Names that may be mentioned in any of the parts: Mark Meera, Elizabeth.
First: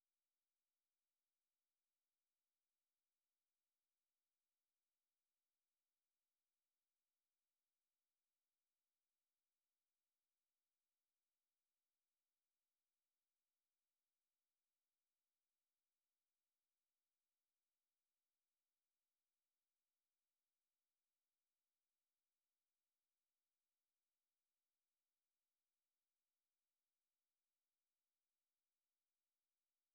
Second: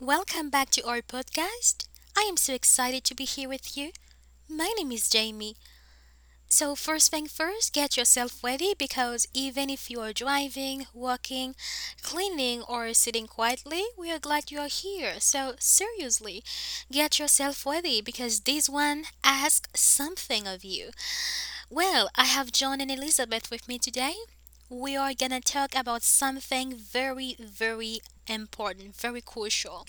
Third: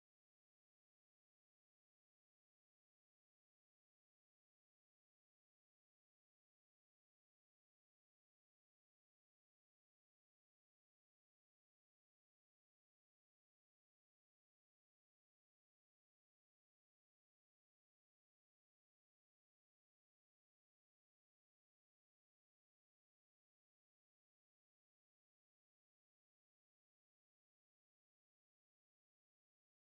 Welcome back to our podcast. I am so excited to be here with you. My name is Jamie. So, first thing first, get yourself ready because even if you are driving, walking, cleaning, or sitting quietly, we are glad you are here. So, seriously, get yourself ready because this one asks something of you. Well, I have John and Elizabeth with me today. We are gonna talk about something very, very important, very crucial.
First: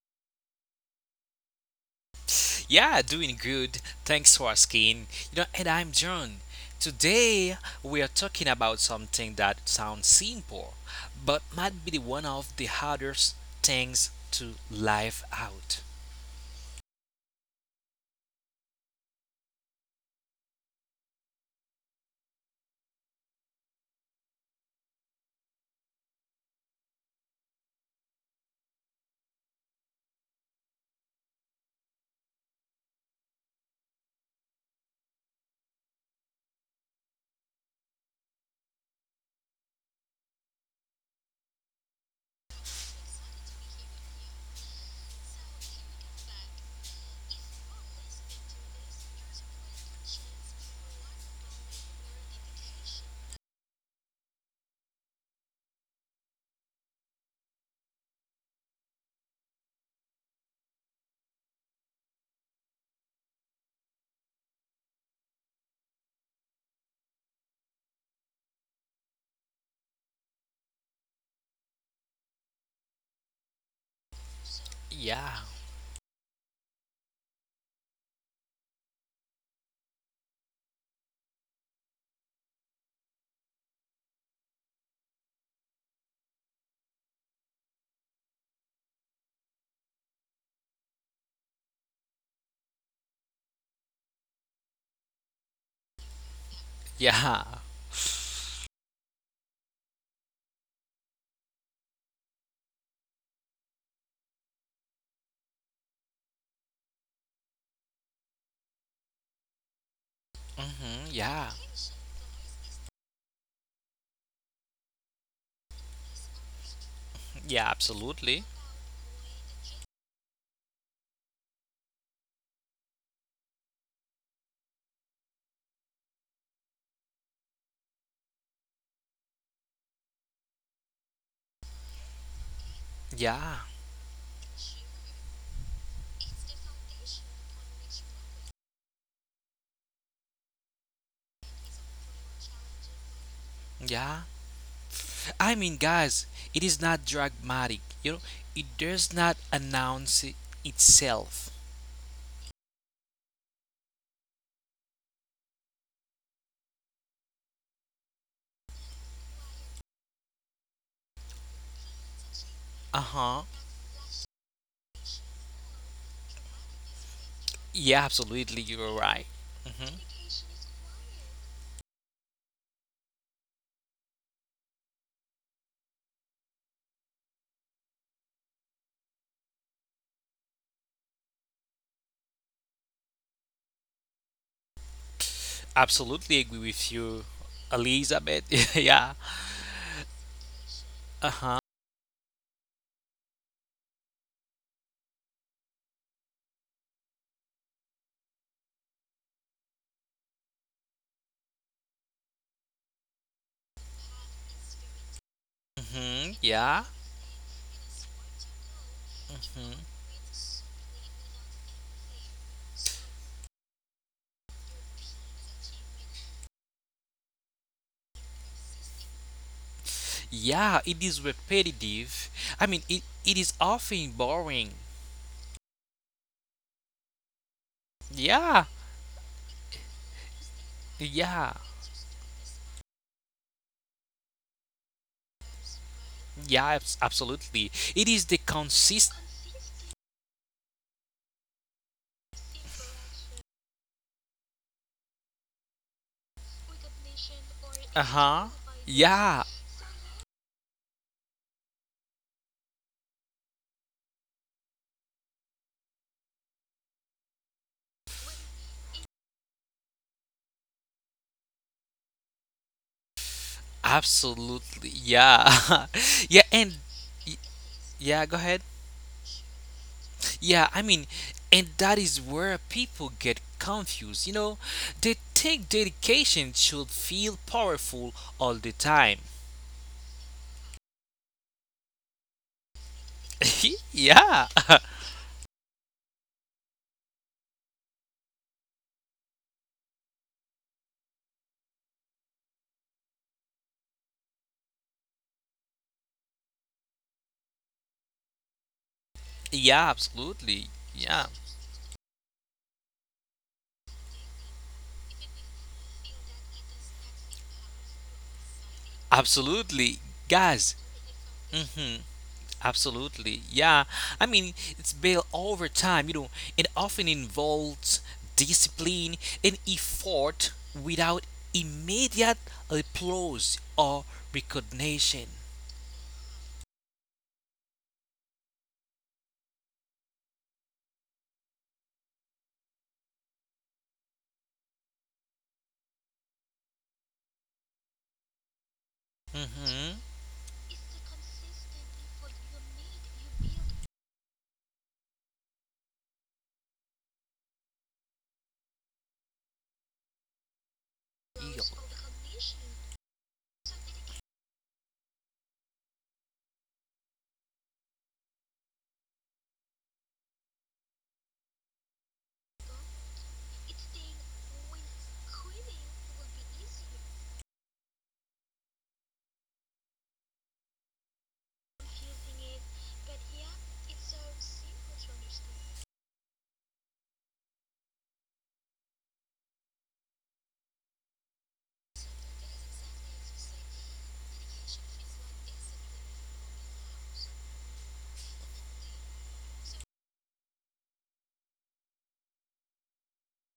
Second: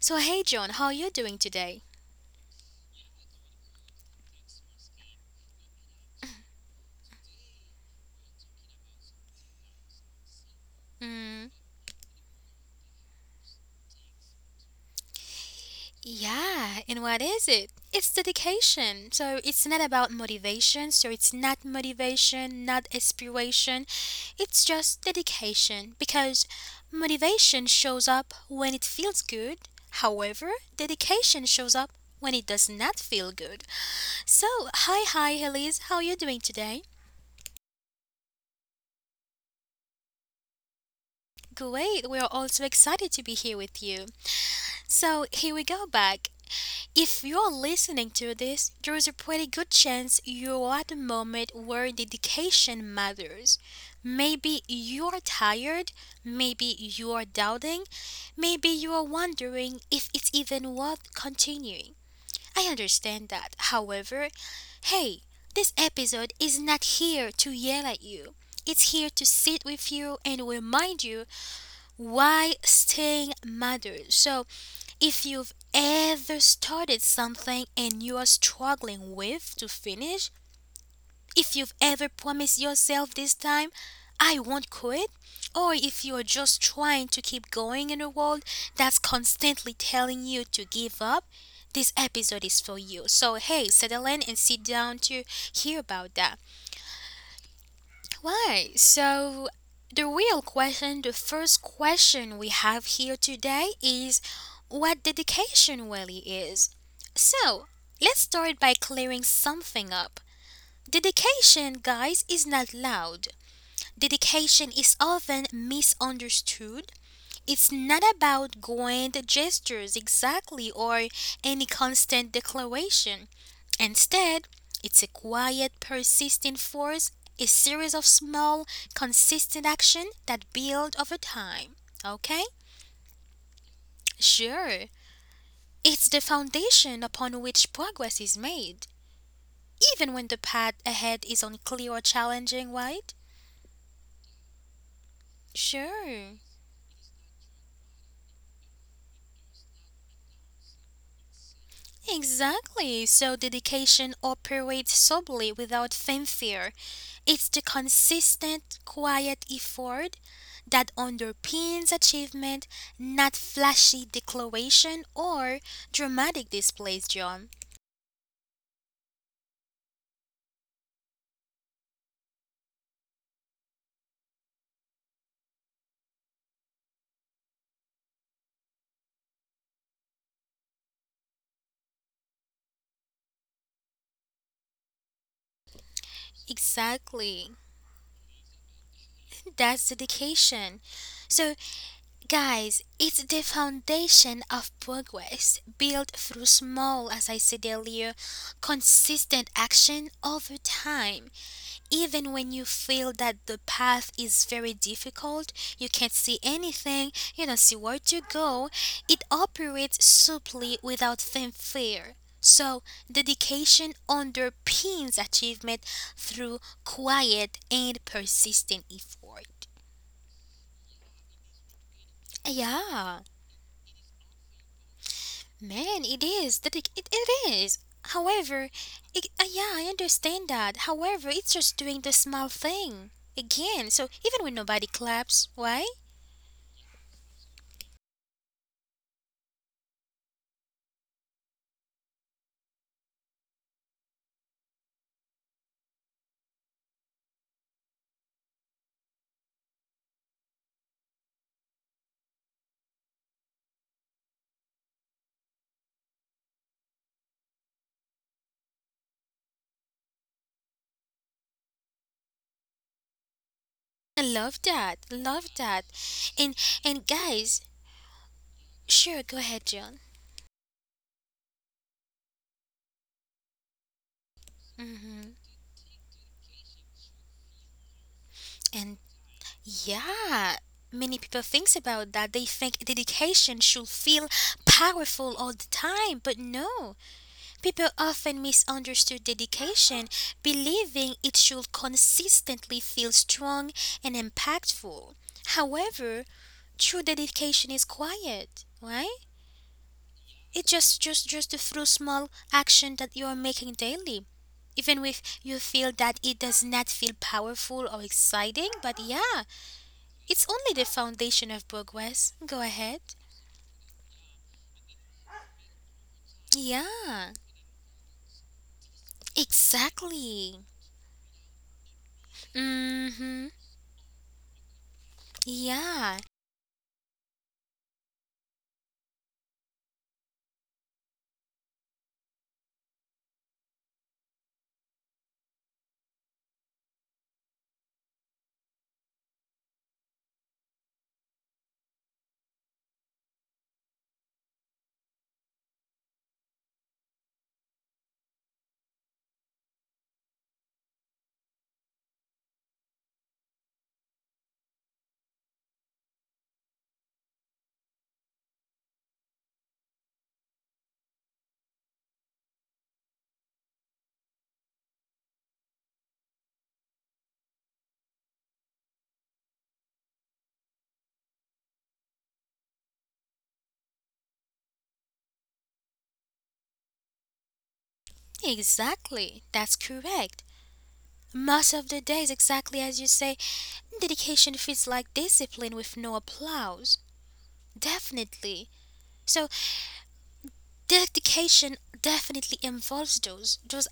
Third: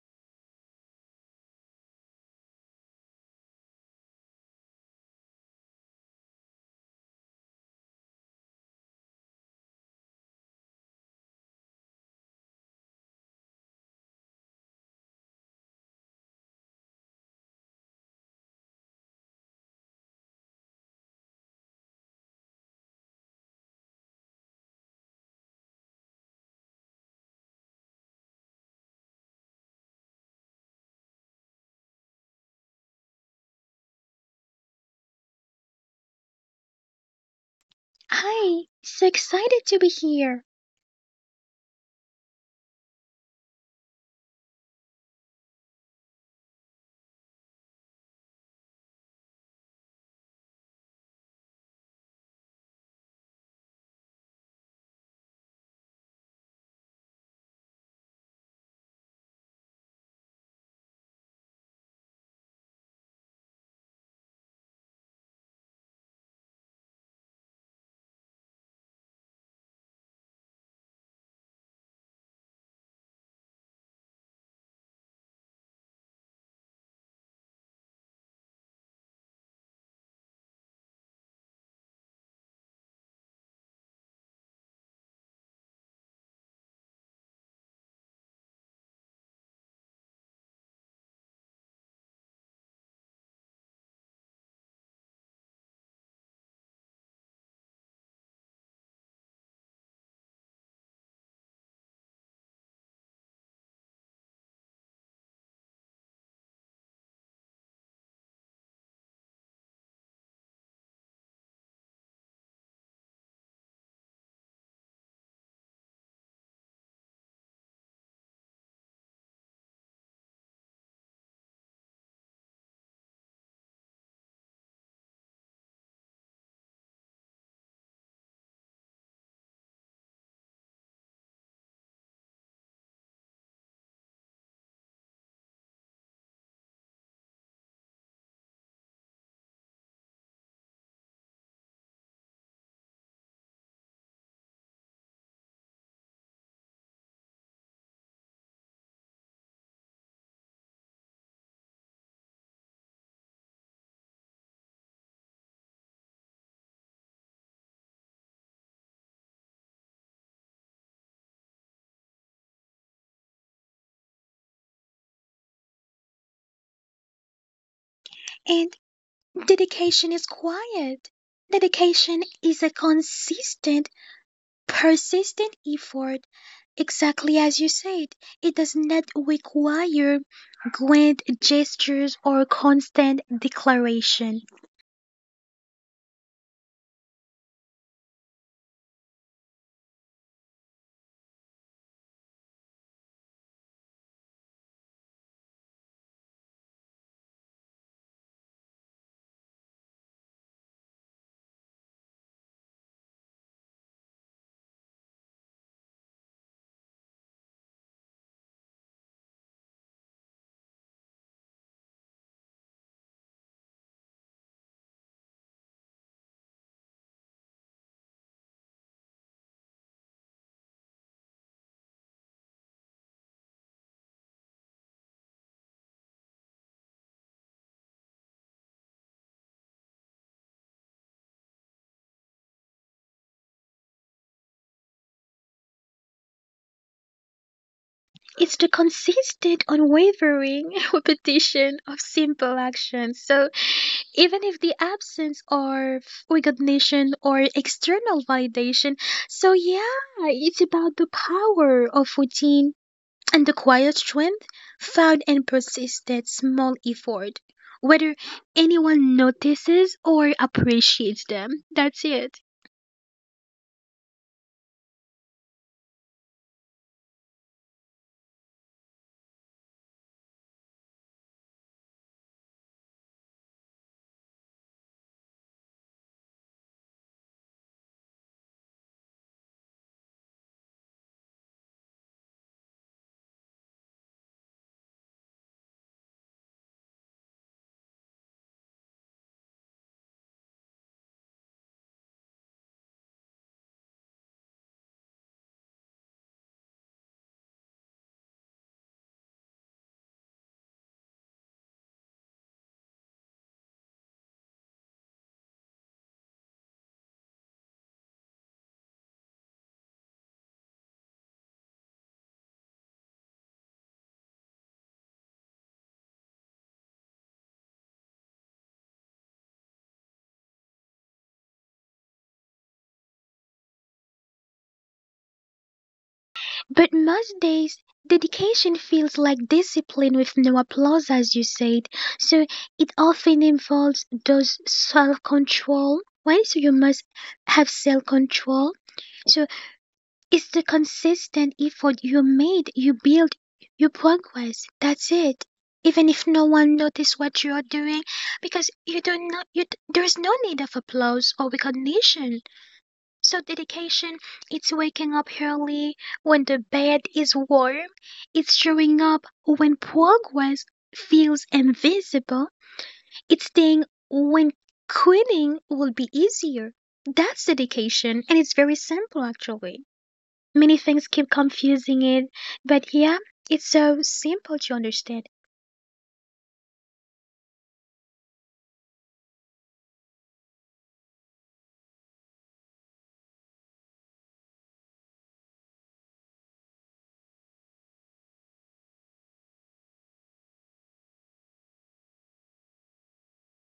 So, hey, John, how are you doing today? Yeah, doing good. Thanks for asking. You know, and I'm John. Today we are talking about something that sounds simple, but Mm, might be the one of the hardest things to live out. yeah, and what is it? It's dedication. So, it's not about motivation, so it's not motivation, not aspiration. It's just dedication because motivation shows up when it feels good. However, dedication shows up when it does not feel good. So, hi, Elise. How are you doing today? Hi, so excited to be here. Great. We are all so excited to be here with you. So, here we go back. If you're listening to this, there is a pretty good chance you're at a moment where dedication matters. Maybe you're tired, maybe you're doubting, maybe you're wondering if it's even worth continuing. I understand that. However, hey, this episode is not here to yell at you. It's here to sit with you and remind you why staying matters. So, if Yeah, you've ever started something and you are struggling with to finish, if you've ever promised yourself this time, I won't quit, or if you're just trying to keep going in a world that's constantly telling you to give up, this episode is for you. So, hey, settle in and sit down to hear about that. yeah, Why? So, the real question, the first question we have here today is what dedication really is. So, let's start by clearing something up. hmm, yeah, Dedication, guys, is not loud. Dedication is often misunderstood. It's yeah, not about absolutely. grand gestures exactly or any constant declaration. Instead, it's a quiet, persistent force, a series of small, consistent action that build over time. Okay? Yeah, Sure. It's the foundation upon which progress is made, even when the path ahead is unclear or challenging, right? yeah. I mean, Sure. guys, it is not dramatic. You know, it does not announce it itself. Exactly. So dedication operates solely without fanfare. It's the consistent, quiet effort that underpins achievement, Uh not huh. flashy declaration or dramatic displays, John. Yeah, absolutely. And You're right. Hmm. dedication is quiet. Dedication is a consistent, persistent effort. Exactly as you said, it does not require grand gestures or constant declaration. Absolutely agree with you, Exactly. Elizabeth. yeah. That's dedication. Uh So, huh. guys, it's the foundation of progress built through small, as I said earlier, consistent action over time. Even when you feel that the path is very difficult, you can't see Hmm. Yeah. anything, you don't see where to go, it operates Hmm. simply without fanfare. So, dedication underpins achievement through quiet and persistent effort. Yeah. It is repetitive. I mean, Yeah, it is often boring. man, it is. It is. However, Yeah. I understand that. However, it's Yeah. just doing the small thing again. So even when nobody claps, why? Yeah. Absolutely. It is the It's the consist. consistent, unwavering repetition of simple actions. So, even if the absence of recognition or Uh external huh. validation. Yeah, So, yeah, it's about the power of routine and the quiet strength found in persistent small effort, whether anyone notices or appreciates them. That's it. I love absolutely. that. Yeah. Love that. Yeah, And and and y- guys, yeah, go ahead. sure, go ahead, John. Yeah, I mean, and that is where people get confused, you know? hmm They think dedication should feel powerful all the And time. yeah, many people thinks about that. They think dedication should feel yeah. powerful all the time, but no. People often misunderstood dedication, believing it should consistently feel strong and impactful. However, true dedication is quiet, right? Yeah, It's absolutely. just just Yeah. just through small action that you are making daily. Even if you feel that it does not feel powerful or exciting, but yeah, Absolutely. it's only the Guys. foundation of Mhm, progress. Go ahead. absolutely. Yeah. I mean, it's built over time, you know, and Yeah, often involves discipline and exactly. effort without immediate Mm-hmm. applause or recognition. Yeah, But most days, dedication feels like discipline with no applause, as you said. So it often involves those self control, right? So you must have self control. So Mm-hmm. it's the consistent effort you made, you build, you progress. That's it. Even if no one notices what you are doing, because you do not, there is no need of applause or recognition. So dedication, it's waking up early when the bed is warm. It's showing up when progress feels invisible. It's staying when quitting will be easier. That's dedication, and it's very simple actually. Many things keep confusing it, but yeah, it's so simple to understand. exactly. That's correct. Most of the days, exactly as you say, dedication feels like discipline with no applause. Definitely. So dedication definitely involves those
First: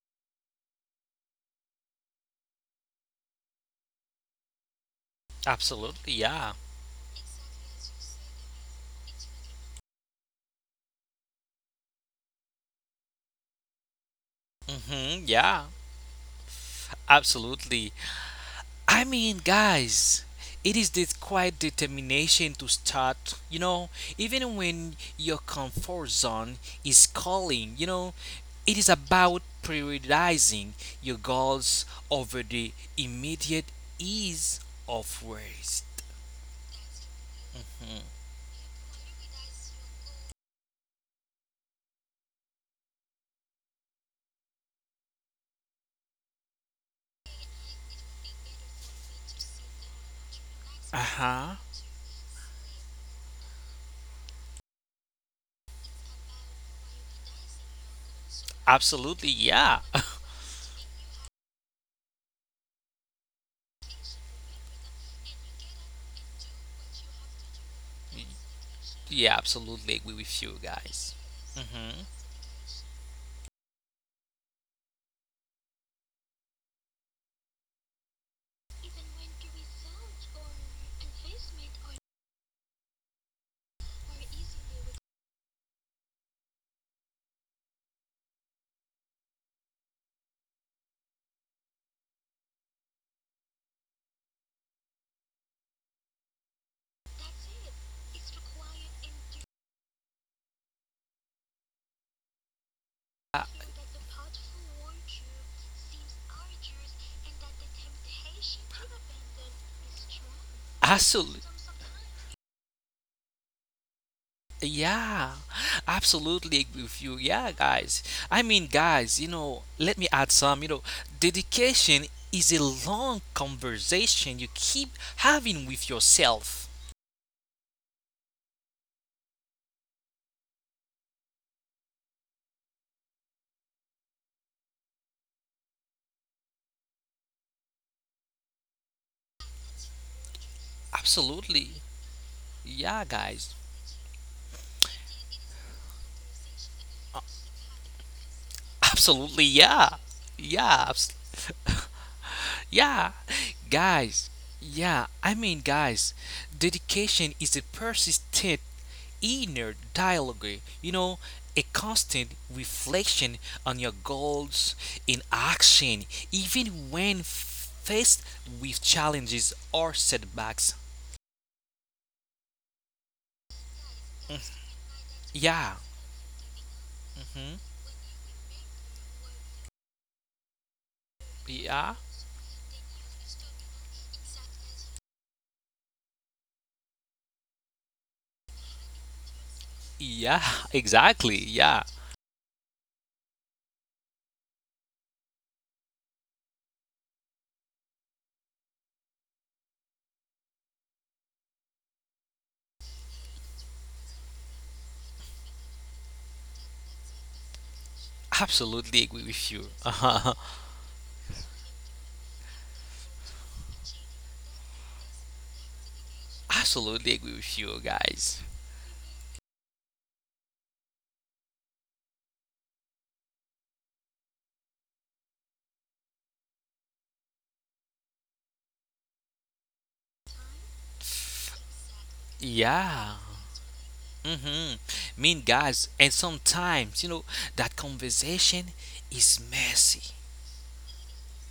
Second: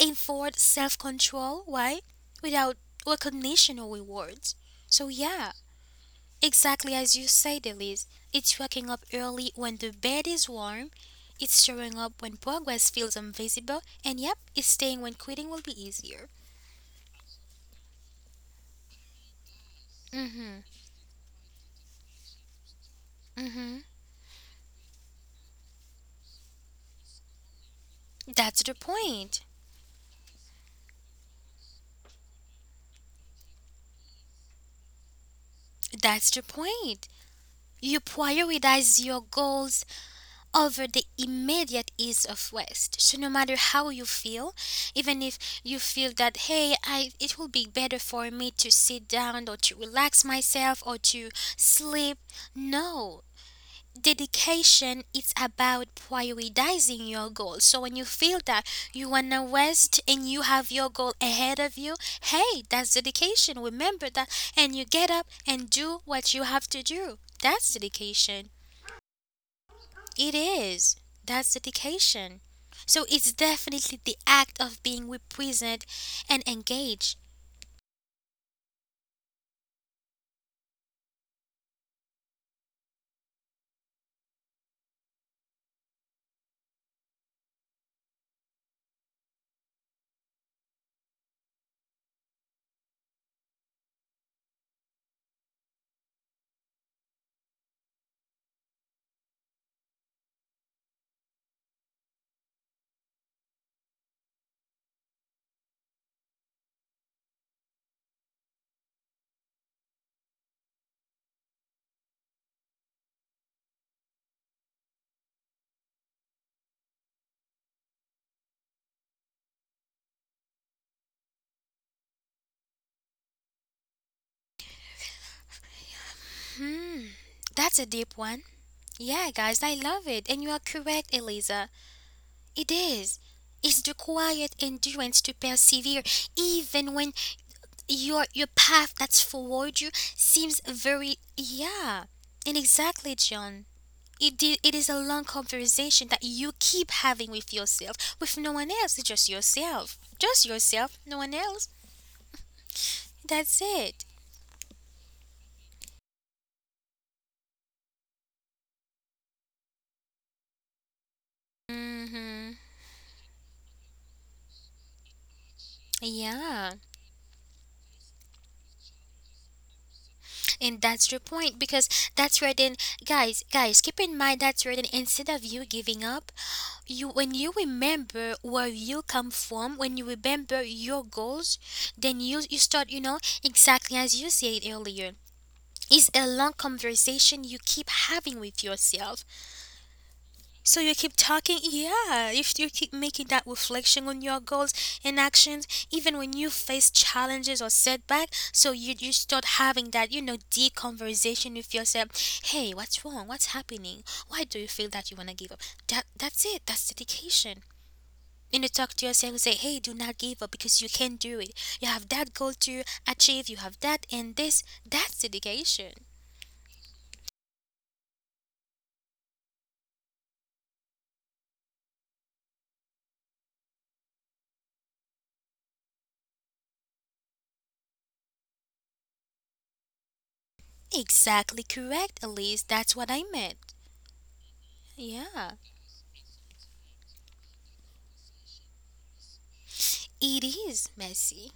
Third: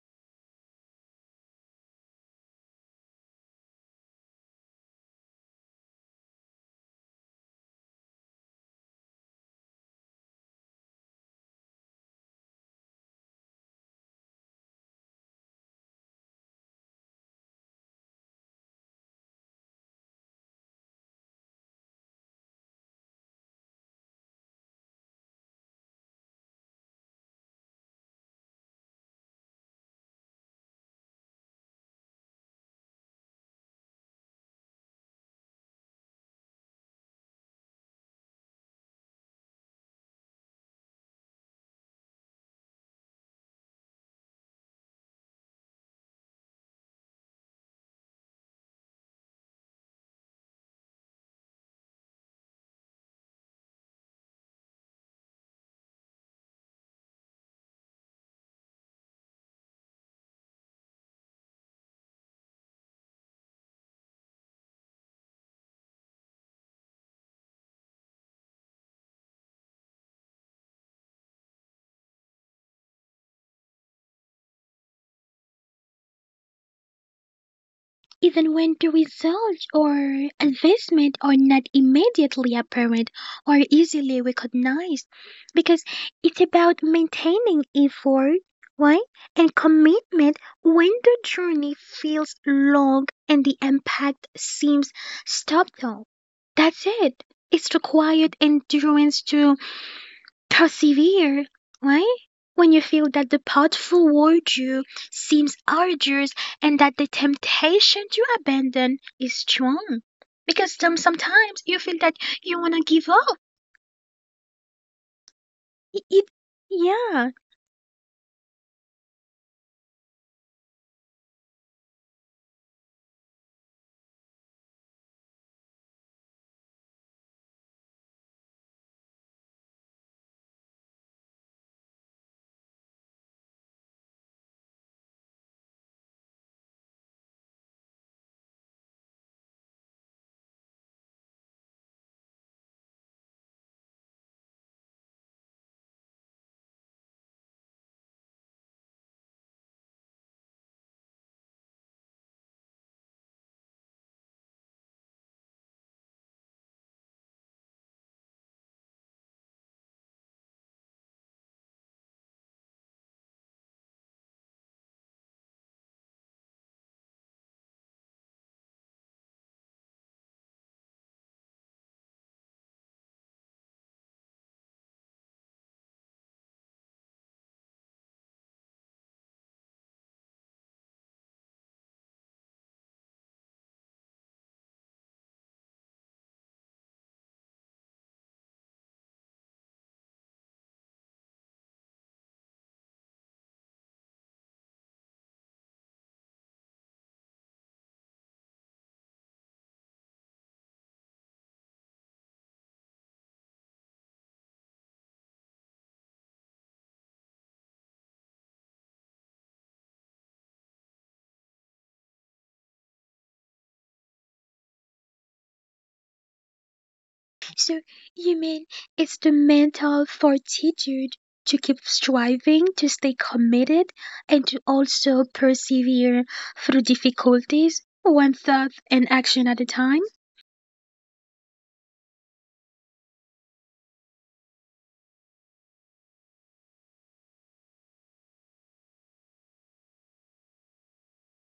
effort, self control. Why? Without recognition or rewards. So yeah, Absolutely, yeah. exactly as you said, Elise. It's waking up early when the bed is warm. It's showing up when progress feels invisible, and yep, it's staying when Mm-hmm, quitting will yeah. be easier. Absolutely. I mean, guys, Mhm. it is this quiet determination to start, you Mhm. know, even when your comfort zone is calling, you know, That's it the is about point. prioritizing your goals over the immediate ease of rest. That's the point. You prioritize your goals over the immediate ease of rest. So no matter how you feel, even if you feel that hey, I it will be better for me to sit down or to relax myself or Uh to huh. sleep. No. Dedication is about prioritizing your goal. So when you feel that you Absolutely, wanna yeah. rest and you have your goal ahead of you, hey, that's dedication. Remember that and you get up and do what you have to do. That's dedication. Yeah, absolutely agree It with you is. guys. That's Mm hmm. dedication. So it's definitely the act of being present and engaged. Even when the results or advancement are not immediately apparent or easily recognized, because it's about maintaining effort, right, and commitment when the journey feels long and the impact seems subtle. That's it. It's required endurance to persevere. Why? When you feel that the path forward you seems arduous and that the temptation to abandon is strong. Because Absolutely. sometimes you feel that you want to give up. Yeah, It, it, absolutely agree with you. yeah. Yeah, guys. I mean, guys, you know, let me add some. You know, dedication is a long conversation you keep having with yourself. Hmm. That's a deep one. Yeah, guys, I love it. And you are correct, Eliza. It is. It's the quiet endurance to persevere even when your path that's forward you seems very Absolutely. yeah. And Yeah, exactly, guys. John. It did, it is a long conversation that you keep having with yourself, with no one else, just Absolutely. Yeah. yourself. Just Yeah. yourself, abs- no one else. Yeah, That's it. guys. Yeah, I mean, guys, dedication is a persistent inner dialogue, you know, a constant Mm-hmm. reflection on your goals in action, Yeah. even when faced with challenges or setbacks. And that's your point because that's where then guys, guys, keep in mind that's where then instead of you Yeah, giving up, you when you mhm, remember where you come from, when you remember your goals, yeah, then you start, exactly as you said earlier. It's a long conversation you keep having with yourself. yeah, So you keep exactly. talking, Yeah, yeah. If you keep making that reflection on your goals and actions, even when you face challenges or setback, so you start having that deep conversation with yourself. Hey, what's wrong? What's happening? Why do you feel that you wanna give up? That's it. That's dedication. And you talk to absolutely agree yourself and say, with you. Hey, do not give up because you can do it. You have that goal to achieve. You have that and this. That's dedication. Absolutely agree with So you, you guys. mean it's the mental fortitude to keep striving, to stay committed, and to also persevere through difficulties, one thought and action at a time? Exactly correct, Elise. That's what Yeah. I meant. Hmm. Mean Yeah. guys, and sometimes you know that conversation is messy. It is messy.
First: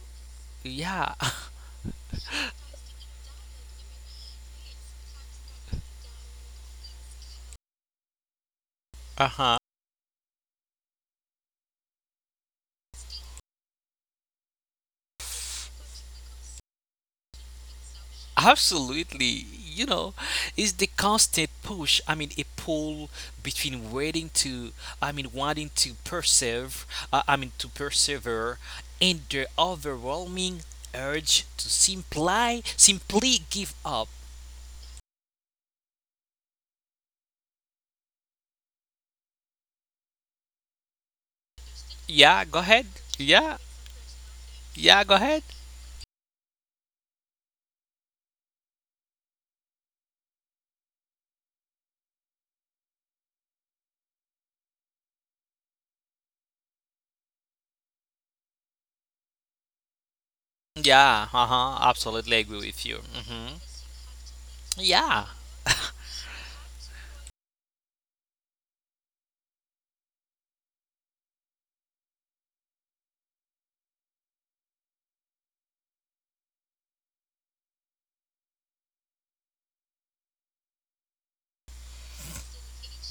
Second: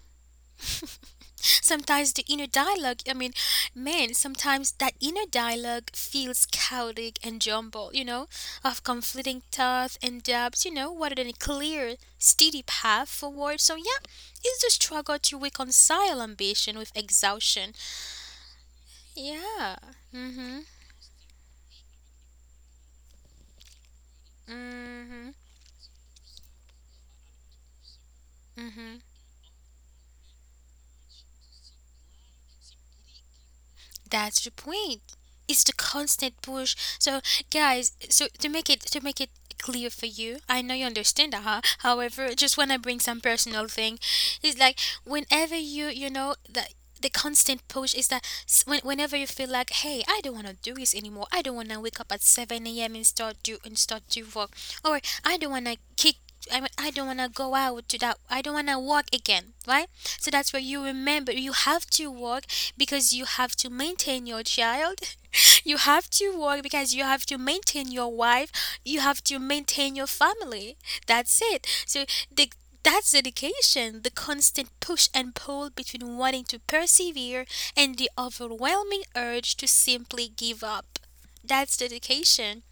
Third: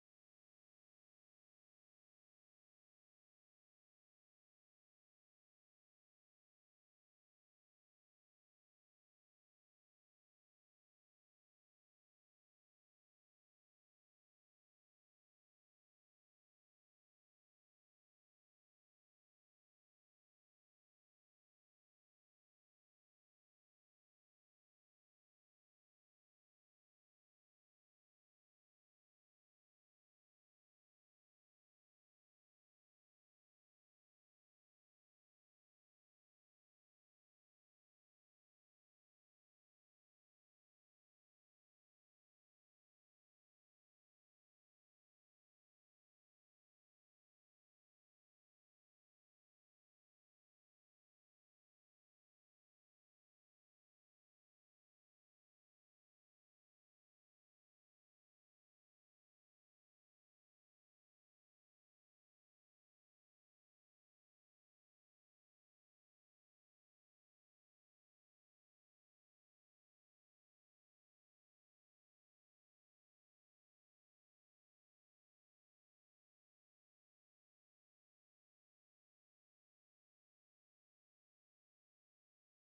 Yeah, Sometimes the inner dialogue, I mean, man, sometimes that inner dialogue feels chaotic and jumbled, of uh-huh. conflicting thoughts and doubts, rather than a clear, steady path forward. So, yeah, it's the struggle to reconcile ambition with exhaustion. Absolutely. You Yeah. know, Mm it's the hmm. constant push. I mean, a pull between waiting to, I mean, Mm hmm. wanting to persevere. I mean, to persevere, Mm and hmm. the overwhelming urge to simply, simply give up. That's the point. It's the constant push. So, guys, so to make it clear for you, I know you understand that. Huh? Yeah, go However, just ahead. when I bring some Yeah, personal thing, it's yeah, like go ahead. whenever you know that the constant push is when, whenever you feel like, hey, I don't want to do this anymore. I don't want to wake up at 7 a.m. and start do work, or I don't want to go out to that. I don't want to work again, right? So that's where you Yeah, uh remember huh. you have Absolutely to agree work with you. because Hmm. you have to maintain your Yeah. child. You have to work because you have to maintain your wife. You have to maintain your family. That's it. So the that's dedication, the constant push and pull between wanting to persevere and the overwhelming urge to simply give up. That's dedication.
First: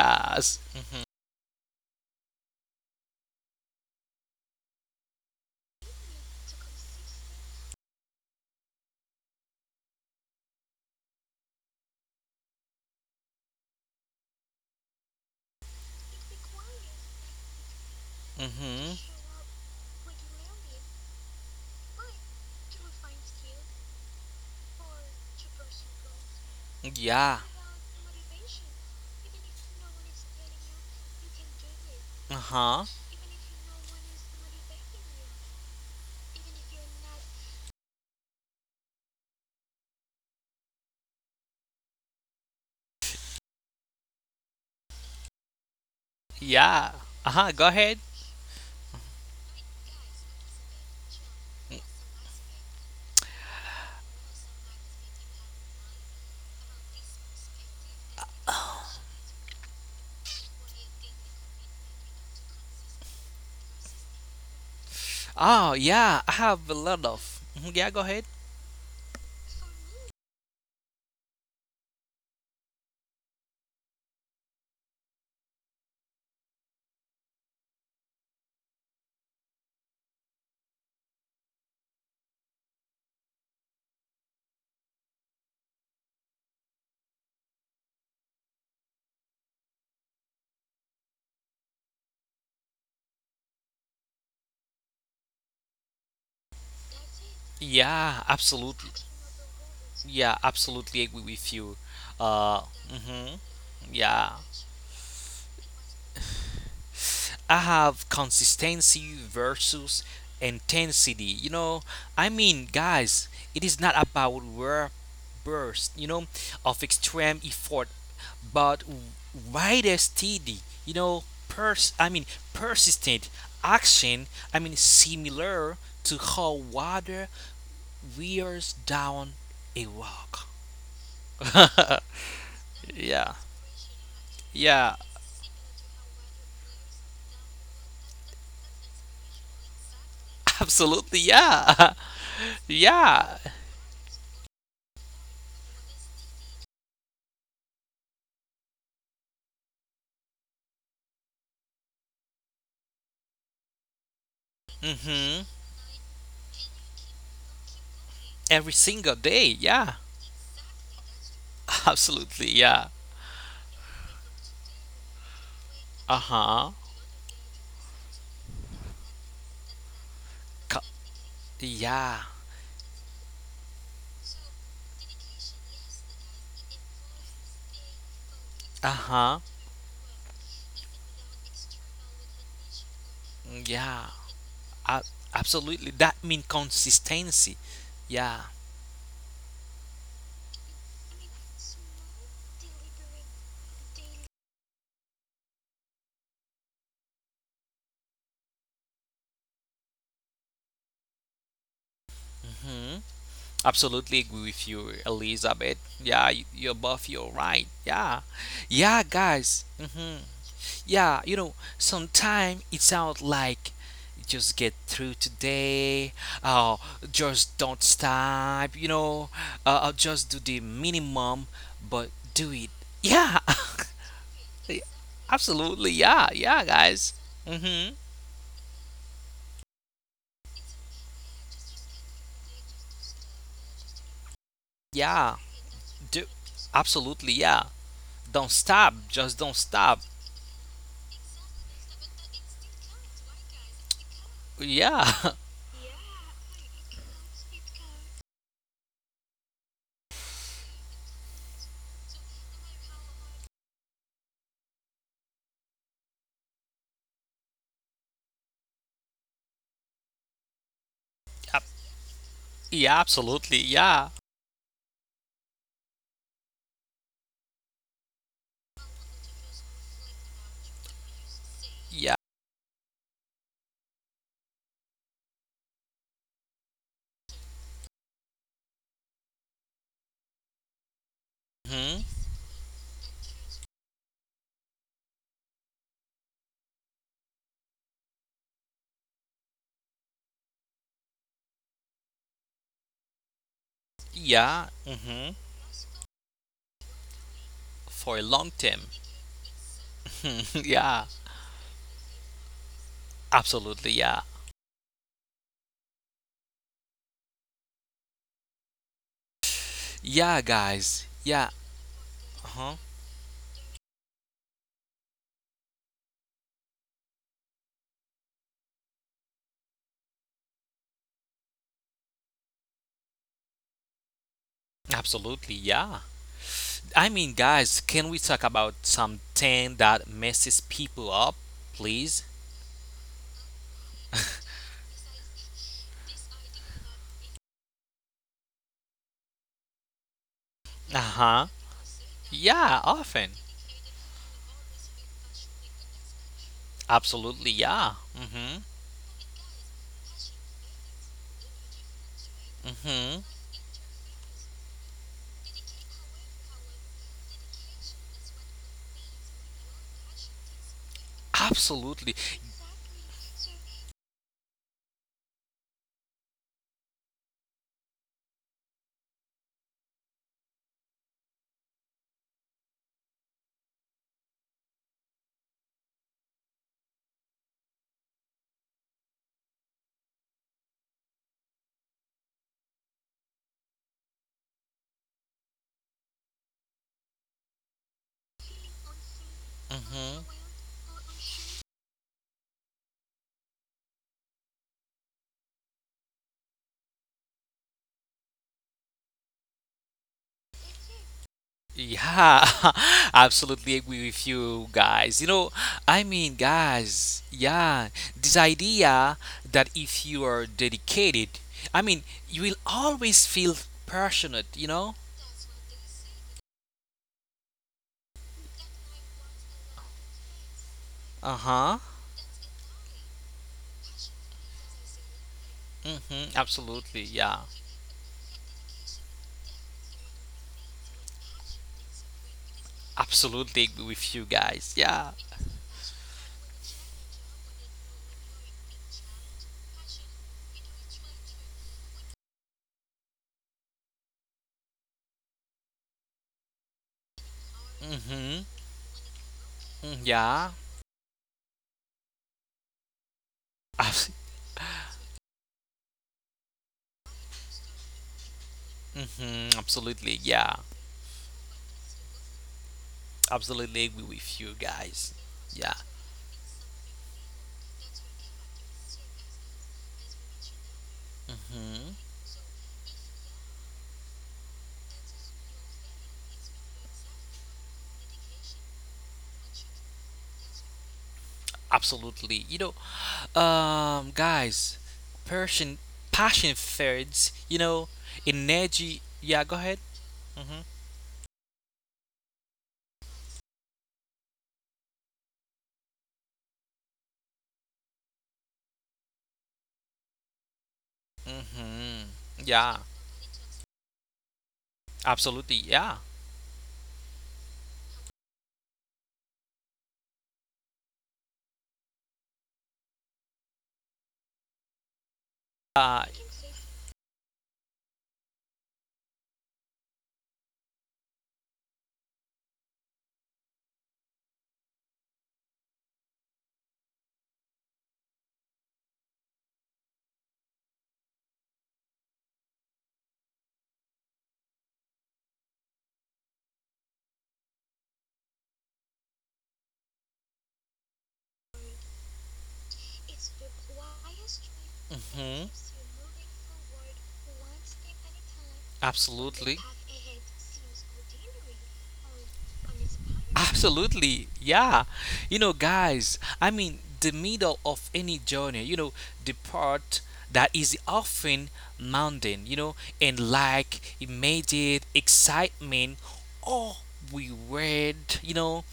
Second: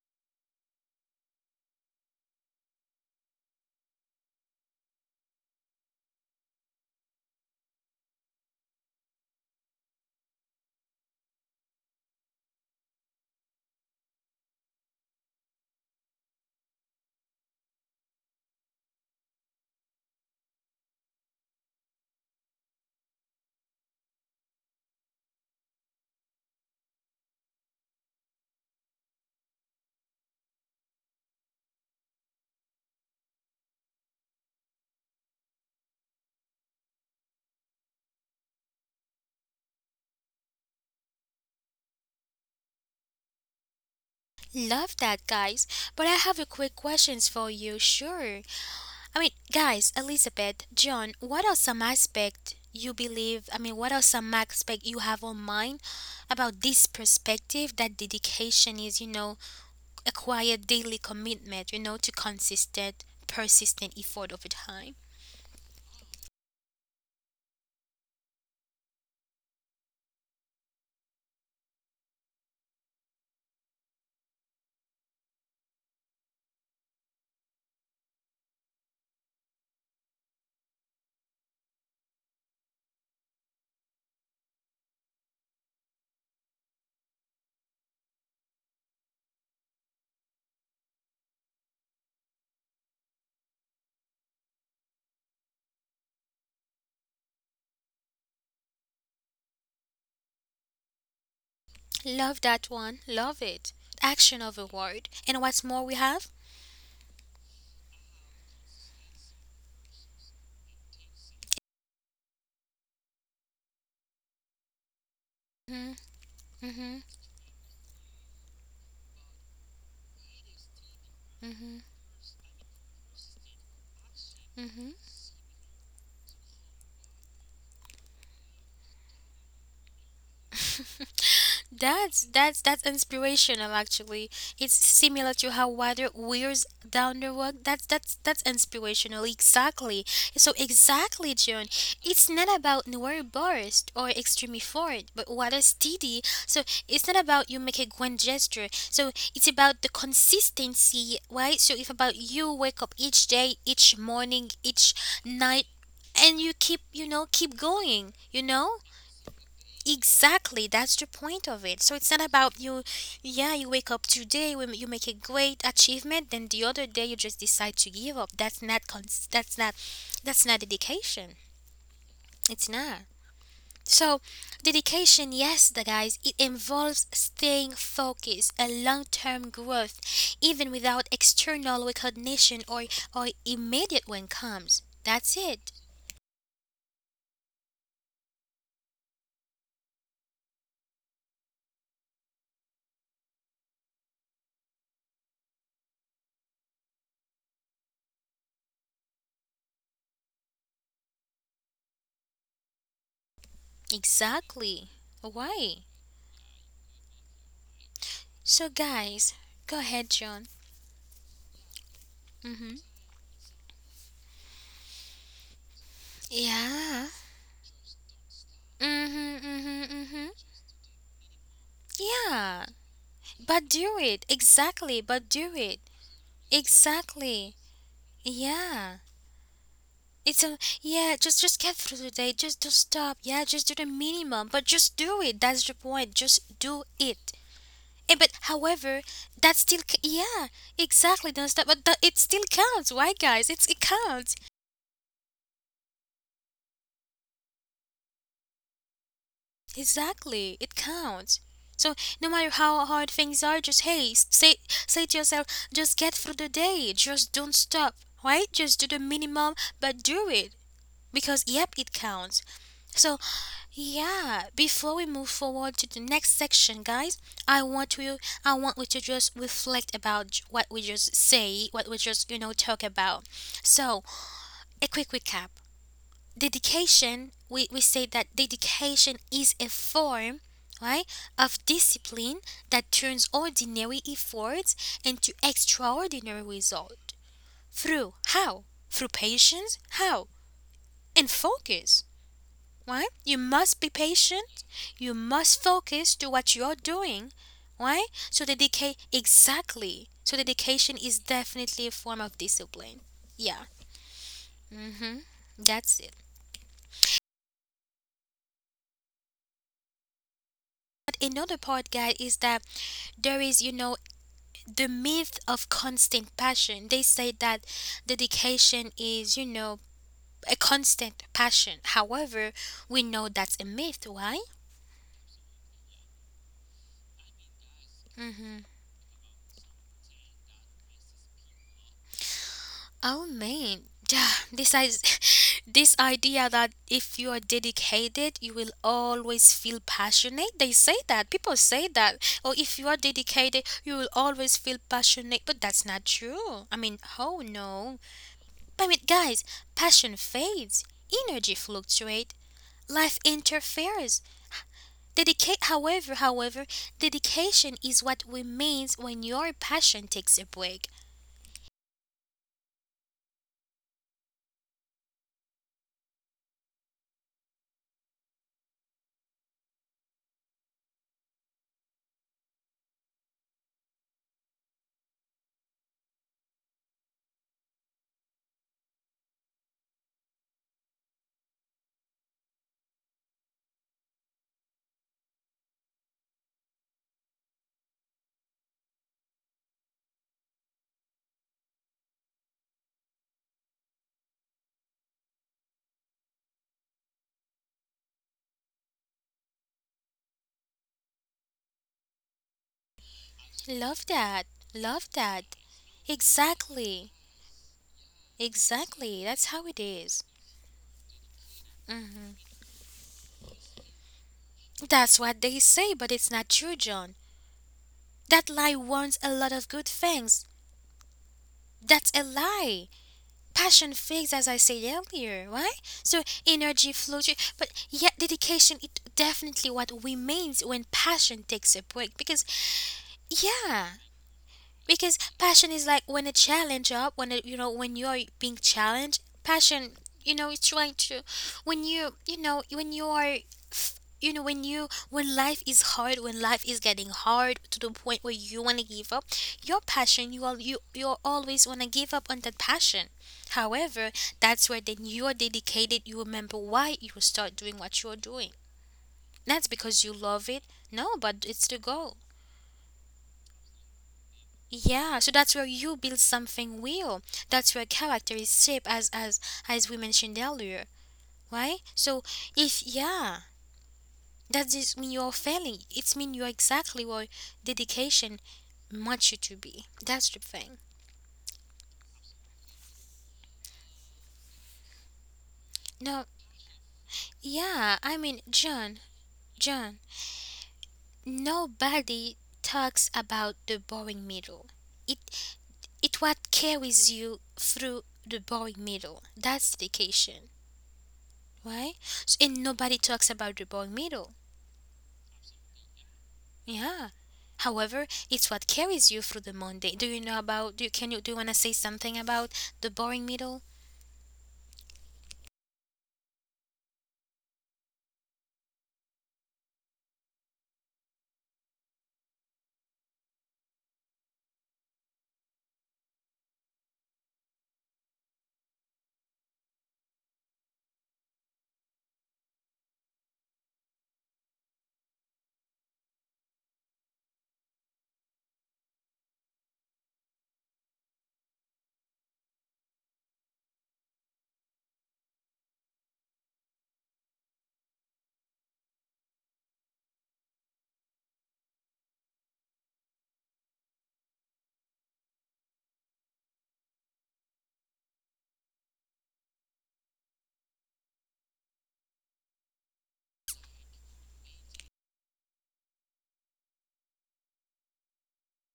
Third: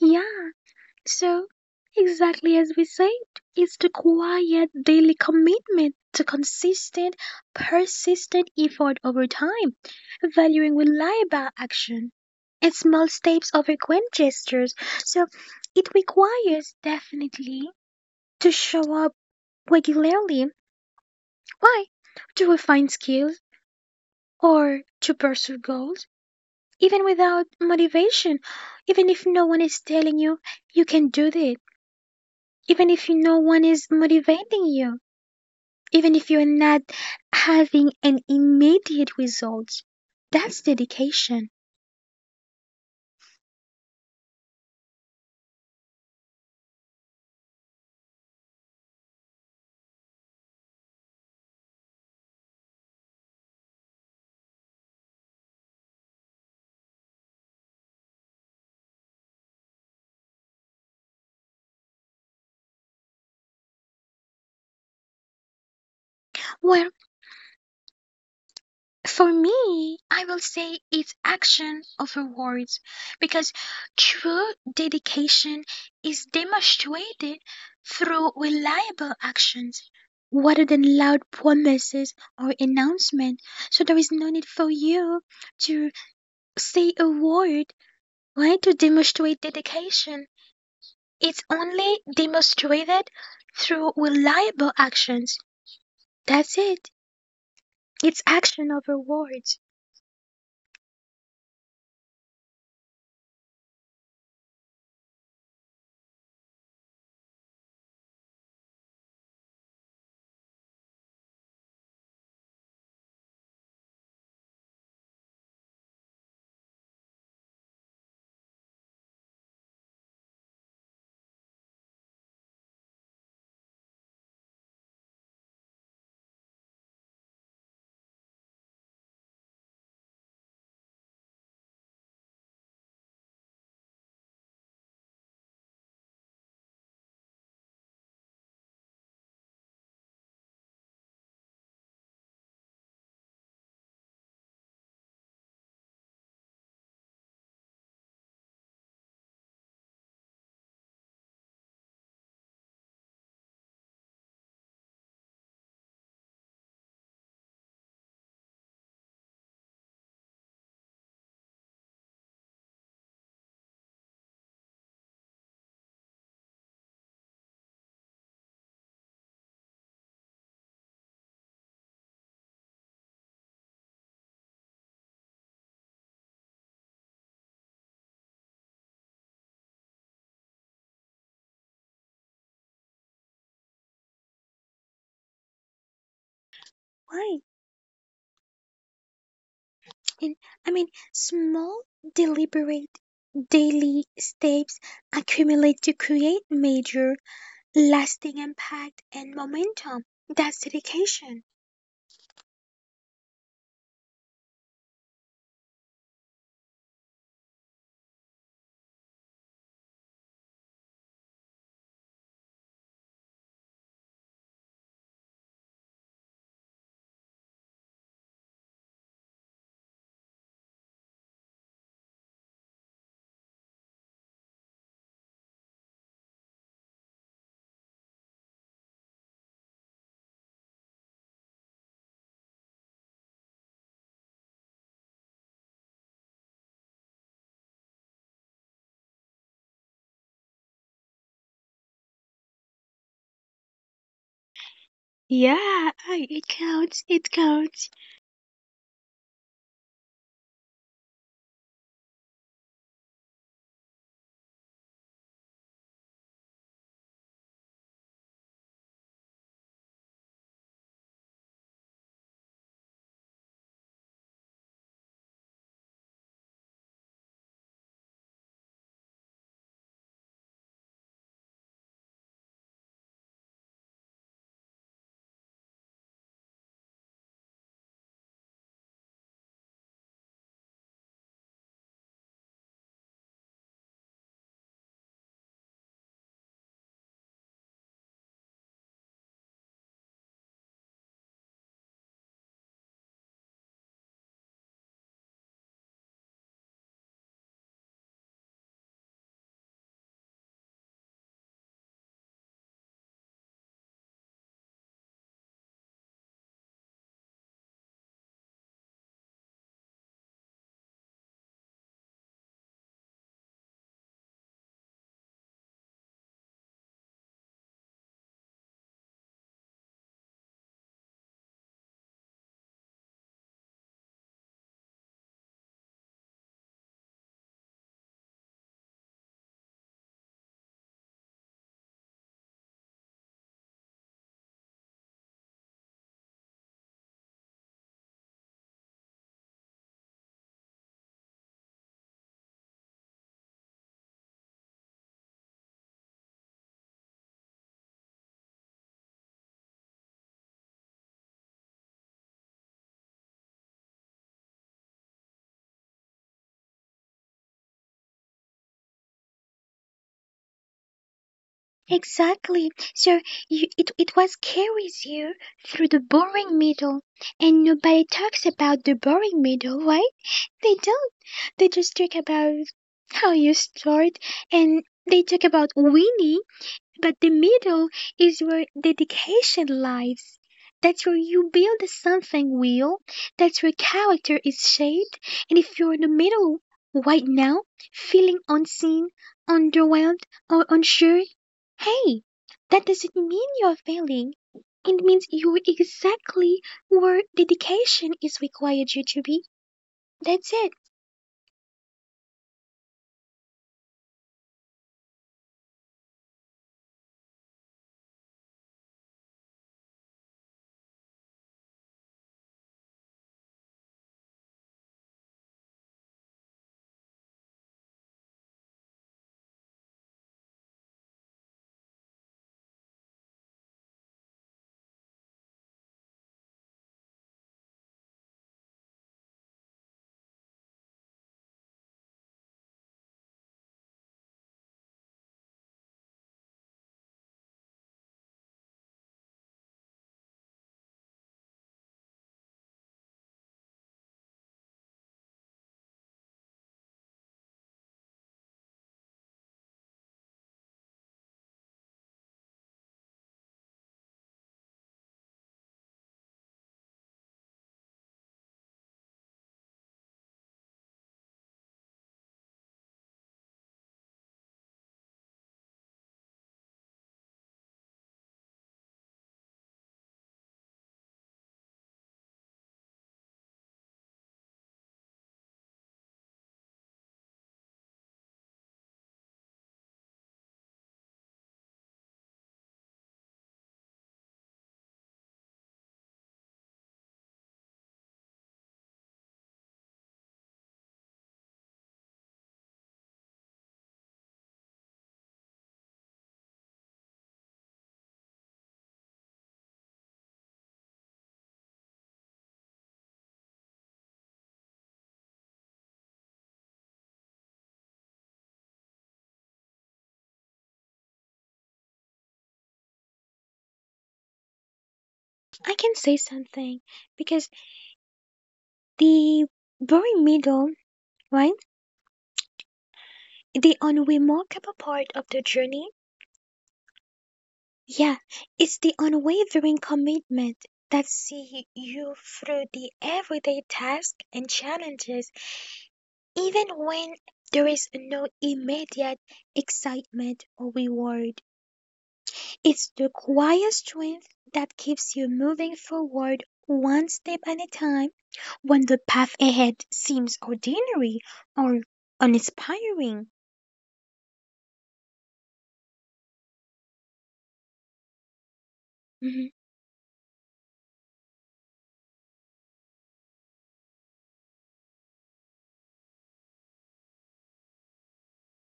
Yeah. So, exactly as we said, it's the quiet daily commitment to consistent, persistent effort over time, valuing reliable action and small steps over grand gestures. So, it requires definitely to Mm-hmm. show up regularly. Why? To refine skills or to pursue goals, even Yeah. without motivation, even if no one is telling you you can do this. Even Uh-huh. if no one is motivating you, even if you're not having an immediate result. That's dedication. Love that, guys. But I have a quick Yeah. questions for you. Uh-huh. Go ahead. Sure. I mean, guys, Elizabeth, John, what are some aspect you believe? I mean, what are some aspect you have on mind about this perspective that dedication is, a quiet daily commitment, to consistent, persistent effort over time. Oh, yeah. I have a Well, lot of. Mhm, yeah, go ahead. for me, I will say it's action over words because true dedication is demonstrated through reliable actions rather than loud promises or announcements. So there is no need for you to say a word, right, to demonstrate dedication. It's only demonstrated through reliable actions. That's it. It's Yeah, action absolutely. over words. Yeah, absolutely agree with you. Love that Uh, one. Love mm-hmm. it. Action Yeah. over word. And what's more, we have. I have consistency versus intensity. You know, I mean, guys, it is not about rare Mm-hmm, burst, you know, mm-hmm, of extreme effort, but wider, steady, you know, mm-hmm. I mean, persistent action. I Mm-hmm. mean, similar to how water wears down a rock. That's that's Yeah, inspirational actually. It's yeah, similar to how water wears down the rug. That's that's inspirational exactly. So exactly absolutely, John. yeah, It's not about noir yeah. burst or extremely forward, but water steady. So it's not about you make a grand gesture. So it's about the consistency, right? So if about you wake up each day, each morning, each Hmm. night and you keep keep going Every single day, yeah. Exactly, that's the point of it. So it's not about Absolutely, you, yeah. yeah, you wake up today, you make a great achievement, then the Uh-huh. other day you just decide to give up. That's not that's not Co- dedication. yeah. It's not. So dedication, yes, the guys, it involves staying focused and Uh-huh. long-term growth even without external recognition or immediate Yeah. one comes. A- That's it. absolutely. That mean Right. consistency. Yeah. And I mean, small, deliberate, daily steps accumulate to create major, lasting impact and momentum. That's dedication. Hmm. Absolutely agree with Exactly. you, Why? Elizabeth. Yeah, you're both. You're right. Yeah. So Yeah, guys, go guys. ahead, Hmm. John. Yeah, you know, Mm-hmm. sometimes it sounds like just get through today Yeah. or just don't stop, you Mhm. know, Mhm. Mhm. or just do the minimum, but Yeah. do it. But Yeah. do it. Exactly. Yeah, But do it. absolutely, yeah, yeah, guys. Exactly. Mm-hmm. Yeah. It's a yeah. Just get through the day. Just don't stop. Yeah. Just do the minimum. But just do Yeah, it. That's the point. do Just do it. absolutely, yeah. And but Don't stop, however, just don't stop. yeah. Exactly. Don't stop. But that, it still counts. Why, guys? It's it counts. Yeah, Yeah, I- it counts. It counts. Exactly, it counts. So no matter how hard things are, just hey, say to yourself, just get through the day. Just don't stop, right? Just do the minimum, but do it because Ab- yep, it counts. yeah, So absolutely, yeah, yeah, before we move forward to the next section, guys, I want you, I want you to just reflect about what we just say, what we yeah, just talk about. So a quick recap. Dedication, we say that dedication is a form, right, of hmm, discipline that turns ordinary efforts into extraordinary result through how, through patience, how, and focus. Right, you must be patient, yeah, you must focus to what you're doing, right? for a So long time. dedicate, exactly, so dedication is Yeah, definitely a form of discipline. Yeah. absolutely, yeah, Hmm. That's it. yeah, guys, But yeah, another part, guys, is that uh-huh, there is, the myth of constant passion. They say that dedication is, a constant passion. However, we know that's a myth, right? absolutely, yeah. I mean, guys, can we talk about something that messes people up, please? Oh man, yeah, this is this idea that if you are dedicated, you will always feel passionate. They say Uh that, huh. people say that, or if Yeah, you are often. dedicated, you will always feel passionate. But that's not true. I mean, oh Absolutely, yeah. no. Mhm. But with guys, passion fades, energy fluctuates, life Mhm. interferes. Dedicate, however, however, dedication is what remains when your passion takes a break. Absolutely. Exactly. So you, it was carries you through the boring middle, and nobody talks about the boring middle, right? They don't. They just talk about how you start, and they talk about winning, but the middle is where dedication lies. That's where you build something real. That's where character is shaped. And if you're in the middle right now, feeling unseen, Mhm. underwhelmed, or unsure, hey, that doesn't mean you're failing. It means you're exactly where dedication is required you to be. That's it. Yeah. Absolutely Love agree with that. you Love guys. You know, that. I mean, Exactly. guys, yeah, this idea Exactly. That's how that it if is. you are dedicated, I mean, you will always feel passionate, you know? That's what they say, but it's not true, John. That lie warns a lot of good things. Uh-huh. That's a lie. Passion fades, as I said earlier, right? So Mhm. energy Absolutely, yeah. fluctuates, but yet dedication it definitely what remains when passion takes a break. Because Absolutely yeah, agree with you guys. Yeah. because passion is like when a challenge up when it, when you're being challenged, passion, it's trying to, when you know when you are when you when life is hard, when life is getting hard to the point where Mhm. you want to give up your Mm, passion, you yeah. all you always want to give up on that passion. However, Abs- that's where then you are dedicated, you remember why you start doing what you're doing. mhm. That's because you Absolutely, love yeah. it. No, but it's the goal. Absolutely agree with you guys. Yeah, so that's where Yeah, you build something real. That's where character is shaped, as as we mentioned earlier, right? hmm So if yeah, that just mean you're failing. It's mean you're exactly what dedication wants you to be. That's the thing. absolutely. You know, guys, passion, No, passion fades. You yeah, know, I mean John, energy. Yeah, go ahead. John. Mm-hmm. Nobody talks about the boring middle. It it what carries you through the boring middle. That's dedication. Why? Mm-hmm. And Yeah, nobody talks about the boy middle. absolutely. Yeah. Yeah. However, it's what carries you through the Monday. Do you know about? Can you, do you wanna say something about the boring middle? I can Uh, say something because the very middle, right? The unremarkable part of the journey, yeah, it's the unwavering commitment that see you through the everyday tasks and challenges, even when there is no immediate excitement or reward. It's the quiet strength that keeps you mhm. moving forward one step at a time when the path Absolutely. ahead seems ordinary or uninspiring. Absolutely. Yeah. You know, guys, I mean, the middle of any journey, you know, the Mhm. part that is often mountain, you know, and like immediate excitement or reward, you know,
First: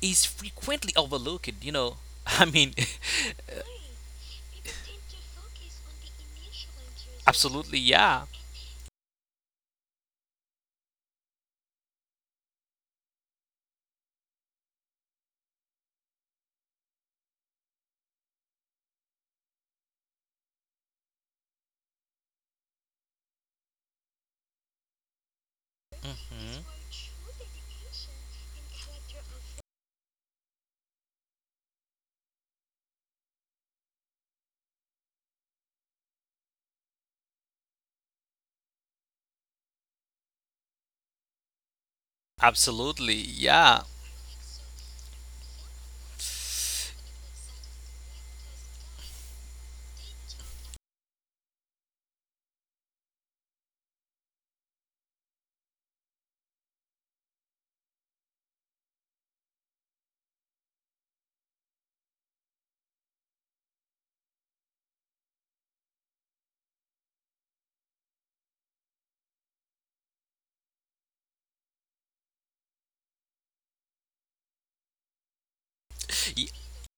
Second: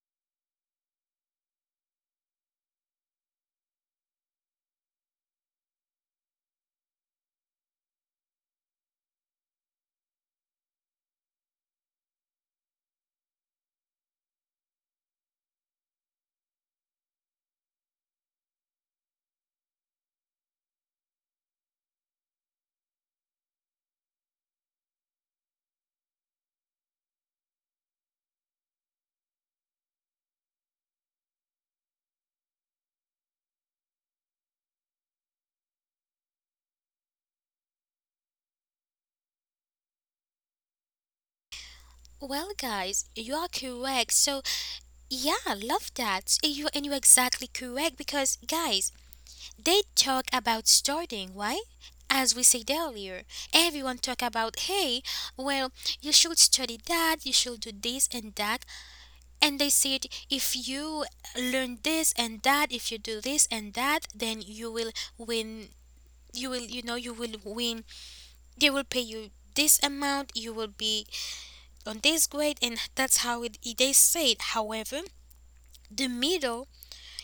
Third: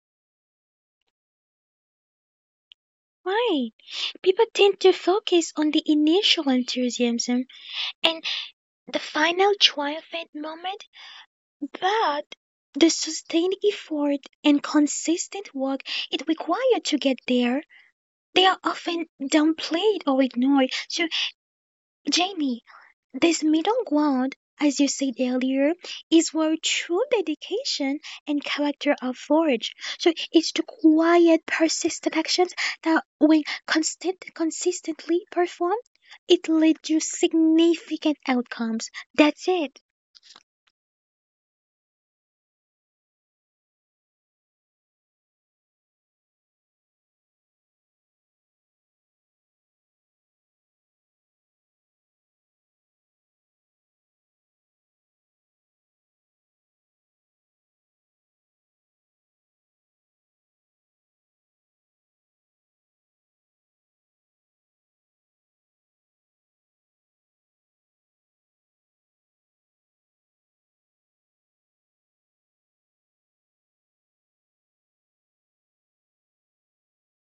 is frequently overlooked, you know. I mean, Right. People tend to focus on the initial enthusiasm absolutely, and yeah. the final triumphant moment, but the sustained effort and consistent work it required to get there, they are often downplayed or ignored. So, Jamie, this middle ground, as you said earlier, is where Mhm. true dedication and character are forged. So it's the quiet, persistent actions that, when consistently performed, it leads to significant outcomes. That's it. Well, guys, Absolutely, you are yeah. correct. So yeah, I love that. You, and you're exactly correct because guys, they talk about starting. Why? As we said earlier, everyone talk about hey, well, you should study that, you should do this and that. And they said, if you learn this and that, if you do this and that, then you will win. You will, you will win. They will pay you this amount. You will be on this grade, and that's how it, they say it. However, the middle Y-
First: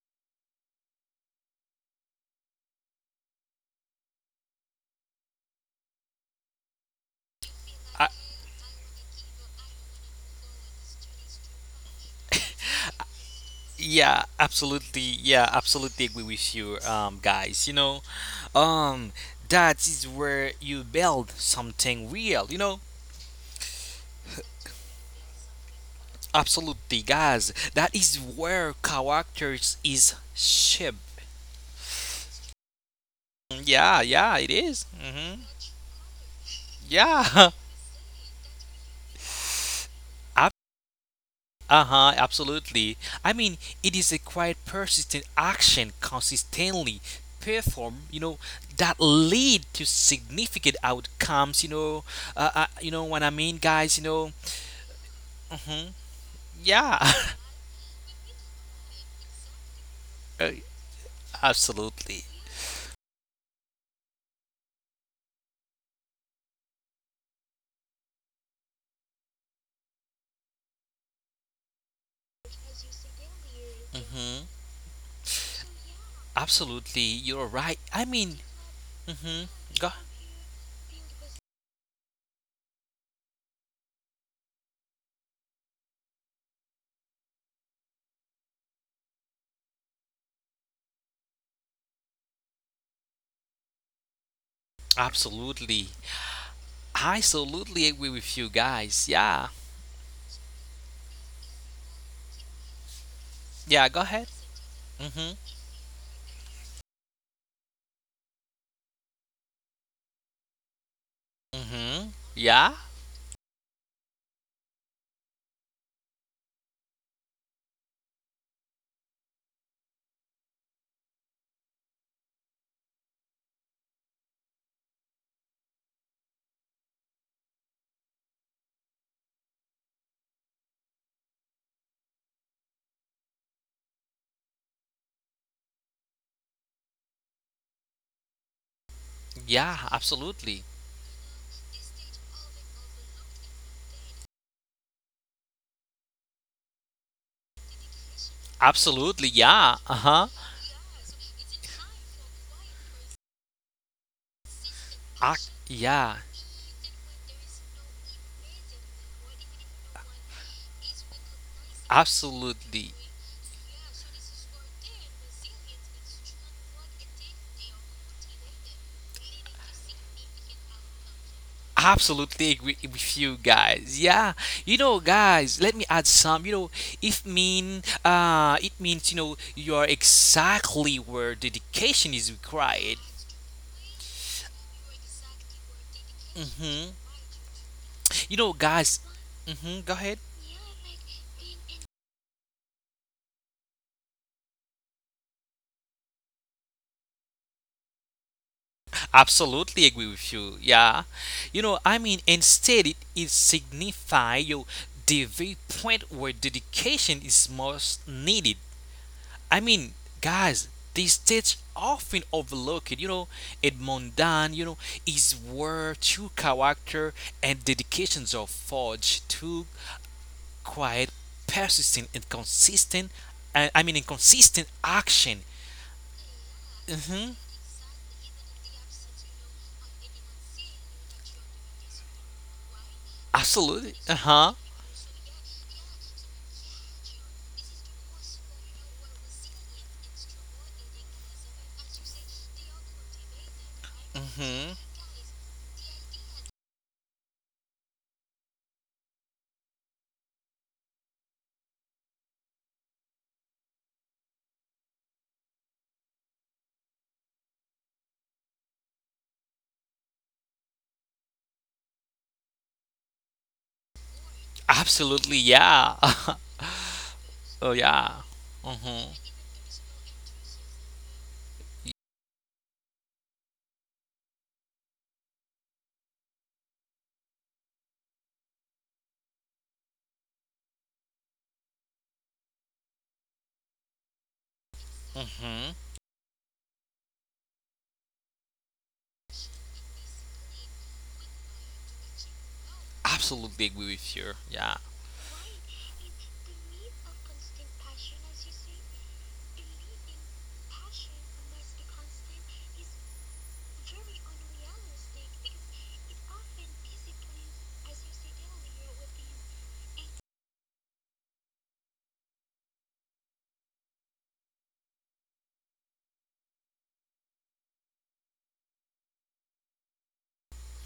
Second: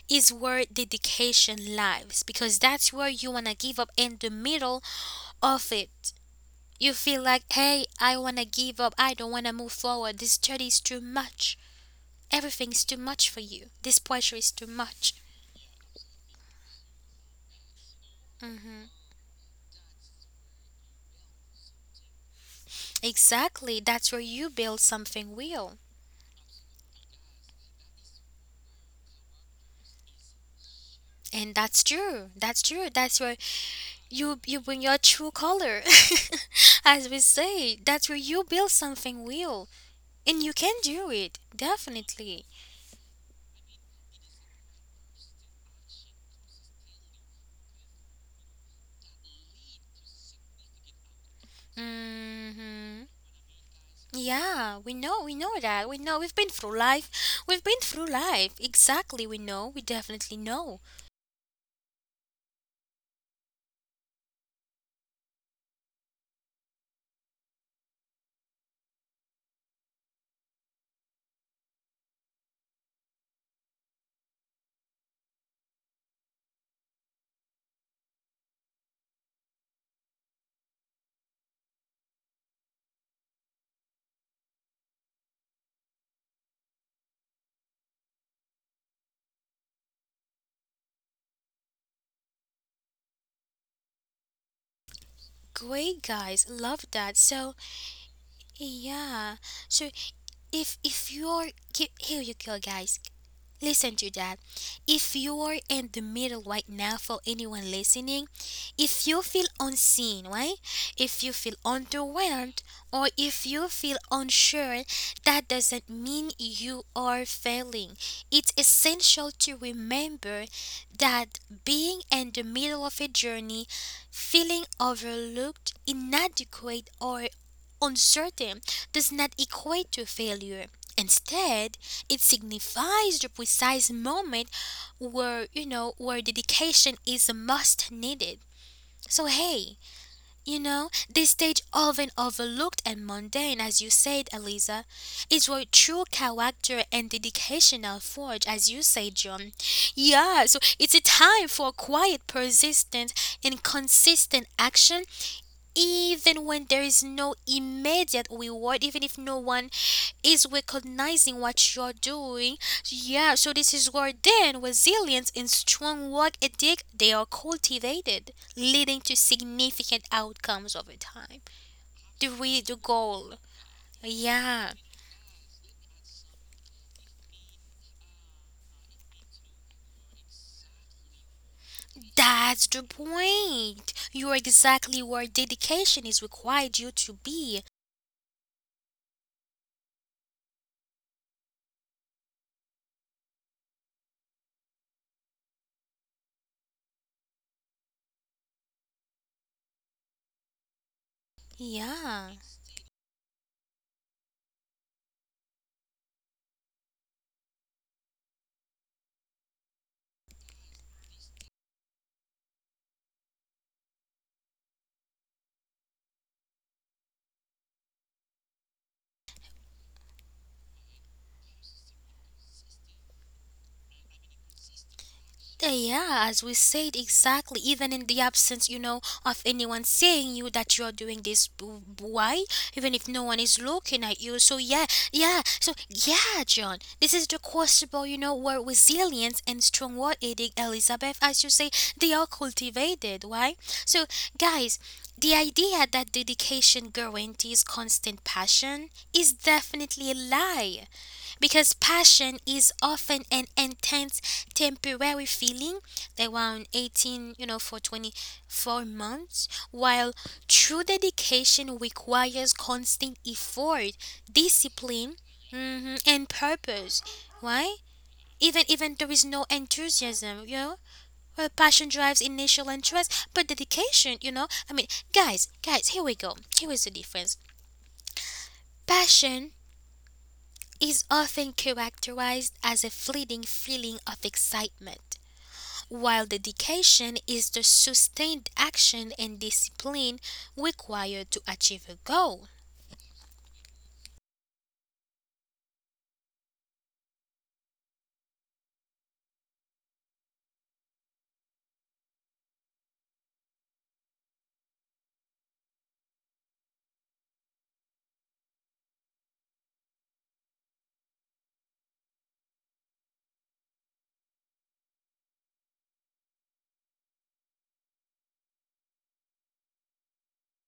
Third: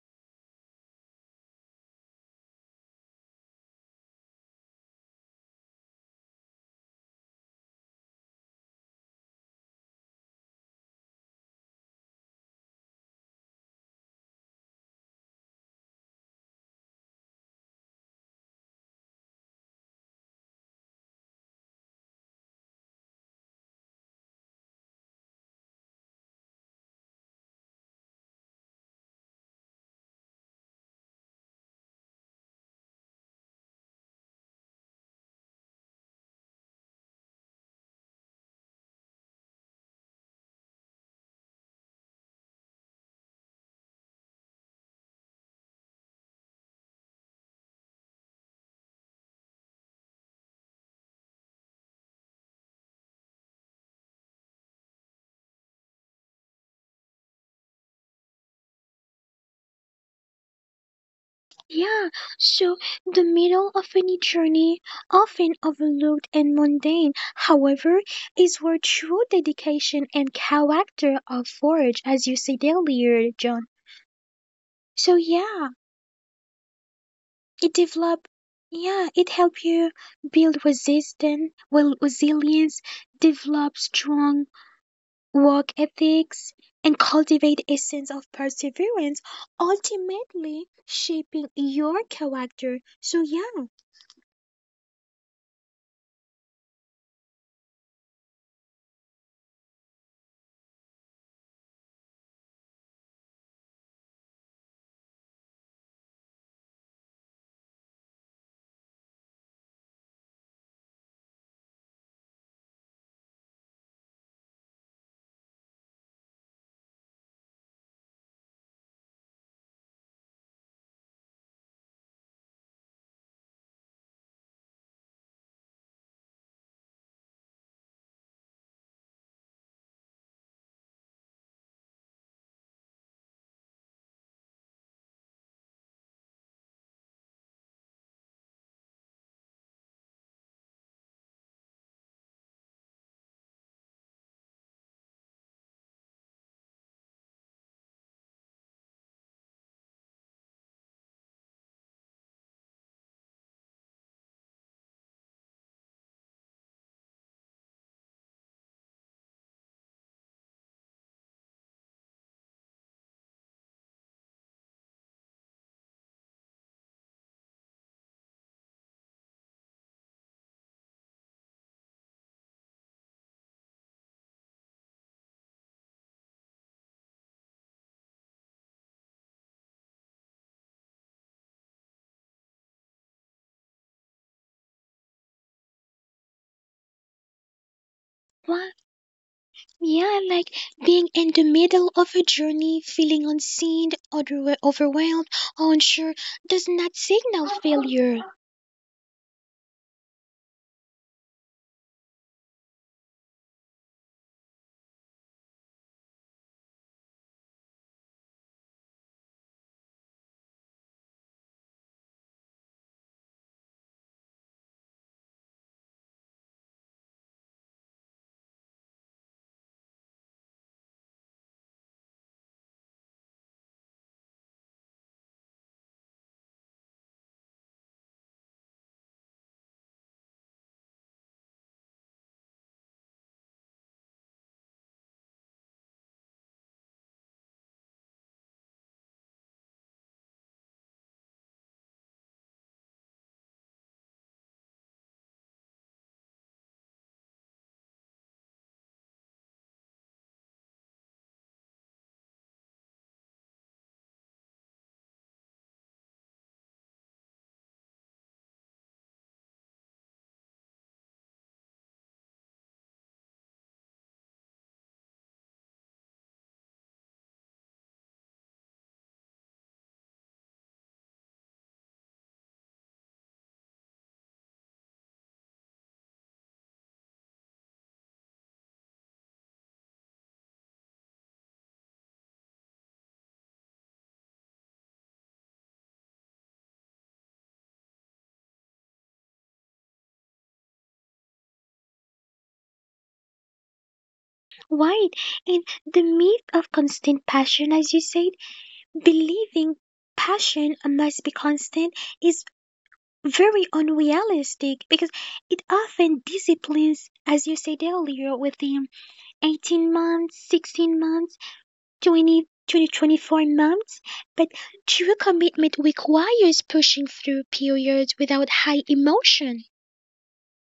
is where dedication lies because that's where you want to give up in the middle of it. You feel like, hey, uh, I want to give up. I don't want to move forward. This study is too much. Everything is too much for you. This pressure is too much. yeah, absolutely agree with you, guys. You know, Hmm. um, that is where you build something real. You know, Exactly. That's where you build something real. absolutely, guys. That is where characters is shaped. And that's true. That's true. That's where Yeah, yeah, it you is. bring your Mm-hmm. true color. As we Yeah, say, that's where you build something real. absolutely. And you can do it. Uh-huh, Definitely. absolutely. I mean, it is a quite persistent action consistently performed, you know, that lead to significant outcomes, you know. You know what Hmm. I mean, guys, you know. Yeah, we know. We know Mhm. that. We know. We've been Yeah. through life. We've been through life. Exactly. We know. We Uh, definitely know. absolutely. Yeah, so the middle of any journey, often overlooked and mundane, however, is where true dedication and character are forged, as you said earlier, John. Mhm. So, yeah. Absolutely. You're right. It I mean, develop yeah, mhm. it help Go. you build resistance, well resilience, develop strong work ethics, and cultivate a sense of perseverance, ultimately shaping your character. So yeah. Absolutely. Great guys. Love I that. So, absolutely agree with you guys. Yeah. yeah. So if you're here you go guys, Yeah, listen go to ahead. that. Mhm. If you're in the middle right now, for anyone listening, if you feel unseen, right, if you feel Mhm. Yeah. underwhelmed, or if you feel unsure, that doesn't mean you are failing. It's essential to remember that being in the middle of a journey, feeling overlooked, inadequate, or uncertain, does not equate to failure. Instead, it signifies the precise moment where, where dedication is most needed. So, Yeah, hey, absolutely. you know, this stage, often overlooked and mundane, as you said, Eliza, is where true character and dedication are forged, as you say, Absolutely, John. yeah. Uh-huh. Yeah, so it's a time for quiet, persistent, and consistent action Ac yeah, even when there is no immediate reward, even if no one is recognizing what you're doing. absolutely. Yeah, so this is where then resilience and strong work ethic they are cultivated, leading to significant outcomes over time. Absolutely agree The with you goal. guys. Yeah. You Yeah, know, guys, let me add some, you know, if mean it means, you know, you are exactly where dedication is that's required. the point. You're exactly where dedication is Mhm. required you to be. You know, Wow. guys, mhm, go ahead. Yeah, like being in the middle of a journey, feeling unseen, other overwhelmed, unsure, does not signal failure. Absolutely agree with you. Yeah. You know, I mean, Yeah. instead, it signifies you the very point where dedication is most needed. I mean, guys, this stage often overlooked, you know, Edmond Dan, you know, is where true character and dedications are forged through quiet, persistent, and consistent, and I mean, inconsistent action. Yeah, as we said, Hmm. exactly. Even in the absence, of anyone saying you that you're doing this, why? Even if no one is Absolutely. Uh looking at huh. you. So yeah, yeah. So yeah, John. This is the questionable, where resilience and strong word edict, Elizabeth, as you say, they are cultivated. Why? So Mm-hmm. guys, the idea that dedication guarantees constant passion is definitely a lie. Because passion is often an intense temporary feeling around 18, for 24 months, while true dedication requires constant effort, Absolutely. discipline, Yeah. mhm, and purpose. oh Why? yeah. Even Mm-hmm. even there is no enthusiasm, you know? Well, passion drives initial interest, but dedication, you know? I mean, guys, guys, here we go. Here is the difference. Passion is often characterized as a fleeting feeling of excitement, Mm-hmm. while dedication is the sustained action and discipline required to achieve a goal. Absolutely agree with you. Yeah. Right. And the myth of constant passion, as you said, believing passion must be constant is very unrealistic because it often disciplines, as you said earlier, within 18 months, 16 months, 24 months. But true commitment requires pushing through periods without high emotion.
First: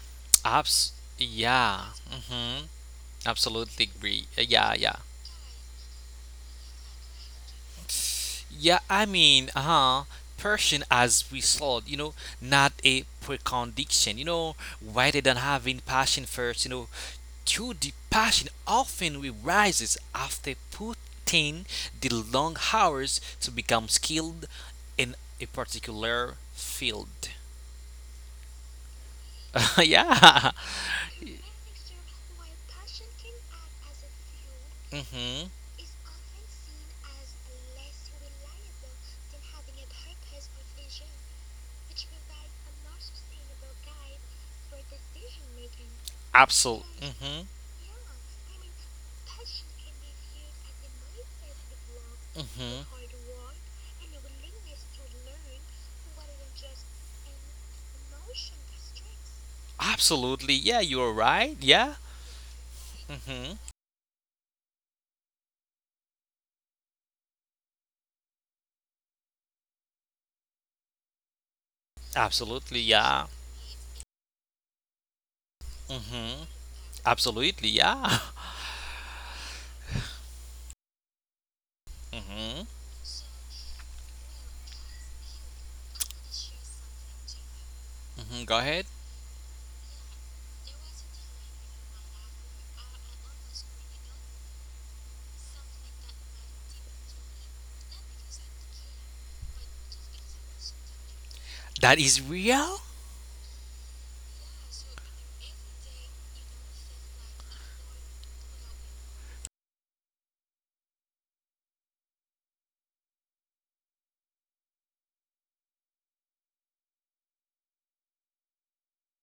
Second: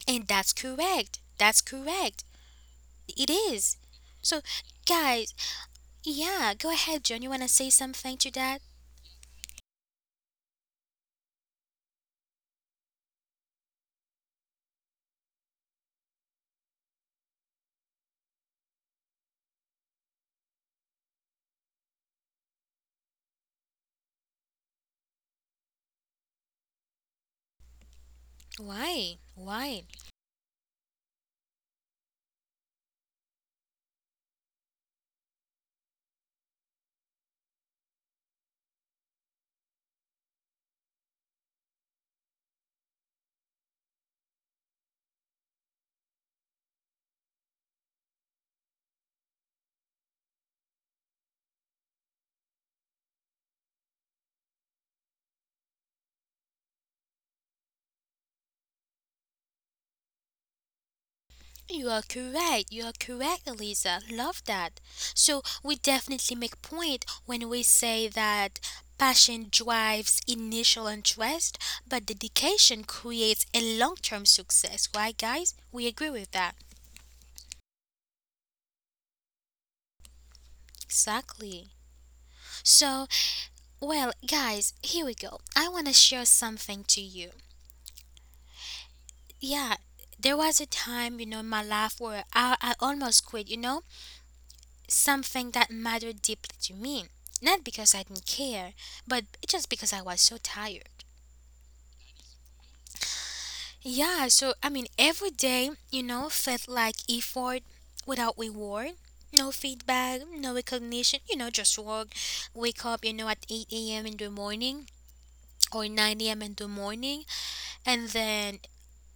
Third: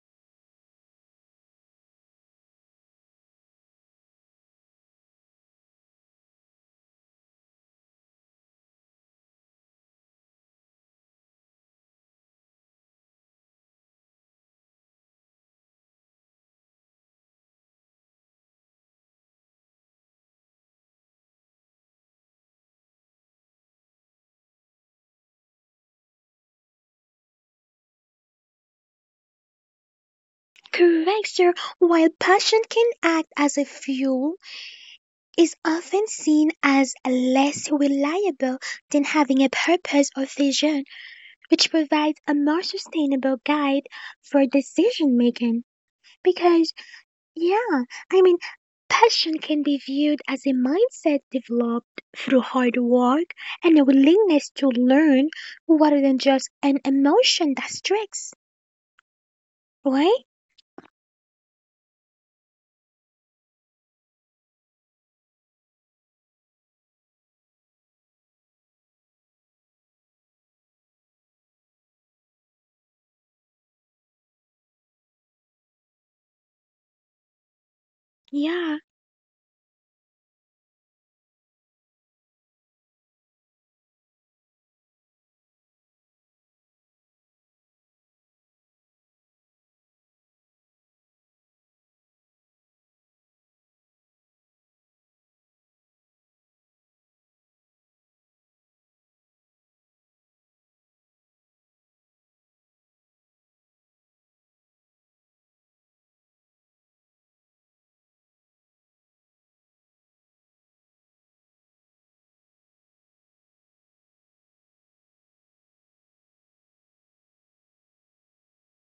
And that's Abs. correct. That's Yeah. correct. Mm-hmm. It is. Absolutely agree. So, Yeah. Yeah. guys, yeah, go ahead, John. You want to say something to that? Yeah, I mean, uh-huh, Persian as we saw, you know, not a precondition, you know, rather than having passion first, you know, true the passion often rises after putting the long hours to become skilled in a particular field. Why? Why? yeah. Correct, sir. While passion can act as a fuel, Mm-hmm. is often seen as less reliable than having a purpose or vision, which provides a more sustainable guide for decision making. Because, Absolutely. Mm-hmm. yeah, I mean, passion can be viewed as a mindset developed through hard Mm-hmm. work and a willingness to learn rather than just an emotion that strikes, right? Absolutely. Yeah, you're right. You Yeah. are correct. You are correct, Mm-hmm. Eliza. Love that. So we definitely make point when we say that passion drives initial interest, but Absolutely. dedication Yeah. creates a long-term success. Right, guys? We agree with Mm-hmm. that. Absolutely. Yeah. Yeah, Exactly. Hmm. So, well, guys, here we go. I want to share something to you. Hmm. Go ahead. Yeah, there was a time, in my life where I almost quit, something that mattered deeply to me. Not because I didn't care, but just because I was so tired. That is real? Yeah, so I mean, every day, felt like effort without reward. No feedback, no recognition, just work. Wake up, at 8 a.m. in the morning or 9 a.m. in the morning, and then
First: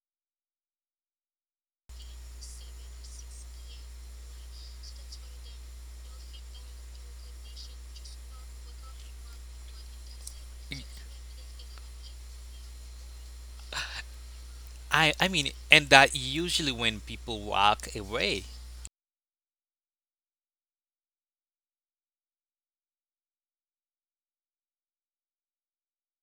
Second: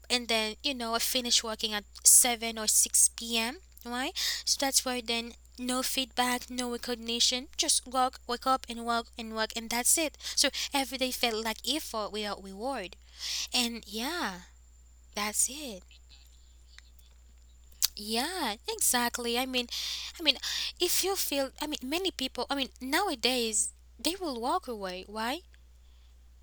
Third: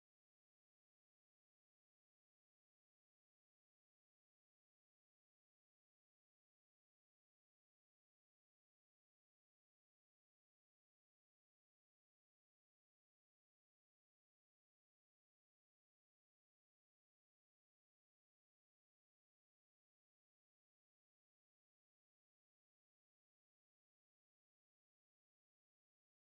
and then I finish working at 7 or 6 p.m. Right? So that's why. Then no feedback, no recognition, just work, wake up and work and work and that's it. So every day felt like effort without reward. And yeah, I that's mean, it. and that usually when people walk away. Yeah, exactly. I mean, if you feel, I mean, many people, I mean, nowadays they will walk away. Why?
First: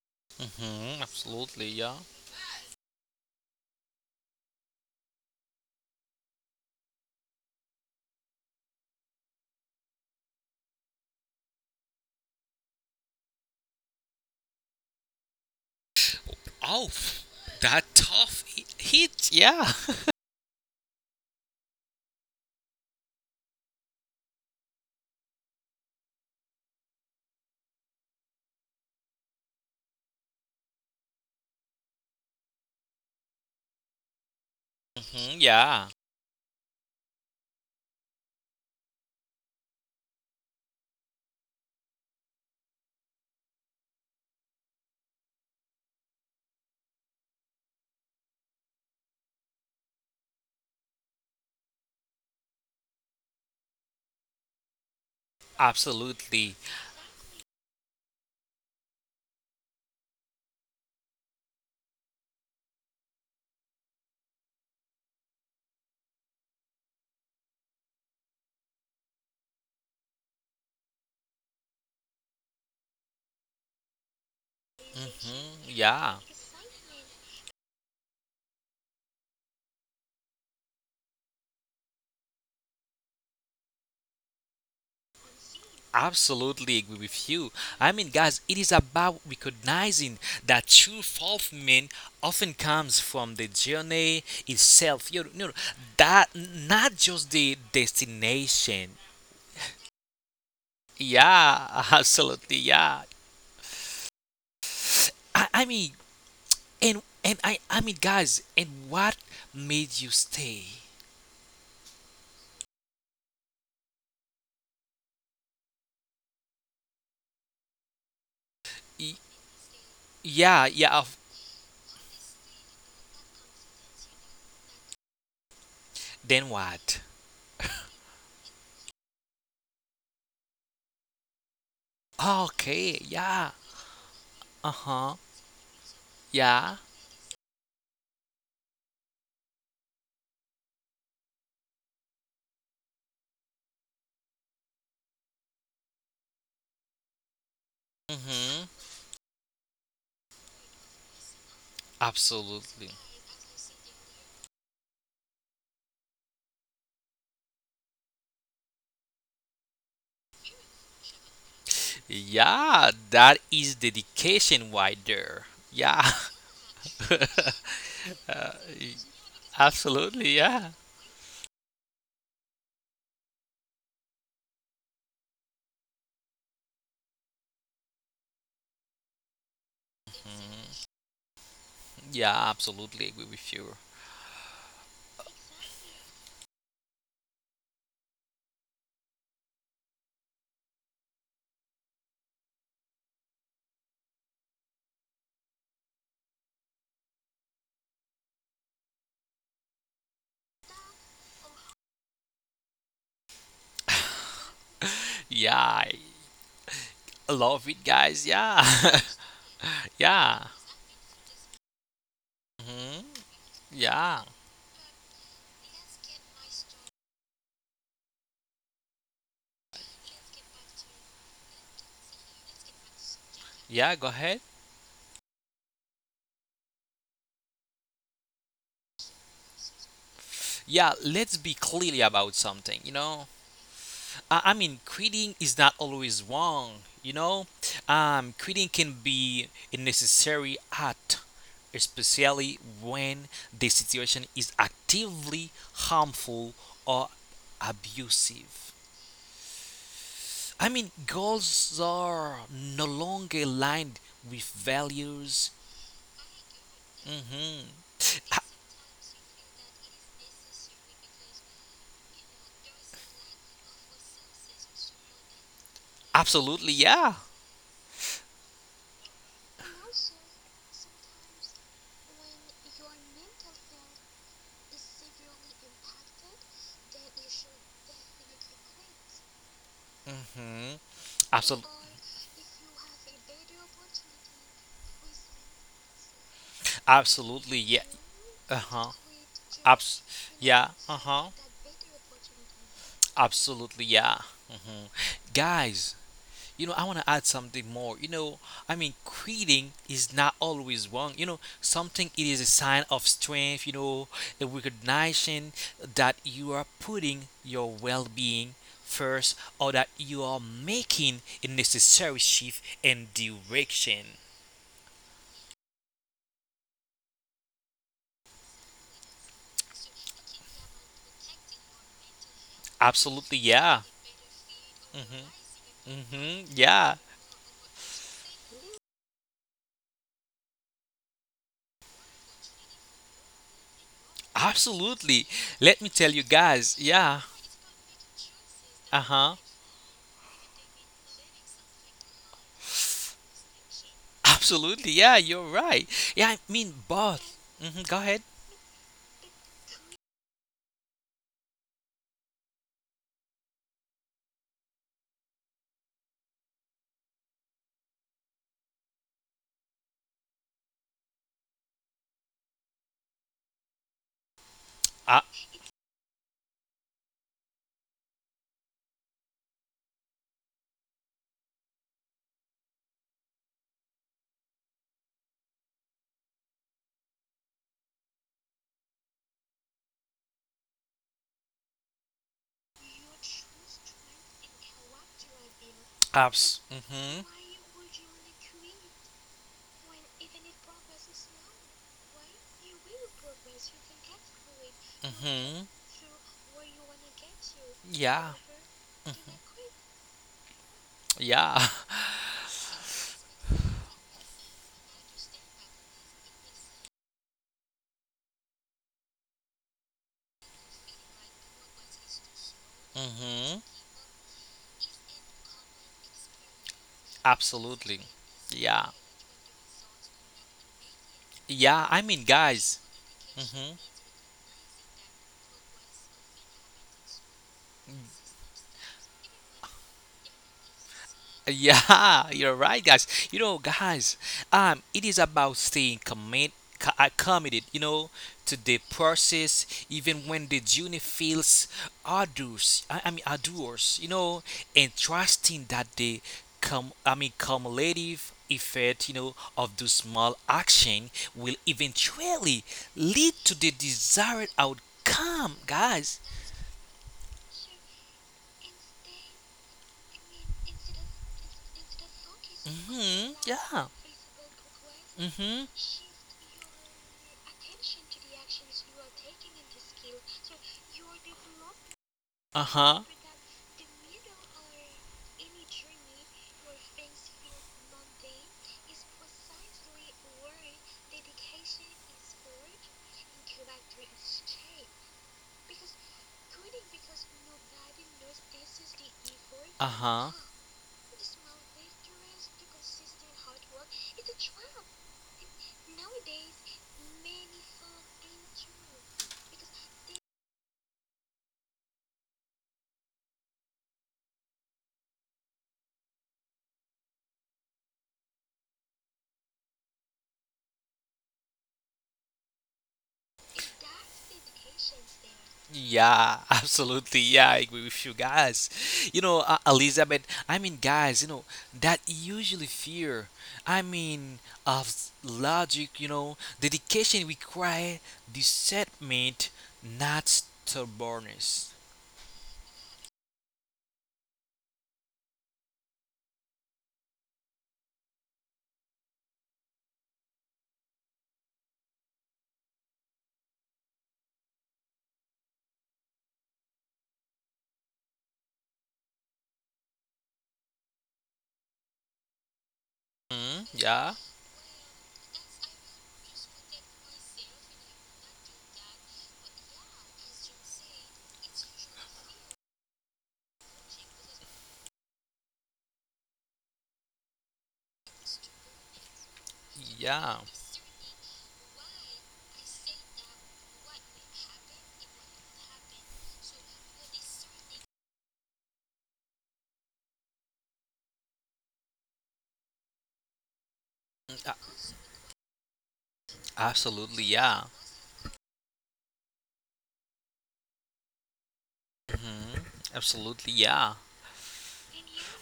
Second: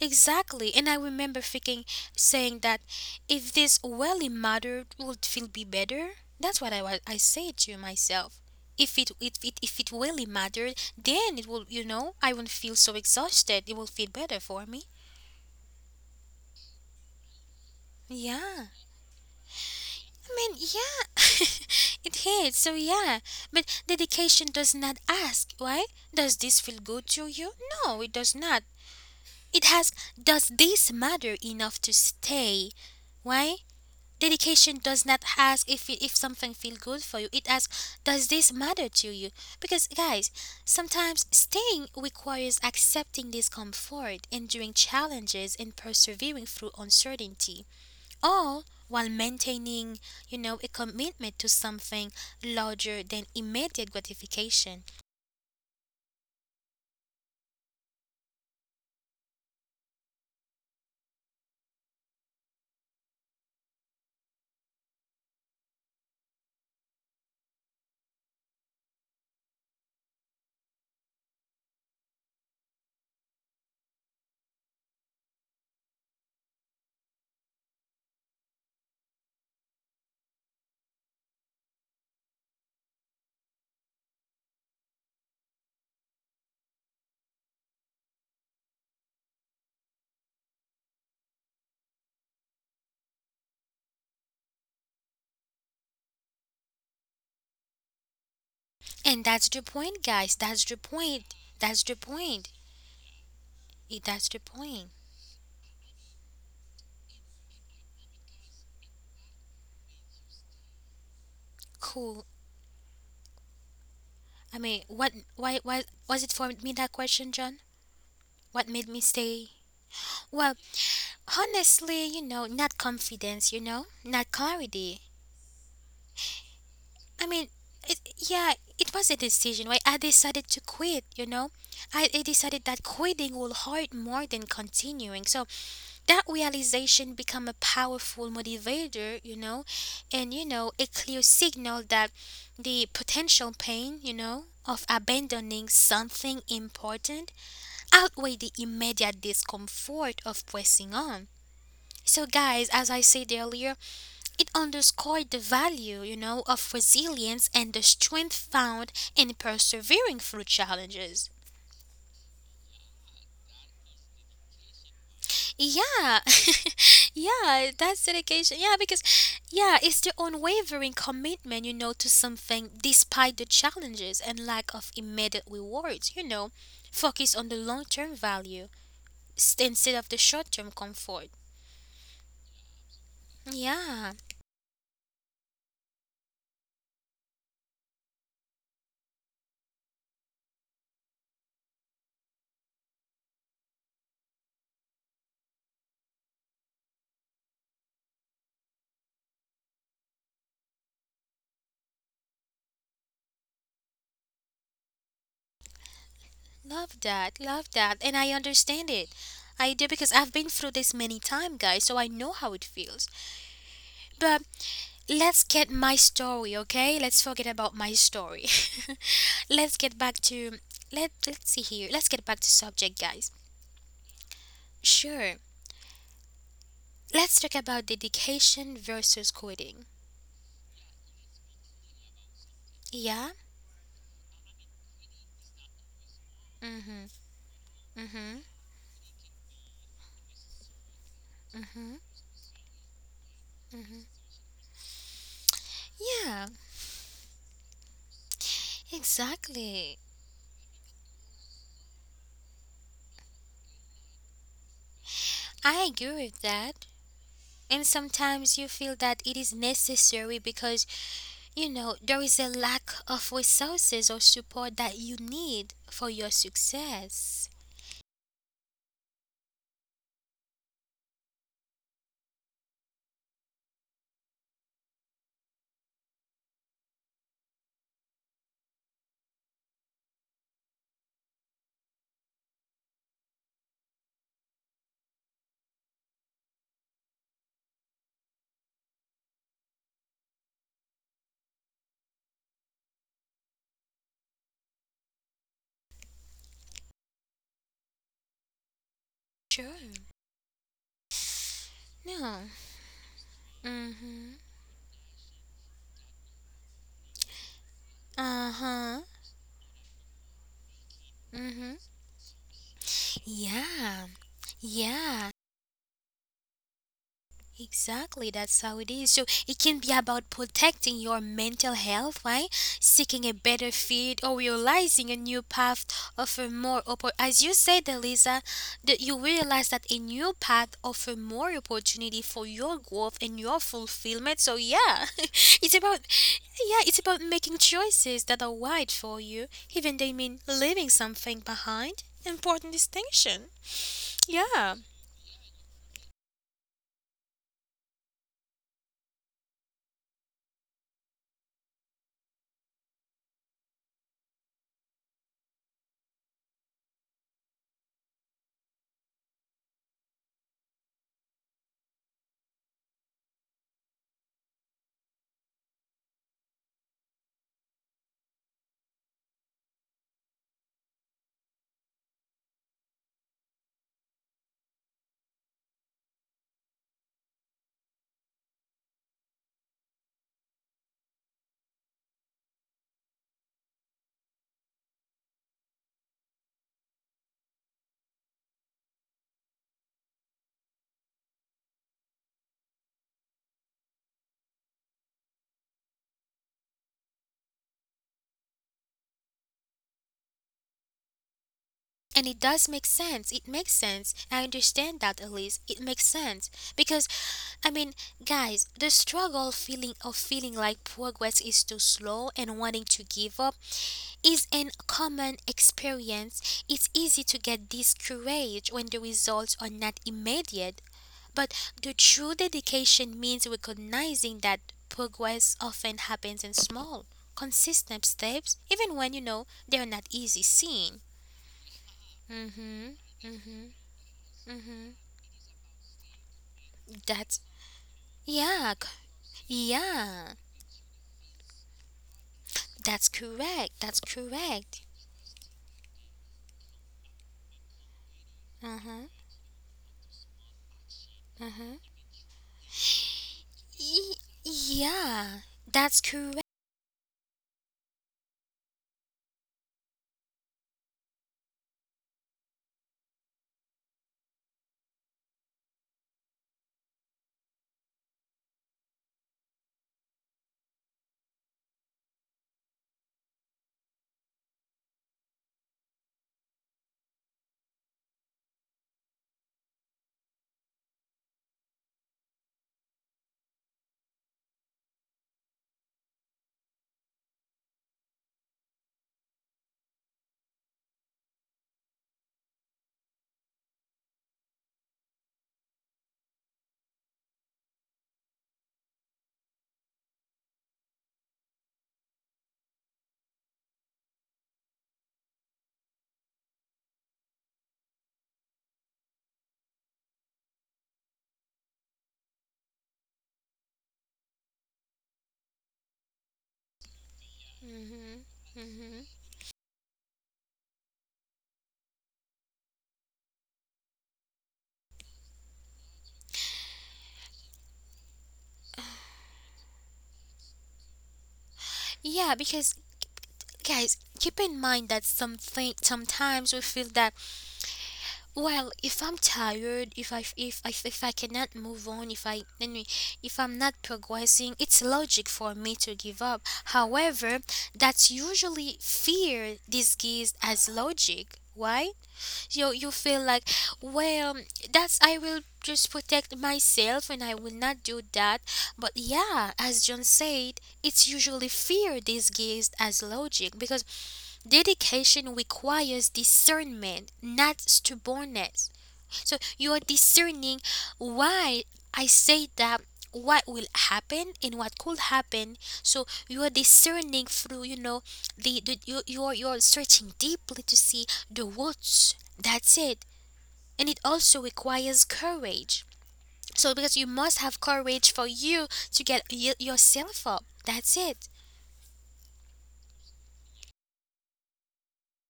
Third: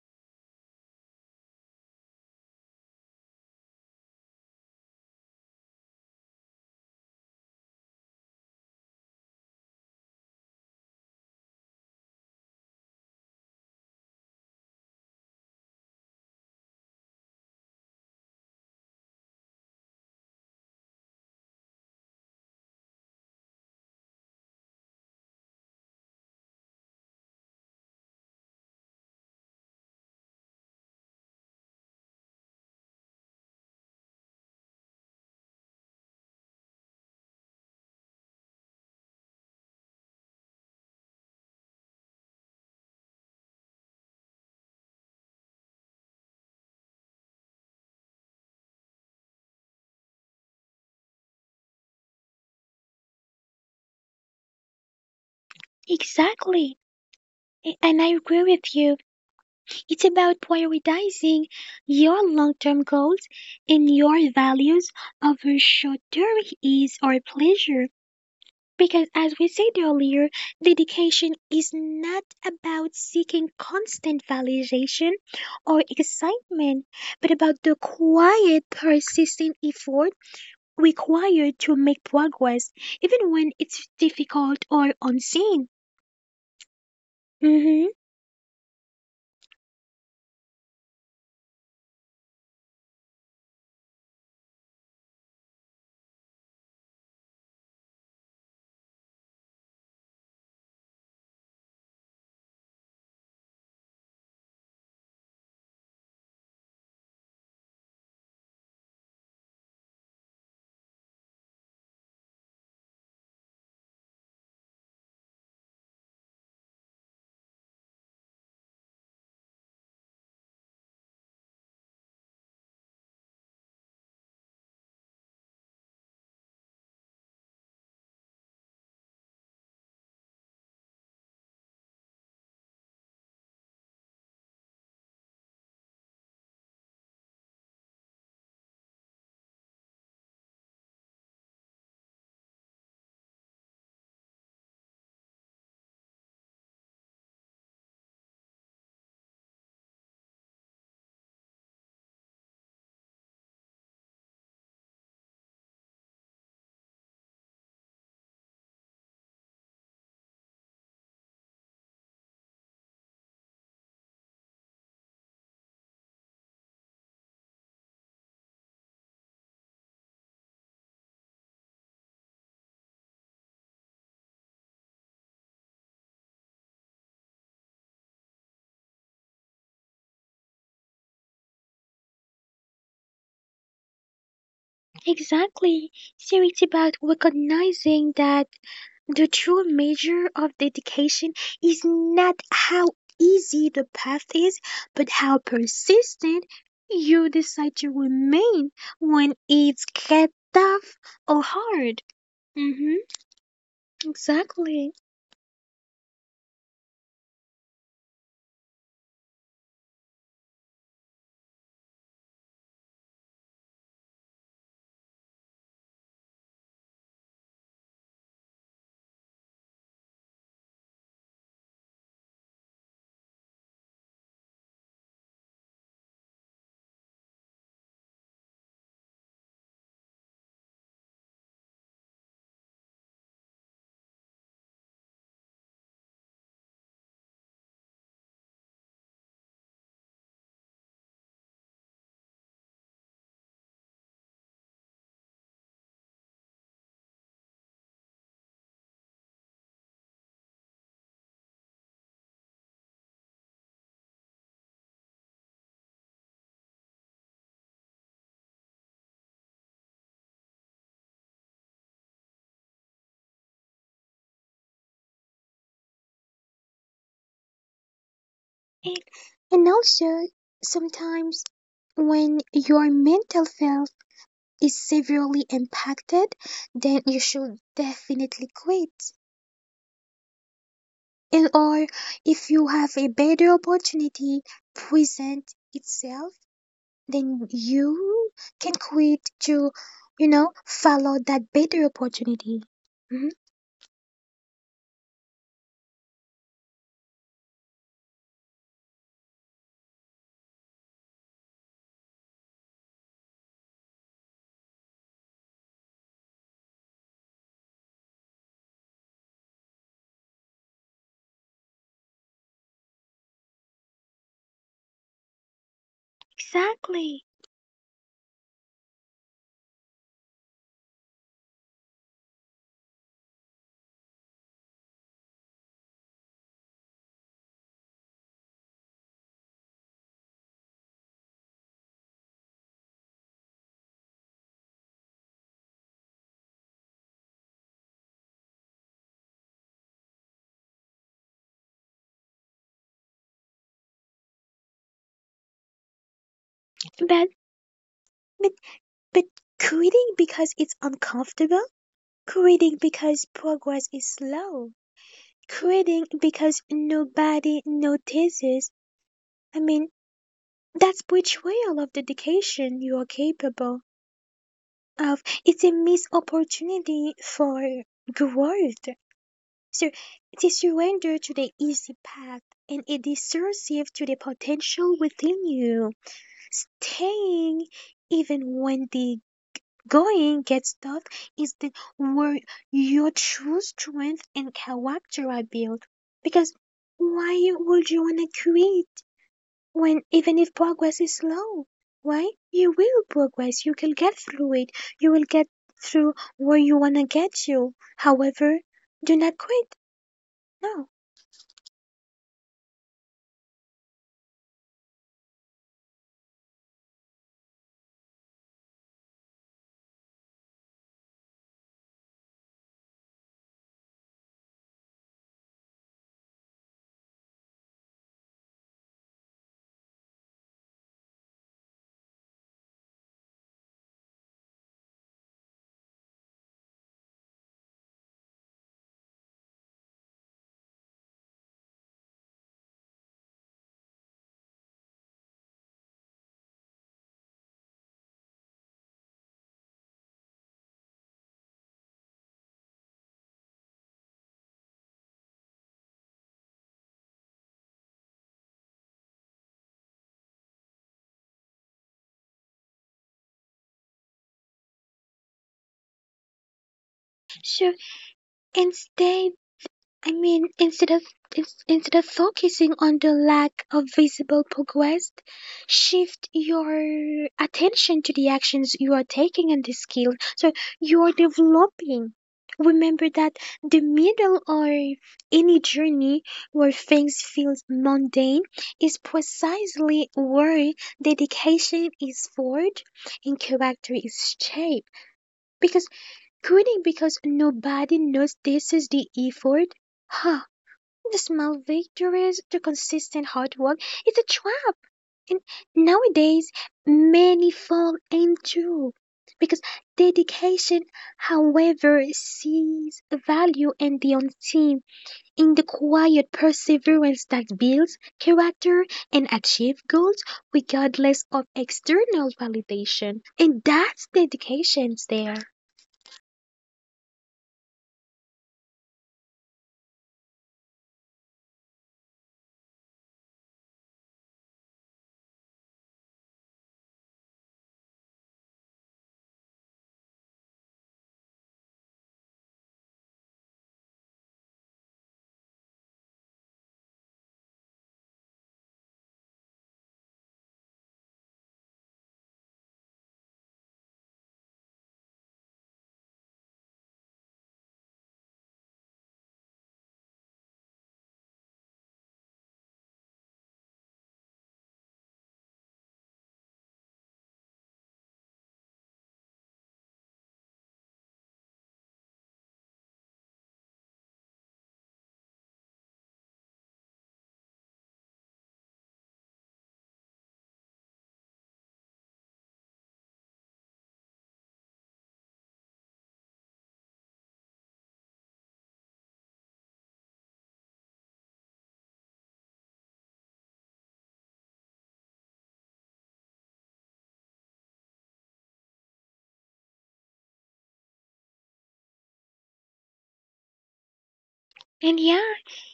Exactly, and I Hmm. remember Absolutely. thinking, Yeah. saying that if this really mattered, would feel be better. That's what I said to myself. If it really mattered, then it will I won't feel so exhausted. It will feel better for me. Oh, that Yeah, hit. Yeah, I mean yeah, it hits. So yeah, but dedication does not ask, right? Does this feel good to you? No, it does not. It has. Does this matter enough to stay? Why? Dedication does not hmm, ask yeah, if it, if something feel good for you. It asks, does this matter to you? Because guys, sometimes staying requires accepting discomfort, enduring challenges, and persevering through uncertainty, all while maintaining, a commitment to something larger than immediate gratification. absolutely. exactly. And I agree with you. It's about prioritizing your long term goals and your values over short term ease or pleasure. Because, as we said earlier, dedication is not about seeking constant validation or Hmm. Yeah. excitement, but about the quiet, persistent effort required to make progress, even when it's difficult or unseen. Absolutely agree with you. Hmm I mean, guys, it is about recognizing that true fulfillment often comes from the journey itself. You know, that not just the destination. And that's the point, guys. That's the point. Yeah, That's the point. absolutely. Yeah. It- That's the point. I mean, and and I mean, guys, and what made you stay? Cool. I mean, what? Why? Why was it for me that question, John? What made me Y- stay? Well, yeah, yeah. of- honestly, not confidence, not clarity. Then what? I mean, it, yeah, it was a decision, right? I decided to quit, you know. I decided that Okay. quitting will Yeah. hurt more than Uh huh. continuing. So that Yeah. realization become a powerful motivator, and, a clear signal that the potential pain, of abandoning something important outweigh the Mhm. immediate discomfort of pressing on. So, guys, as Absolutely. I said earlier, it underscored the value, of resilience and the strength found in persevering through challenges. Yeah, that is dedication right there. Yeah, Yeah, yeah, that's dedication. Uh, Yeah, because, yeah, it's the absolutely. Yeah, unwavering commitment, to something despite the challenges and lack of immediate rewards, you know. Focus on the long term value instead of the short term comfort. yeah, absolutely agree with you. Yeah. exactly. So it's really about recognizing that the true measure of dedication is not how easy the path is, but how persistent you decide to remain when it's get tough or hard. Hmm exactly. Yeah, I Love love that, it, and I guys. Yeah, understand it. I do because I've been yeah. through this many times, guys, so I know how it feels. Hmm. Yeah, But let's get my story, okay? Let's forget about my story. Let's get back to, let's see here. Let's get back to subject, guys. yeah, go ahead. Sure. Let's talk about dedication versus quitting. Yeah, let's be clear about something, you know? Yeah. I mean, quitting is not always wrong, you Mhm. know? Mhm. Quitting can be a necessary act, Mhm. especially when the situation is actively harmful Yeah. or abusive. Exactly. I mean, goals are no longer aligned with values. I agree with that. Hmm. And sometimes you feel that it is necessary because there is a lack of resources or support that you need for your Absolutely, yeah. success. And, and also, sometimes when your mental health is severely impacted, then you should definitely quit. Hmm. And or Absolutely. if you have a better opportunity present itself, then Absolutely. Yeah. you can Uh huh. quit to, Abs. you know, Yeah. follow Uh huh. that better opportunity. Mhm. Absolutely. Yeah. Hmm. Guys, you know, I want to add something more. You know, I mean, quitting Sure. is not always wrong. You know, something it is a No. sign of strength. You know, Mm hmm. a recognition that you are putting your well-being Uh huh. first, or that you are making a Mm hmm. necessary shift in direction. Yeah. Yeah. Exactly. Exactly, that's how it is. So it can be about protecting your mental health, right? Absolutely. Seeking a Yeah. better fit or realizing a new Mm-hmm. path Hmm. offer Yeah, more as you said, Elisa, that you realize that a new path offer more opportunity for your growth and your fulfillment. So absolutely. yeah, Let me it's tell you about guys. yeah, it's Yeah. about making choices that are Uh right huh. for you, even they mean leaving something behind. Important distinction. Absolutely. Yeah. Yeah, you're right. Yeah, I mean, But but. Hmm. Go ahead. but but quitting because it's uncomfortable, quitting because progress is slow, quitting because nobody notices. I mean, that's betrayal of dedication you are capable of. Uh, It's a missed opportunity for growth. So it is surrender to the easy path and it is receptive to the potential within you. Staying even when the going gets tough is the where your true strength and character are built. Because apps. why Hmm. would you wanna quit, when even if progress is slow, right, you will progress, you can get through it, you will get Hmm. through where you want to get you, Yeah. however, do not quit. No. Yeah. And it does make sense. It makes sense. I understand that, Elise. It makes sense because, I mean, guys, the struggle feeling of feeling like progress is too slow and wanting to hmm, give up is an common experience. It's easy to get absolutely. Yeah. discouraged when the results are not immediate. But Yeah. I the mean, true guys. dedication means Mm-hmm. recognizing that progress often happens in small, consistent steps, even when you know they're not easy seen. Yeah, you're right, guys. Mhm. You know, Mhm. guys, it Mhm. is about staying commit, That's committed, you know, to the yeah. process, c- even when Yeah. the journey feels arduous. I mean, That's correct. arduous, you That's know, and correct. trusting that the I mean, cumulative effect, you Uh-huh. know, of the small action will Uh-huh. eventually lead to the Y- desired outcome, yeah. guys. That's correct. So instead, I mean, instead of instead of focusing on the Mm-hmm. lack of Yeah. visible progress, Mm-hmm. shift your attention to the actions you are taking and the skills so you are developing. Remember Uh-huh. that the middle or any journey where things feel mundane is precisely where dedication is forged and character is shaped. Because quitting because nobody knows this is the effort. Huh. Uh-huh. The small victories, the consistent hard work, it's a trap. And nowadays, many fall into because dedication, however, sees value and the unseen, in the quiet perseverance that builds character and achieves goals regardless of external validation. And that's dedication there. Yeah, absolutely. Yeah, I agree with you Mhm. guys. Mhm. You know, Elizabeth, I mean, guys, you know, that usually fear, I mean, logic, you know, dedication require discernment, not stubbornness. Yeah, because guys, keep in mind that something sometimes we feel that, well, if I'm tired, if I cannot move on, if I anyway, if I'm not progressing, it's logic for me to give up. However, that's usually fear disguised as logic. Why? You feel like, Mm, yeah, well, that's I will just protect myself and I will not do that. But yeah, as John said, it's usually fear disguised as logic because dedication requires discernment, not stubbornness. So you are yeah, discerning why I say that, what will happen and what could happen. So you are discerning through, you know, the you're searching deeply to see the roots. That's it. And it Mm, also requires courage. So because you absolutely, must yeah. have courage for you to get yourself up. That's it. Hmm. Absolutely, yeah. And yeah,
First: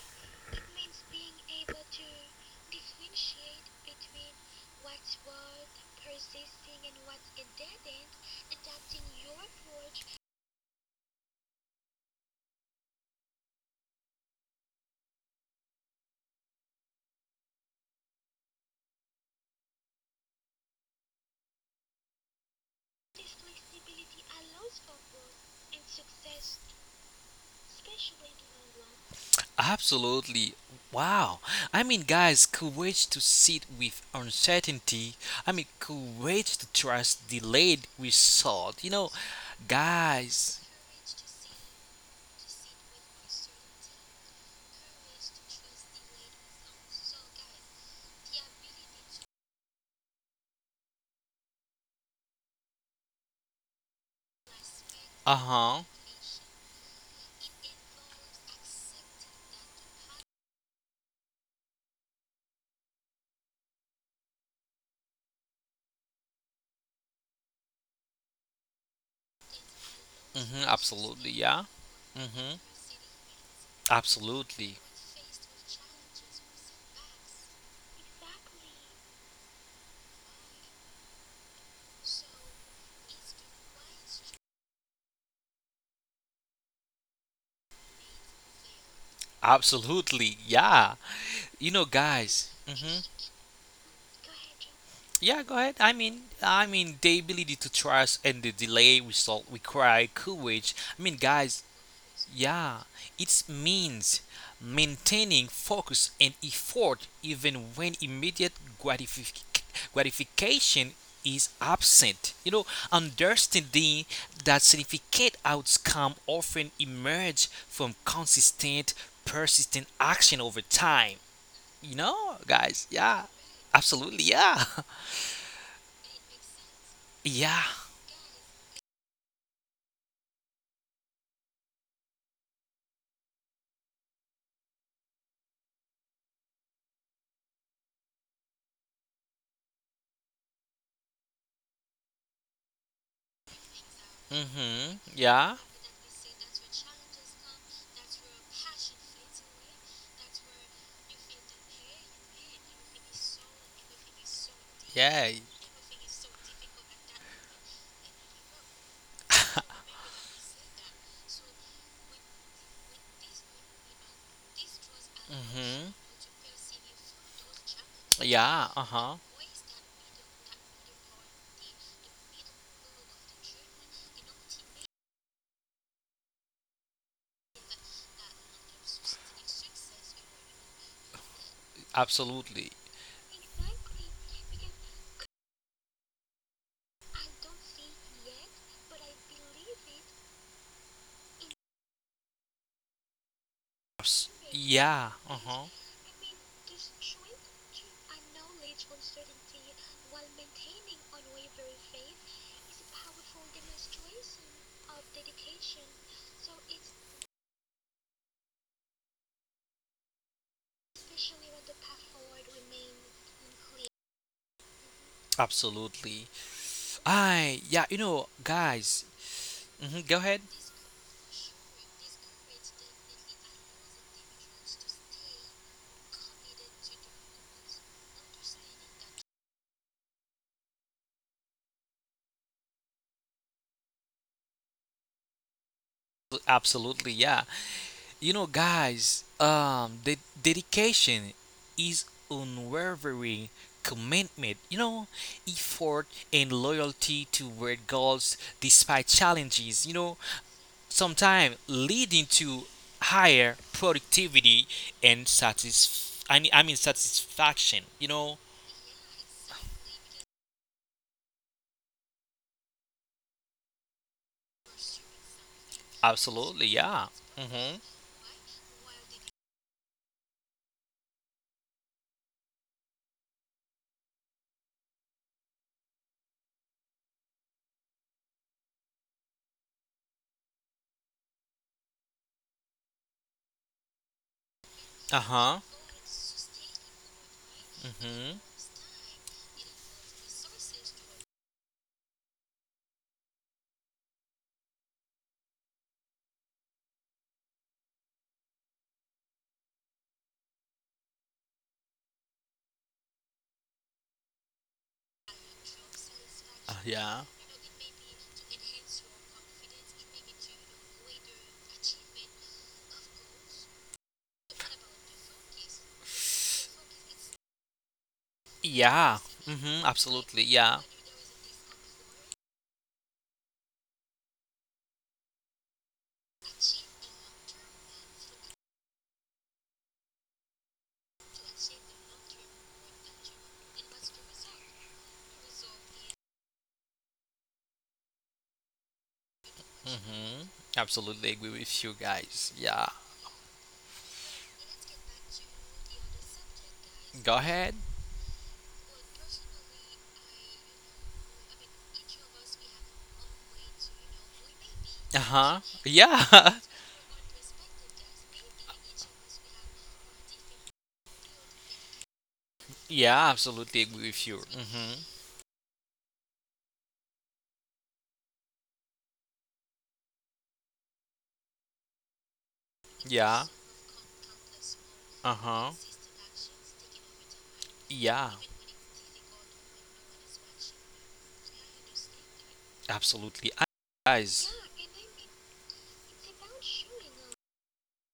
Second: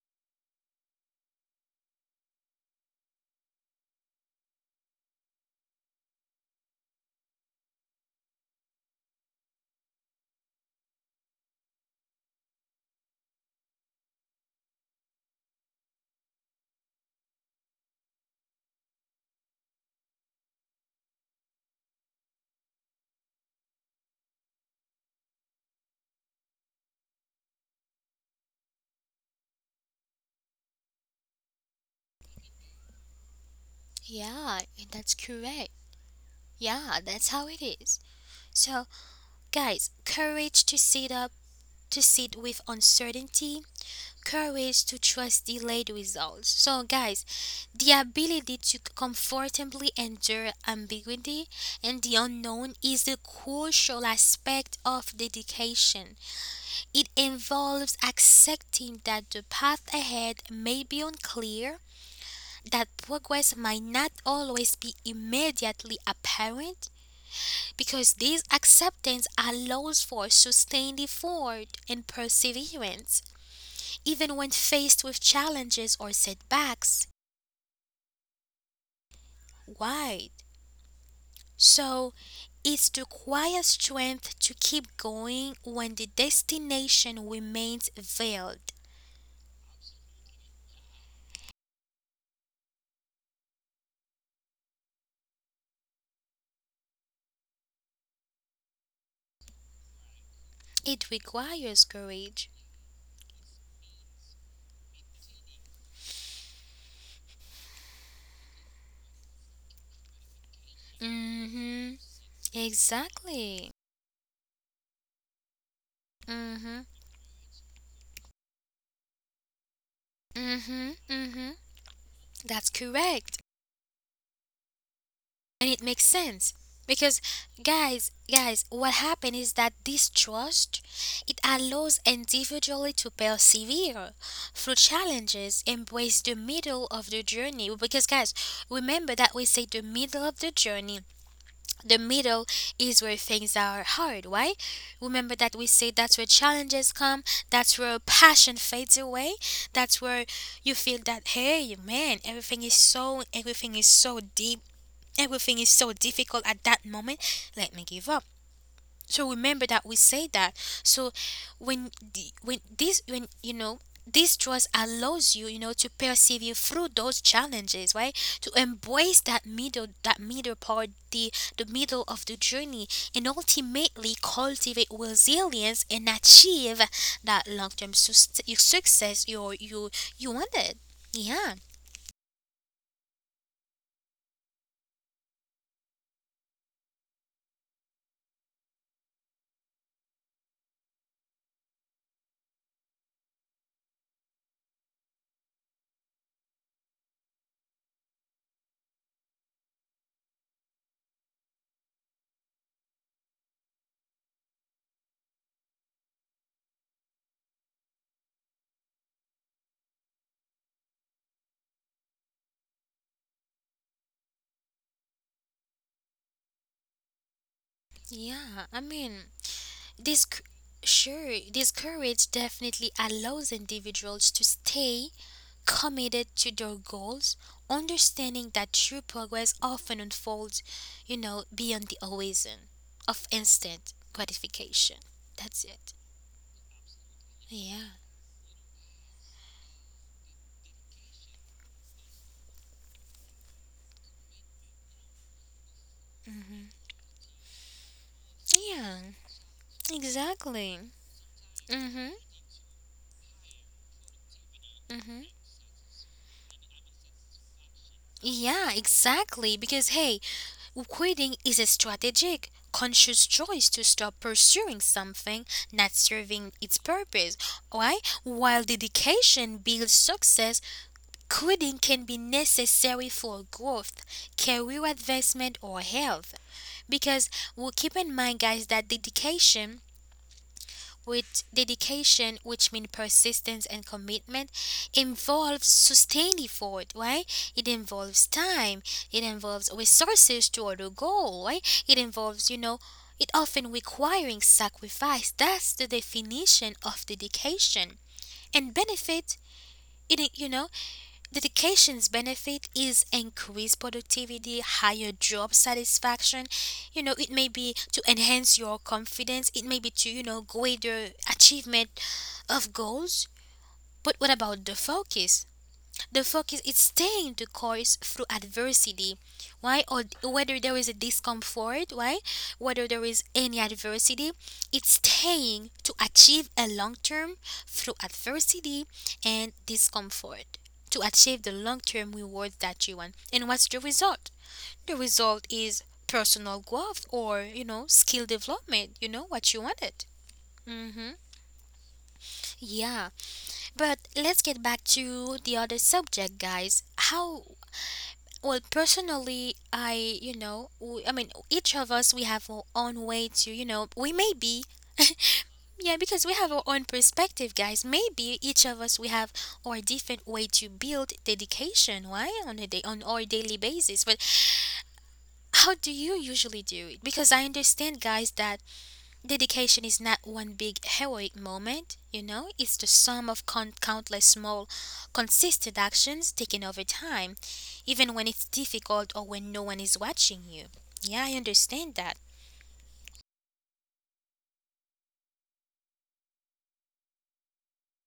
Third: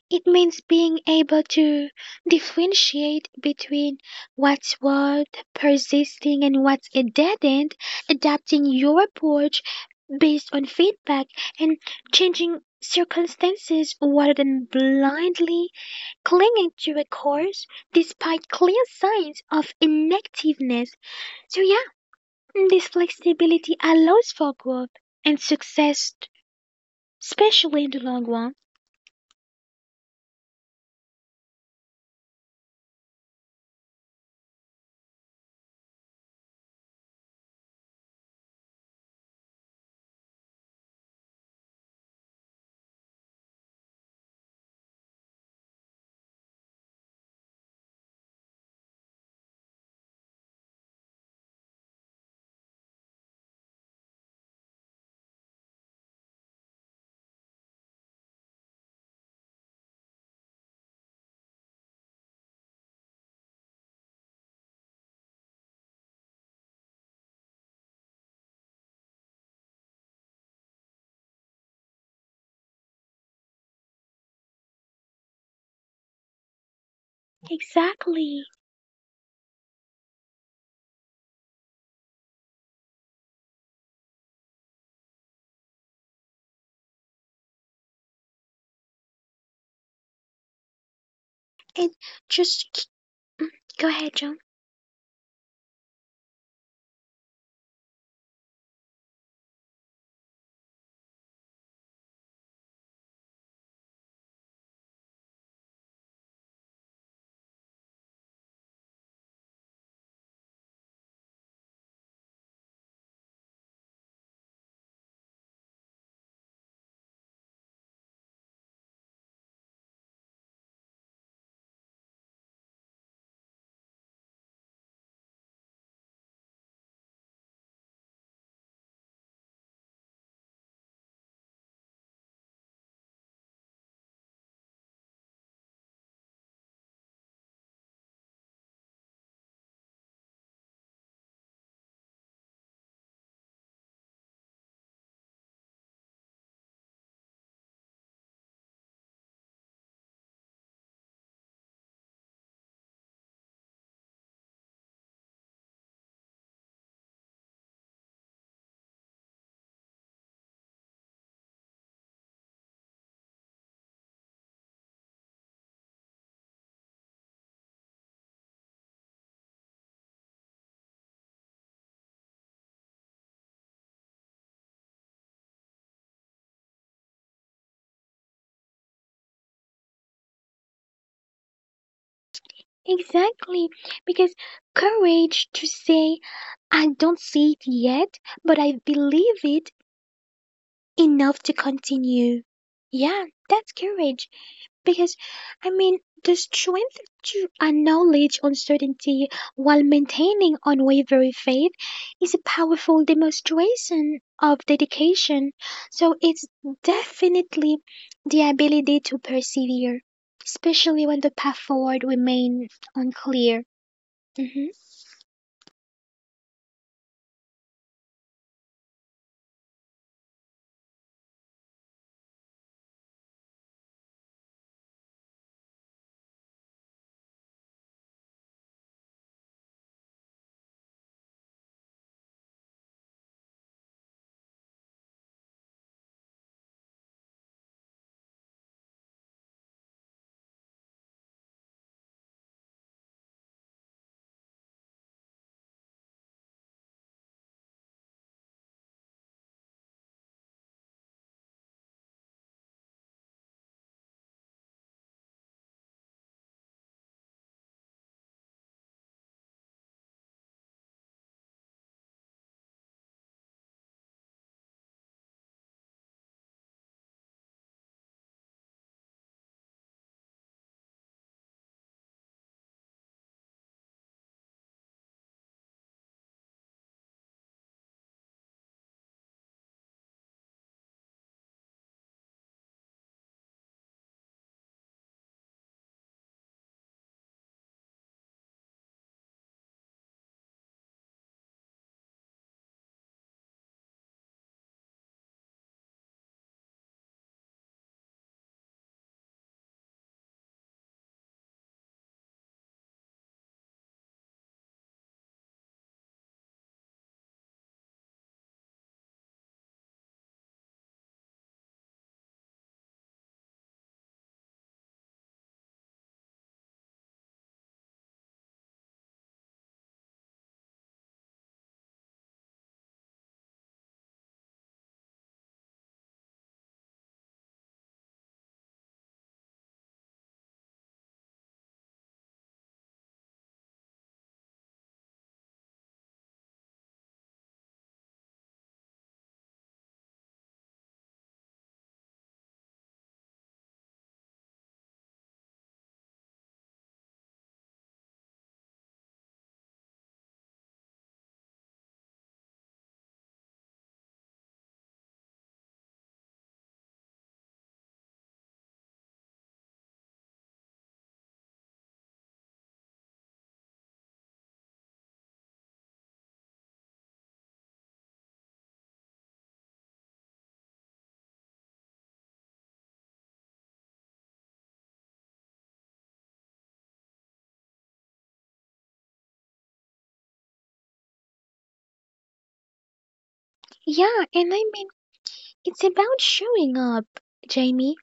it means being able to differentiate between what's worth persisting and what's a dead end, adapting your approach based on feedback and changing circumstances rather than blindly clinging to a course despite clear signs of inactiveness. So, yeah, this flexibility allows for growth and success, especially in the long run. Absolutely. Wow. I mean, guys, courage to sit with Yeah, that's uncertainty. I mean, correct. courage to Yeah, trust that's how it delayed is. result. So, You know, guys, guys. courage to sit up, to sit with uncertainty, courage to trust delayed results. So, guys, the ability to comfortably endure ambiguity and the unknown is a crucial aspect of Uh huh. dedication. It involves accepting that the path ahead may be unclear, that progress might not always be immediately apparent, because this acceptance allows for Mm-hmm. sustained Absolutely. Yeah. effort and Mm-hmm. perseverance even when Absolutely. faced with challenges or setbacks. Exactly. Why? So, it's the quiet strength to keep going when the destination remains veiled. Absolutely. Yeah. You know, and guys. just k- Mm-hmm. go ahead, John. Yeah, go ahead. I mean, the ability to trust and the delay result require courage. I It mean, guys, requires courage. yeah, it means maintaining focus and effort even when immediate gratific- gratification is Mm-hmm. absent. You know, Exactly. understanding that significant outcome often Mm-hmm. emerge from consistent, persistent action over Mm-hmm. time. Mm-hmm. You know, That's guys, yeah, correct. absolutely, yeah, And it makes sense because yeah. guys, what happened is that this trust, it allows individually to persevere through challenges, embrace the middle of the journey. Because guys, remember that we say the middle of the journey, the middle, is where things are hard, right? Mm-hmm. Remember Yeah. that we say that's where challenges come, that's where passion fades away, that's where you feel that, hey man, everything is so deep, Yeah. everything is so difficult. At that moment, let me give up. So remember that we say that. So when this trust allows you, you know, Mm-hmm. to persevere through those challenges, right? To Yeah. Uh-huh. embrace that middle, that middle part, the middle of the journey, and ultimately cultivate resilience and achieve that success you you wanted. Yeah. Absolutely. Exactly, because courage to say, I don't see it yet, but I believe it enough to continue. Yeah, that's courage. Yeah, Because, uh-huh. I mean, the strength to acknowledge uncertainty while maintaining unwavering faith is a powerful demonstration of dedication. So, it's definitely the ability to persevere, especially when the path forward remains unclear. Hmm Absolutely. Yeah, you know, yeah i guys, mean hmm, go This ahead. c- sure, this courage definitely allows individuals to stay committed to their goals, understanding that true progress often unfolds, you know, beyond the horizon of instant gratification. That's it. Absolutely, yeah. Yeah. You know, guys, the dedication is unwavering commitment, you know, effort and loyalty toward goals Yeah. despite challenges, you know, Exactly. sometimes Mhm. leading to higher productivity and Mhm. I, mean satisfaction, you know. Yeah, exactly, because hey, quitting is a strategic, conscious choice to stop pursuing something not serving Absolutely, its yeah. purpose. Mm-hmm. Why? While dedication builds success, quitting can be necessary for growth, career advancement, or health. Because we will keep in mind, guys, that dedication with dedication, which means persistence and commitment, Uh-huh. involves sustained effort, right? It involves Mm-hmm. time, it involves resources toward a goal, right? It involves, you know, it often requiring sacrifice. That's the definition of dedication. And benefit, it, you know, dedication's benefit is increased productivity, higher job satisfaction. You know, Yeah. it may be to enhance your confidence, it may be to, you know, greater achievement of goals. But what about the focus? The focus is staying the course through Yeah. adversity. Hmm. Why? Or Absolutely. whether Yeah. there is a discomfort, why? Whether there is any adversity, it's staying to achieve a long term through adversity and discomfort. To achieve the long term reward that you want. And what's the result? The result is personal growth or, you know, skill development, you know, what you wanted. Hmm. Mm-hmm. Absolutely agree with you guys. Yeah. Yeah, but let's get back to the other subject, guys. Go How, ahead. well, personally, I, you know, w I mean, each of us, we have our own way to, you know, we may be, Uh huh. yeah, because we Yeah. have our own perspective, guys. Maybe each of us, we have our different way to build dedication, right? On a day, on yeah. our daily Absolutely agree basis. with But you. Hmm. how do you usually do it? Because I understand, guys, that dedication is not one big heroic moment, you know, it's the sum Yeah. of countless small, Uh huh. consistent actions taken over time, even Yeah. when it's difficult or when no one is watching you. Yeah, I understand that. Absolutely. Yeah, Guys. and I mean, it's about showing up, Jamie,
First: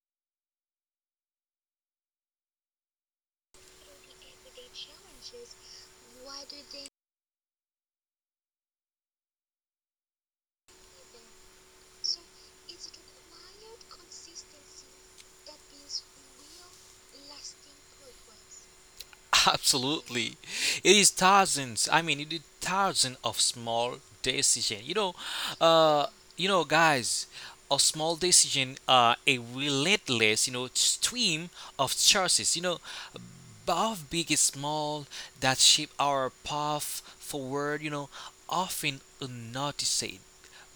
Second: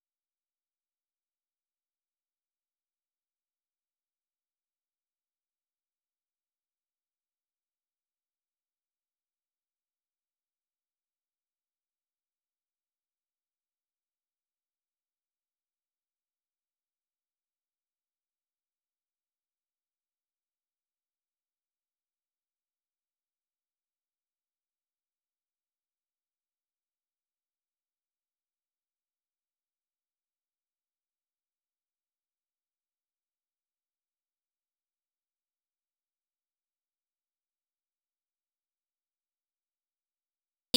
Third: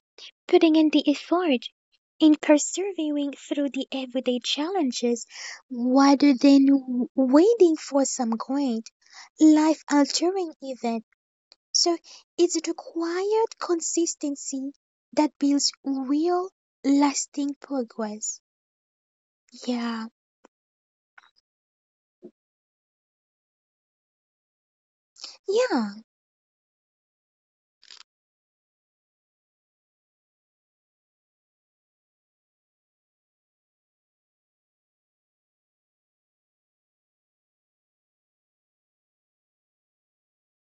putting in the effort, in persevering through the everyday challenges rather than waiting for some great life altering event. So it's the quiet consistency that builds real lasting progress. Yeah, Absolutely. It is thousands. I mean, it is thousands of small decision. Yeah, uh, you know, guys, a small decision are a relentless, you know, stream of choices. You know, both big and small that shape our path forward. You know, often unnoticed,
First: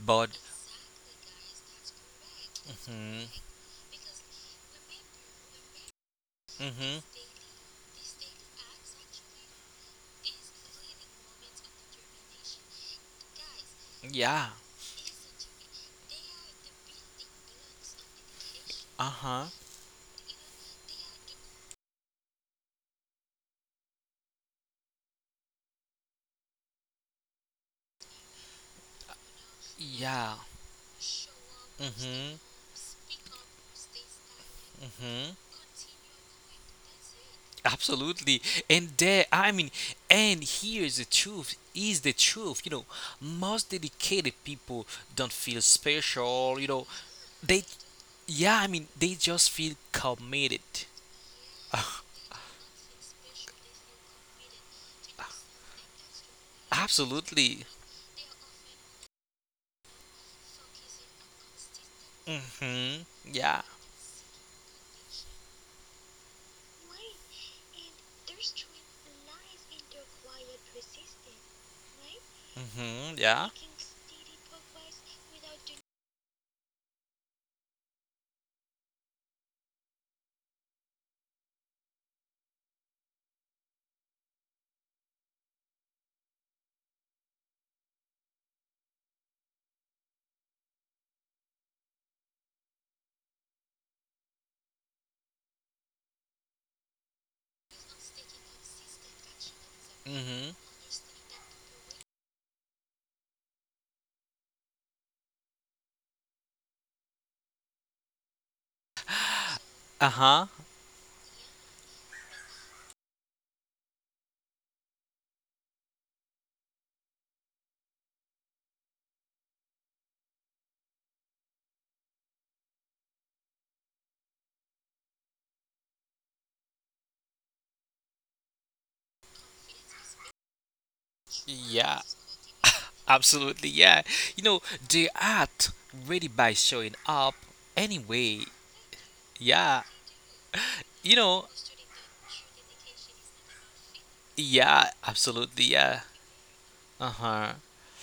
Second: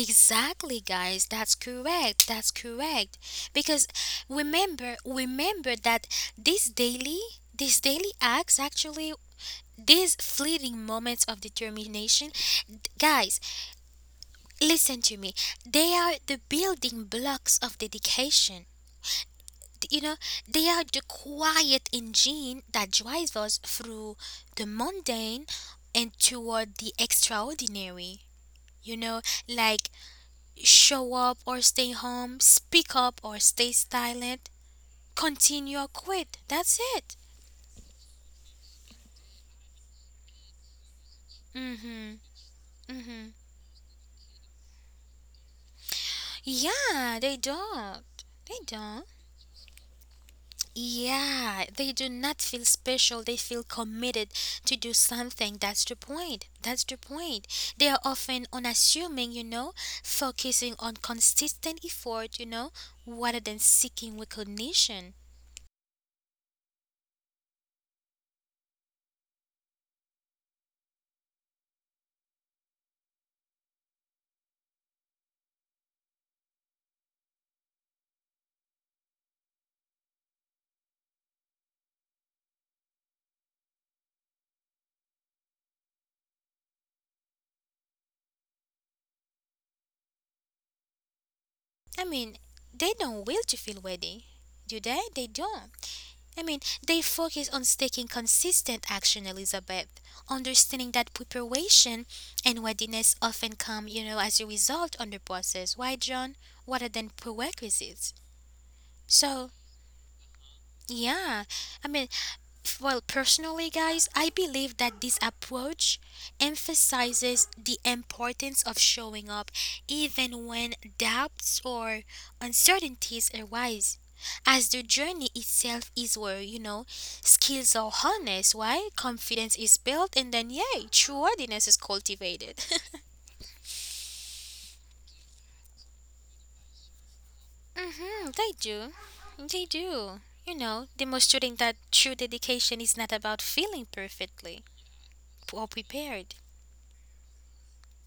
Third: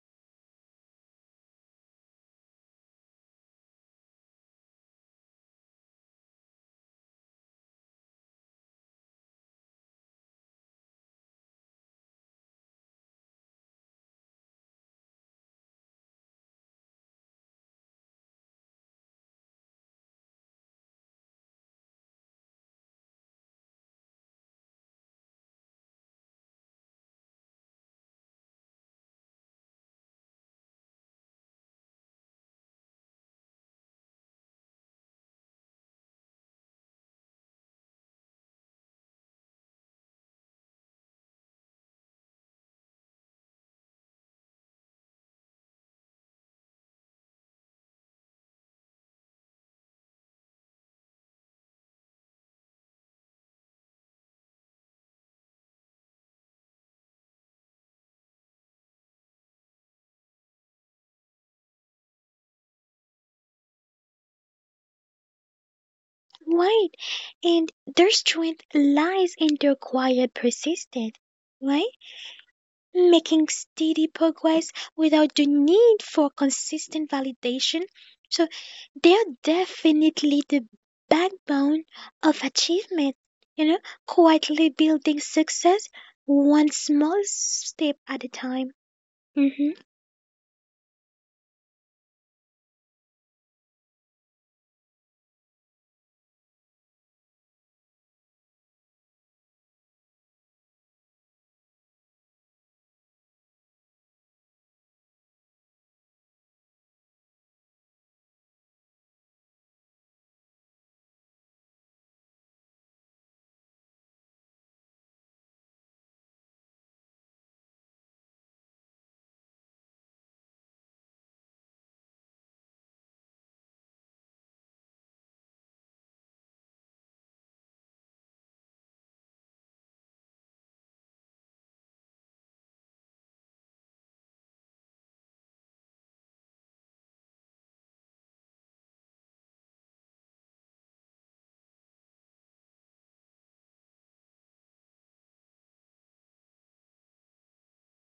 but guys. That's correct. That's correct. mm, Because remember that these mm-hmm, daily, these daily acts, actually these fleeting moments of determination, guys, yeah, listen to me. They are the building blocks of dedication. uh huh, You know, they are the quiet engine that drives us through the mundane and toward the extraordinary. You know, like yeah, show up or stay mm-hmm, home, speak up or stay silent, mm-hmm. continue or quit. That's it. Absolutely. And I mean, and here's the truth Mm is the hmm. truth. You know, Mm hmm. most dedicated people don't feel special. You know, Yeah, they they, don't. yeah, They I mean, don't. they just feel committed. Yeah, they do not feel special. They feel committed to do something. That's the point. That's the point. Absolutely. They are often unassuming, you know, focusing on consistent effort, you know, Hmm. rather than Yeah. seeking recognition. right. And their strength lies in their quiet persistence, right? Hmm. Making Yeah. steady progress without the need for consistent validation. So they're definitely the backbone of achievement, you know, quietly building success one small step at a time. Hmm I mean, they don't will to feel worthy, do they? They don't. I mean, they focus on taking consistent action, Elizabeth, Hmm. understanding that preparation and readiness often come, you know, as a result on the process. Why, John? What are than prerequisites. So, Uh huh. yeah, I mean, well, personally, guys, I believe that this approach emphasizes the importance of showing up even when doubts or uncertainties arise. As the journey itself is where, you know, skills are harnessed, why? Confidence is built, and then, yay, trustworthiness is Yeah. cultivated. Absolutely. Yeah. You know, they act ready by showing up Mm-hmm, anyway. they do. They Yeah. do. You know, You know, demonstrating that true dedication is not about feeling perfectly yeah, or absolutely, yeah. prepared. Uh-huh.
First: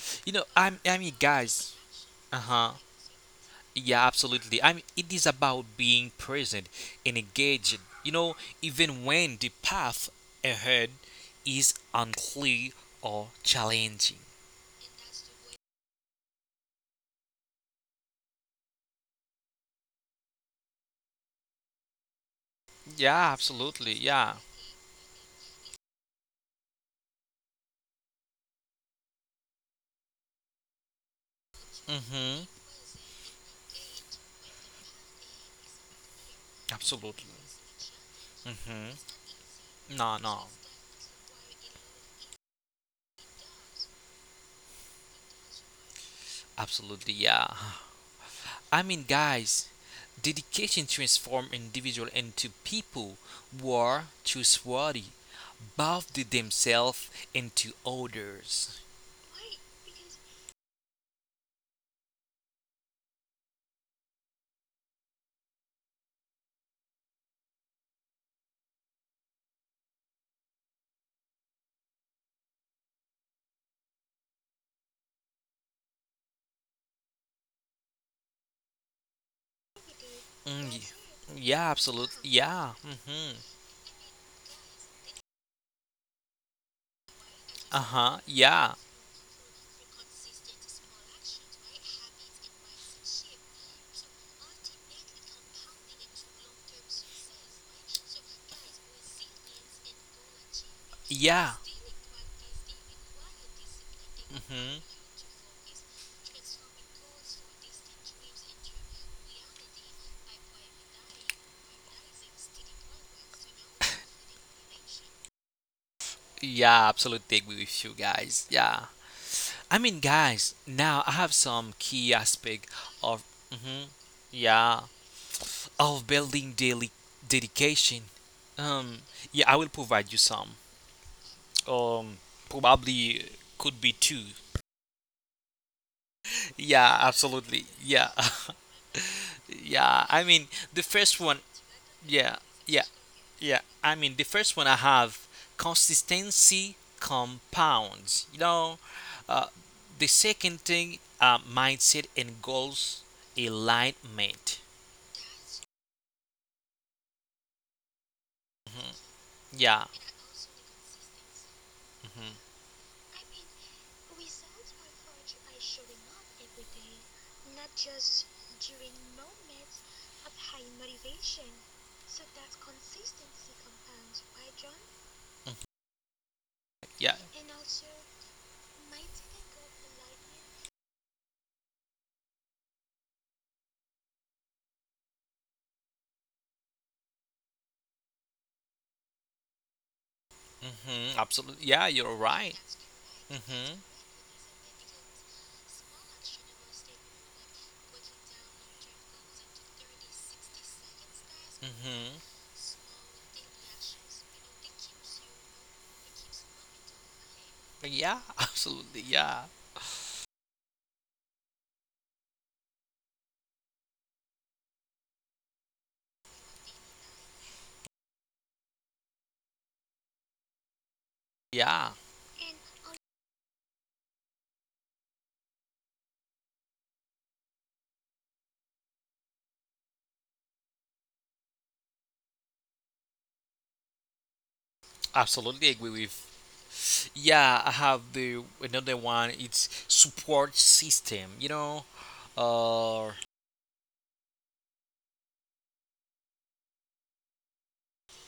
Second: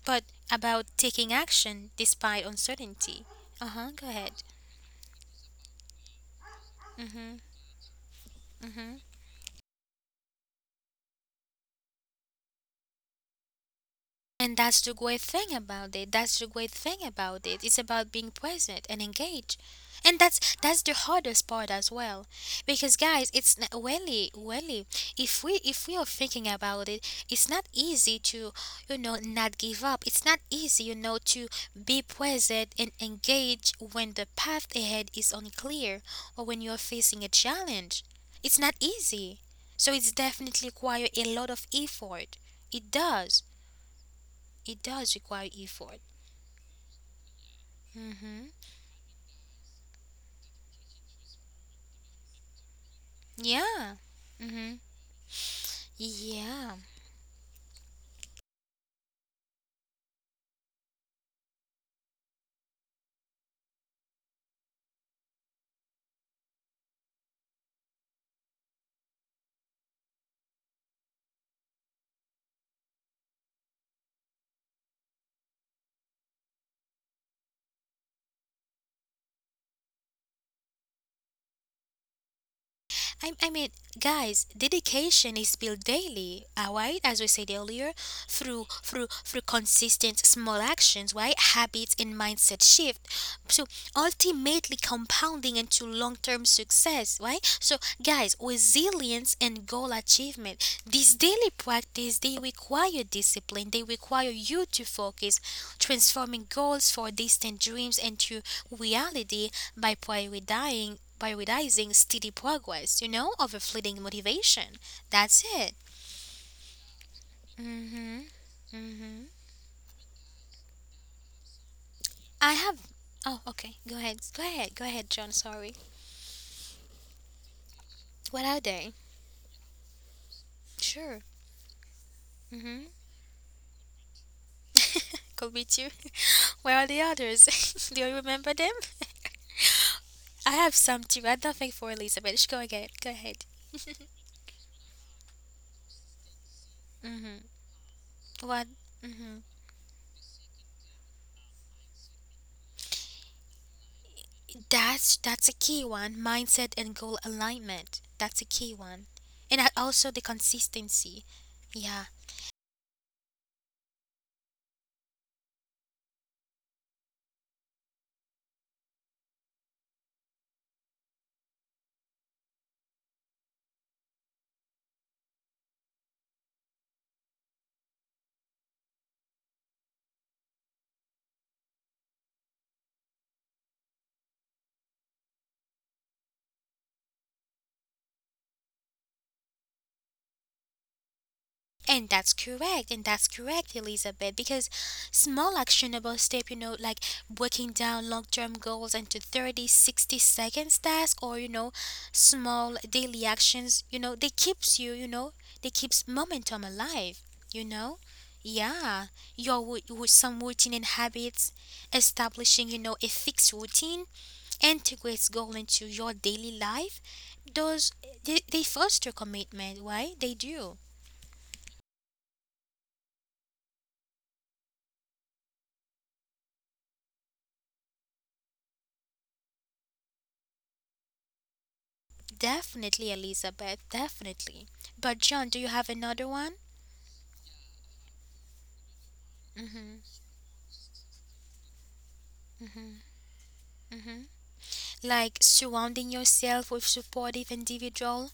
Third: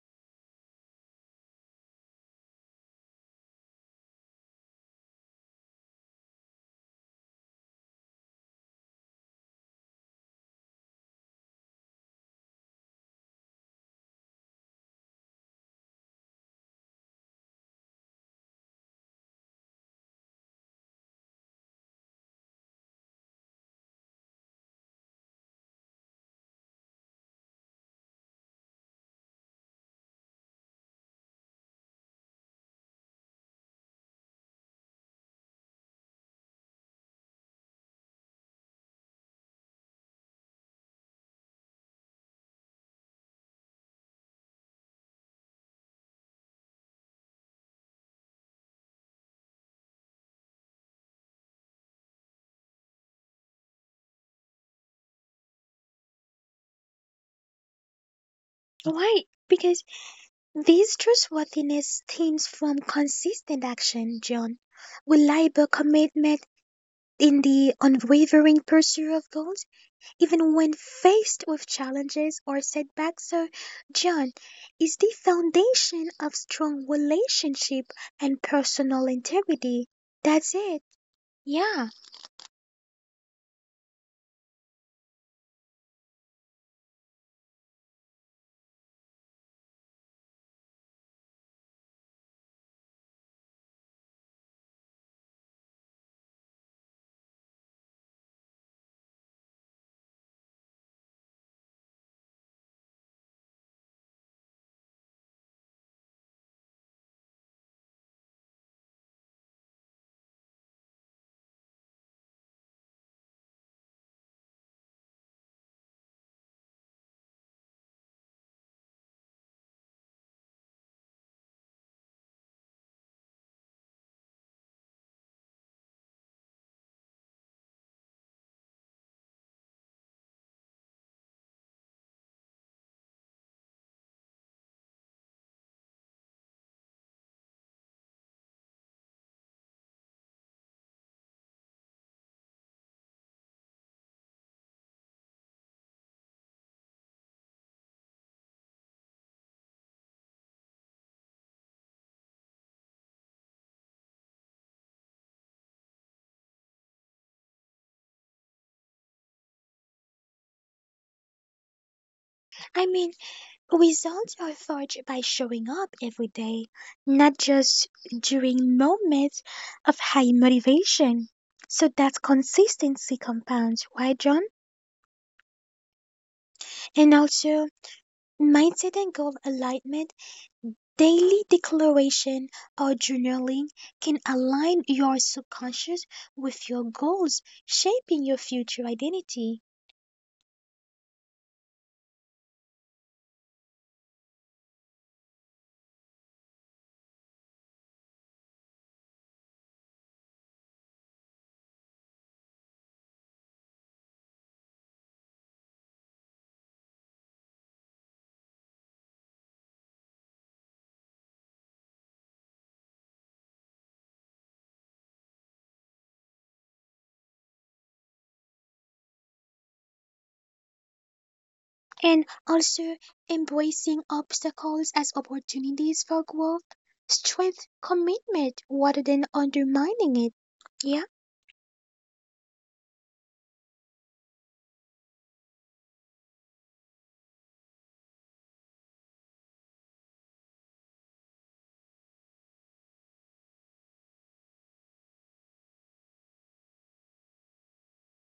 But You know, I'm about I mean taking guys, action despite uh-huh. uncertainty. Uh huh. Yeah, Go ahead. absolutely. I mean it is about being present and engaged, you know, Mm hmm. even when the path ahead is unclear or challenging. And that's the great thing about it. That's the great thing about it. It's about being present and engaged. And that's the hardest part as well. Because guys, Yeah, it's not, absolutely, yeah. really if we are thinking about it, it's not easy to, you know, not give up. It's not easy, you know, to be Mm-hmm. present and engage when the path ahead is unclear or when you're facing Absolutely. a challenge. It's not Mm-hmm. easy. So it's No, no. definitely require a lot of effort. It does. It does require effort. Absolutely, yeah. Hmm. I mean guys, dedication transforms individuals into people who Yeah. are Hmm. trustworthy, both to Yeah. themselves and to others. Why? Because this trustworthiness stems from consistent action, John, reliable commitment in the unwavering pursuit of goals even when faced with challenges or setbacks. So, John, is the foundation of strong relationship and personal integrity. That's Mm, it. Yeah, Yeah, absolutely. Yeah. Hmm. I, I mean, guys, dedication is built daily, alright? As we said Uh earlier, huh. through Yeah. through through consistent small actions, right? Habits and mindset shift, so ultimately compounding into long-term success, right? So, guys, resilience and goal achievement. These Yeah. daily practice they require discipline. They require you Hmm. to focus, transforming goals for distant dreams into reality by prioritizing steady progress, you know, over fleeting motivation. That's it. Yeah, absolutely agree with you Mm-hmm. guys. Yeah. Mm-hmm. I mean, guys, now I have some key I aspect have. of. Oh, okay. Hmm. Go ahead. Go Yeah. ahead. Go ahead, John. Sorry. Of building daily dedication. What are they? Um. Yeah, I will provide you some. Sure. um, Mm-hmm. probably could be two. Could be two. Where are Yeah, the others? absolutely. Do Yeah. you remember them? yeah. I mean, I have the some first too. one, I don't think for yeah. Elizabeth. Just go Yeah. again. Go ahead. Yeah. I mean, the first one I have consistency Mm-hmm. compounds. You What? know, Mm-hmm. uh, the second thing, mindset and goals alignment. That's a key one. Mindset and goal alignment. That's a key one. And Yeah. also the consistency. Yeah. Mhm. I mean, results are forged by showing up every day, not just during moments of high motivation. So that consistency compounds, right, John? Yeah. And also, mindset and goal alignment. Daily declaration or journaling can align your subconscious with your goals, shaping your future identity, Hmm. Absolutely. Yeah, you're right. And that's Hmm. correct, Elizabeth, because small actionable step, you know, like breaking down long term goals into 30, 60 seconds task or, you know, Hmm. small daily actions, you know, they keeps you, you know, they keeps momentum alive, you know? Yeah, absolutely. Yeah, Yeah. your some routine and habits, establishing, you know, a fixed routine, integrates goal into your daily life, those, they foster commitment, right? They do. Yeah, and also embracing obstacles as opportunities for growth, strength, commitment rather than undermining it. Yeah, Definitely, Elizabeth, definitely. But, John, do absolutely you agree have with. another one? Yeah, I have the another one. It's support system. You know, uh, Like surrounding yourself with supportive individual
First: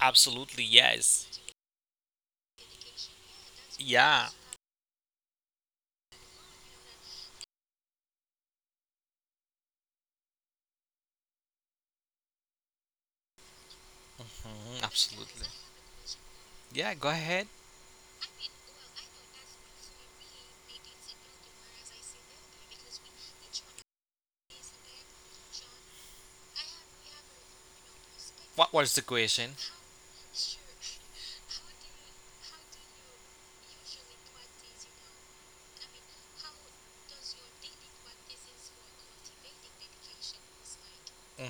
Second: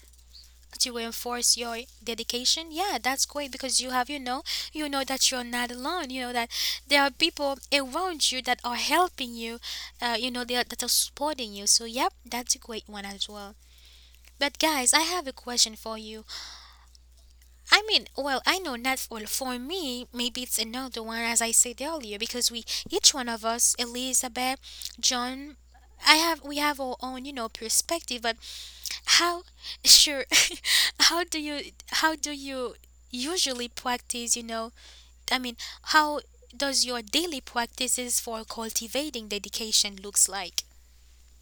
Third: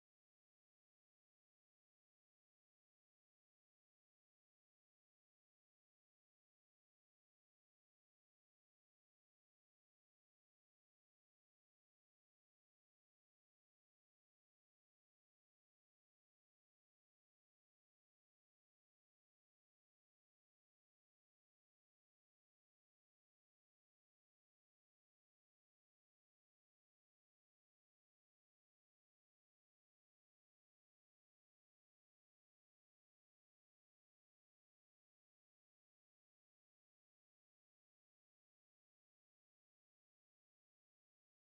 absolutely to yes. reinforce your dedication? Yeah, that's great because you have, Yeah, you know that you're not alone. You know that there are people around you that are helping you, you know, that are supporting you. So, yep, that's a great one as well. But, hmm, guys, I have a absolutely. question for you. Yeah, go ahead. I mean, well, I know not well for me. Maybe it's another one, as I said earlier, because we each one of us, Elizabeth, John, I have we have our own, you know, perspective. But What was the how, question? sure, how do you usually practice? You know, I mean, how does your daily practices for cultivating dedication looks like? Hmm.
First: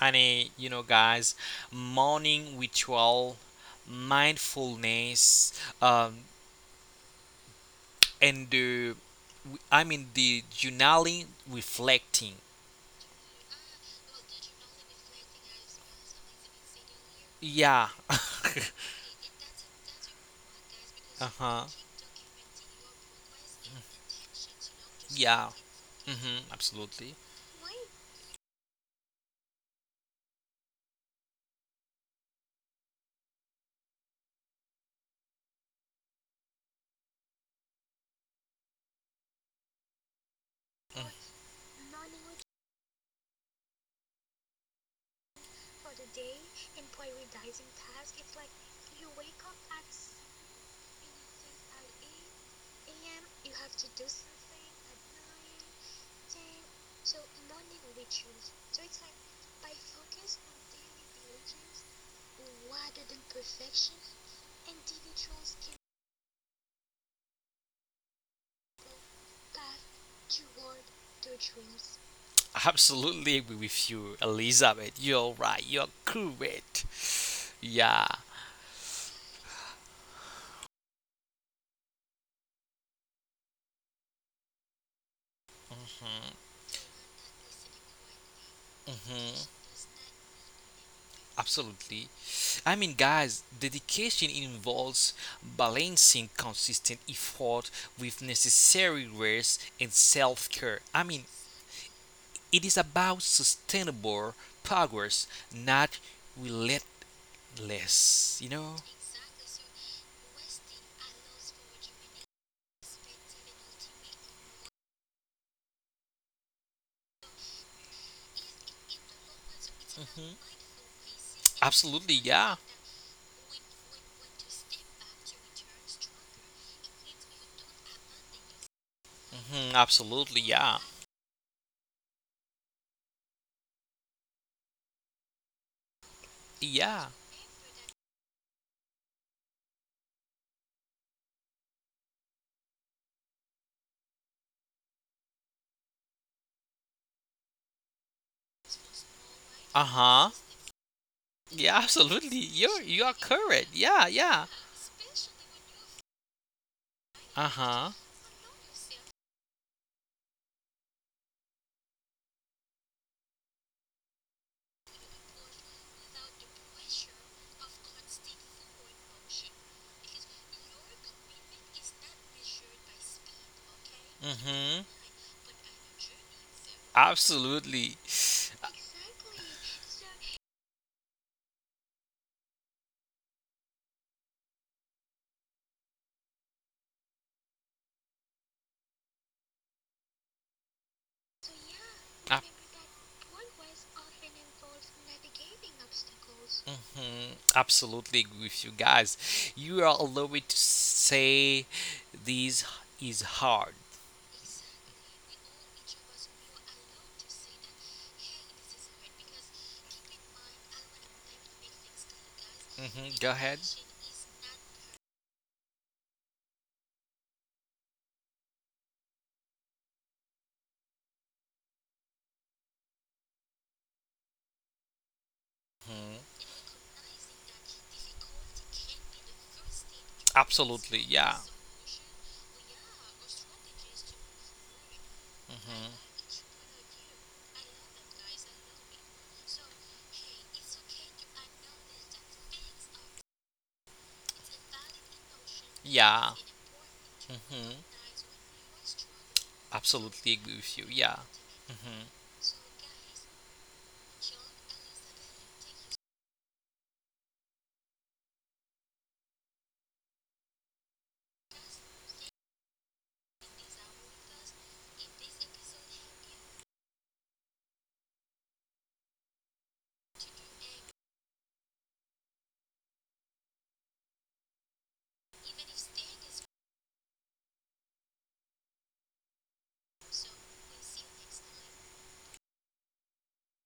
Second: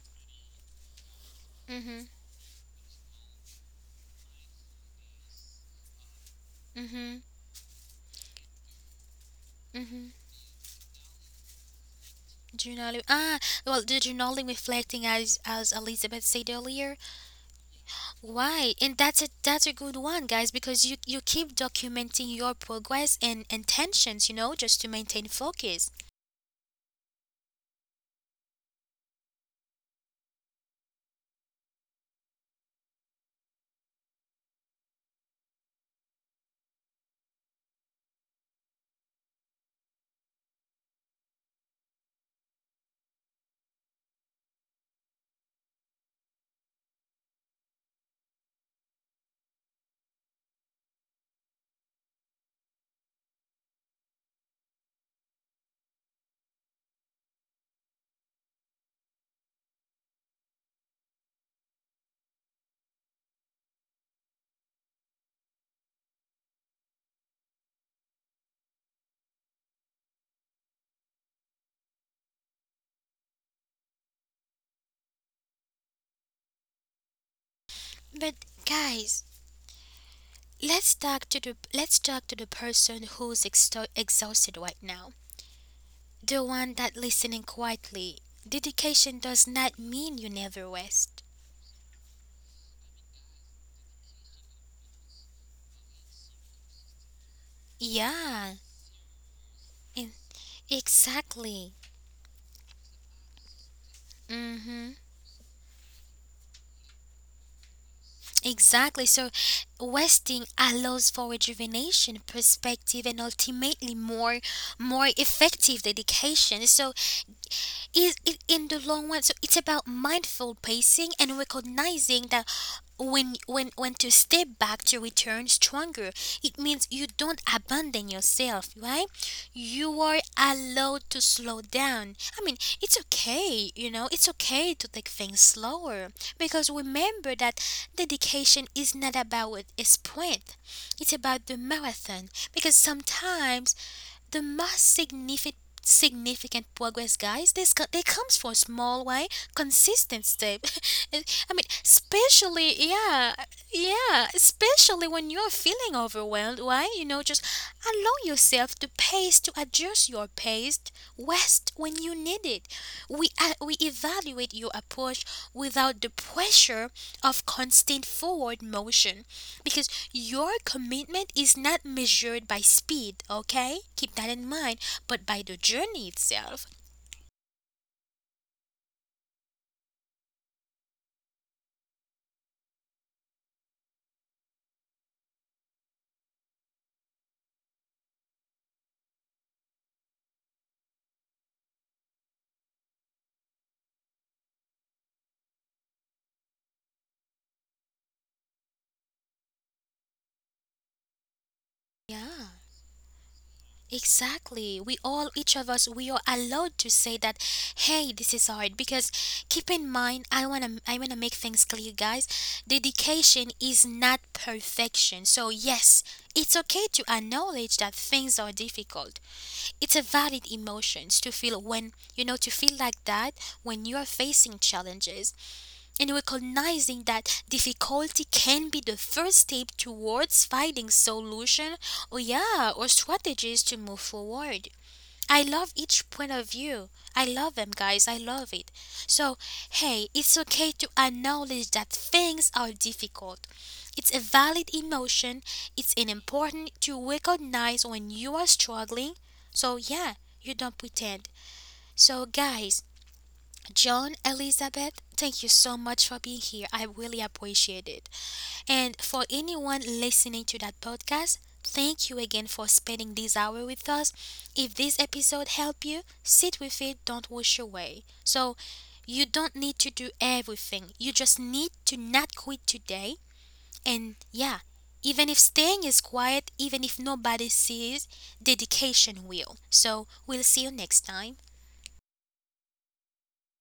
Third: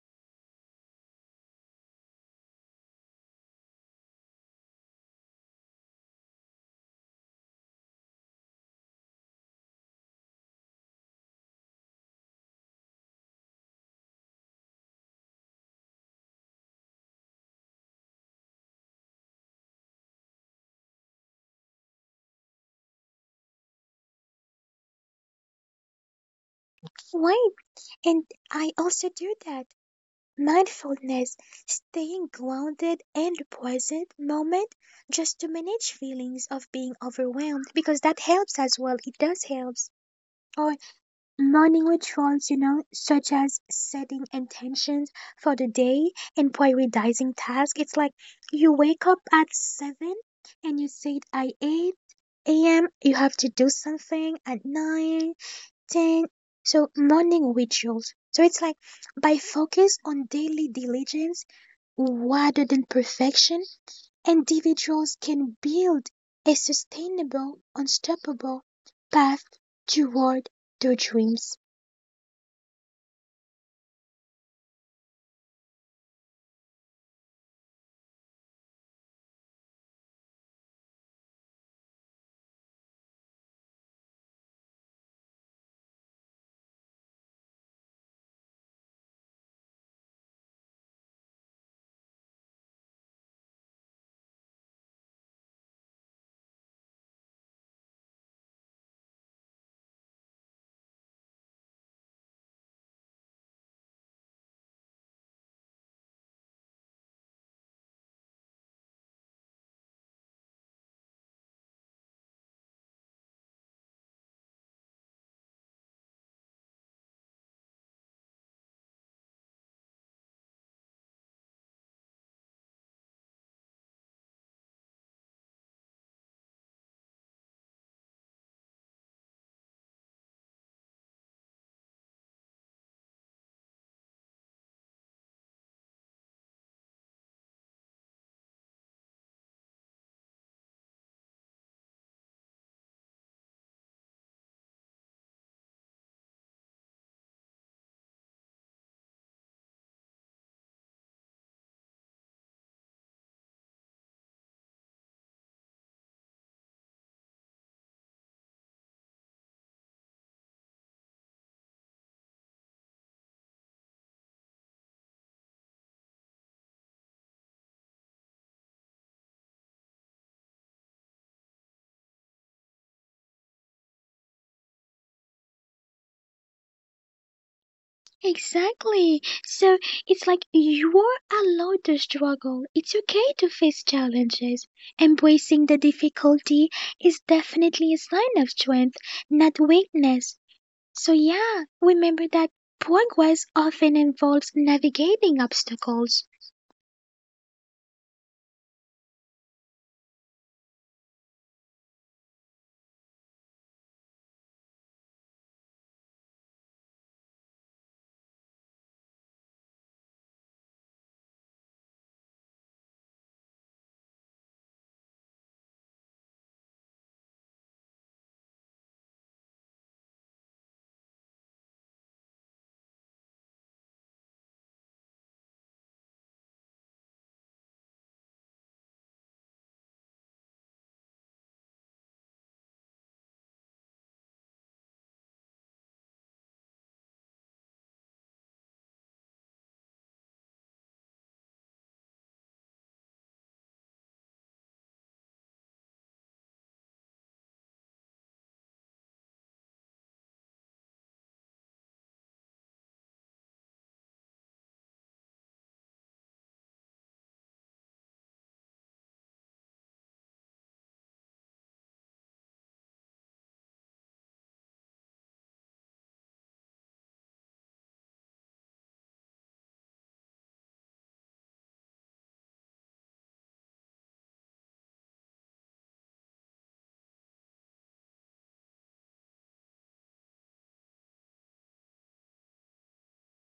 And you know, guys, Mhm. morning ritual, mindfulness, um, Mhm. and I mean, Mhm. the journaling, reflecting. Journaling. Ah, well, the journaling reflecting as Elizabeth said earlier, Yeah. uh why? And that's a good one, guys, because you keep huh. documenting your progress and intentions, you know, just to maintain Yeah. focus. Hmm. Absolutely. right. And I also do that. Mindfulness, staying grounded in the present moment just to manage feelings of being overwhelmed because that helps as well. It does helps. Or morning rituals, you know, such as setting intentions for the day and prioritizing tasks. It's like you wake up at 7 and you say, I 8 a.m., you have to do something at 9 then, so morning rituals. So it's like by focus on daily diligence rather than perfection, individuals can build a sustainable, unstoppable path toward their dreams. Absolutely agree with you, Elizabeth. You're right. You're correct. Yeah. But guys, let's talk to the person who's exto exhausted right now. Mhm. The one that listening quietly. Dedication Mhm. does not mean you never rest. Absolutely. I mean, guys, dedication involves balancing consistent effort with Yeah, necessary rest and and self care. I mean, exactly. it is about sustainable Mhm. progress, not relentless, you know? Exactly. So, resting allows for rejuvenation, perspective, and ultimately more effective dedication. So, it in the long run, so it's about Mhm. mindful pacing and Absolutely, recognizing that yeah. When to step back to return stronger. It means you don't abandon yourself, right? Mhm, You are absolutely. Yeah. allowed to slow down. I mean, it's okay, you know, it's okay to take things slower, because Yeah. remember that dedication is not about a sprint, it's about the marathon, because sometimes the most significant progress, guys, they comes from small way, Uh huh. consistent step. And, I Yeah. mean Absolutely. Especially You are yeah correct. Yeah. yeah, Yeah. especially when you're feeling overwhelmed, why, you know, Uh just huh. allow yourself the pace to adjust your pace, west when you need it, we evaluate your approach without the pressure of constant forward motion, because your commitment is not measured by speed, okay? Keep that in Mhm. mind, but by the journey itself. Absolutely. Exactly. So it's like you are allowed to struggle. It's okay to face challenges. Embracing the difficulty is definitely a sign of strength, not weakness. So yeah, remember Uh, that progress often involves navigating obstacles. mhm, absolutely agree with you guys. You are allowed to say Yeah, this is hard. exactly. We all, each of us, we are allowed to say that, hey, this is hard. Because keep in mind, I wanna make things clear, guys. Hmm. Dedication is not perfection. So yes, it's okay to acknowledge that things are difficult. It's a valid emotions to feel when you know to feel like that when you are facing challenges. And Mhm. recognizing that difficulty can be the first step towards finding Absolutely, yeah. solution, or yeah, or strategies to move forward. I love Mhm. each point of view. I love them guys. I love it. So, hey, it's okay to acknowledge that things are difficult. It's a valid emotion. It's an Yeah. important to Mhm. recognize when you are struggling. So, yeah, Absolutely agree you with don't you. Yeah. pretend. Mhm. So, guys, John, Elizabeth, thank you so much for being here. I really appreciate it. And for anyone listening to that podcast, thank you again for spending this hour with us. If this episode helped you, sit with it, don't wash away. So, you don't need to do everything. You just need to not quit today. And yeah, even if staying is quiet, even if nobody sees, dedication will. So, we'll see you next time.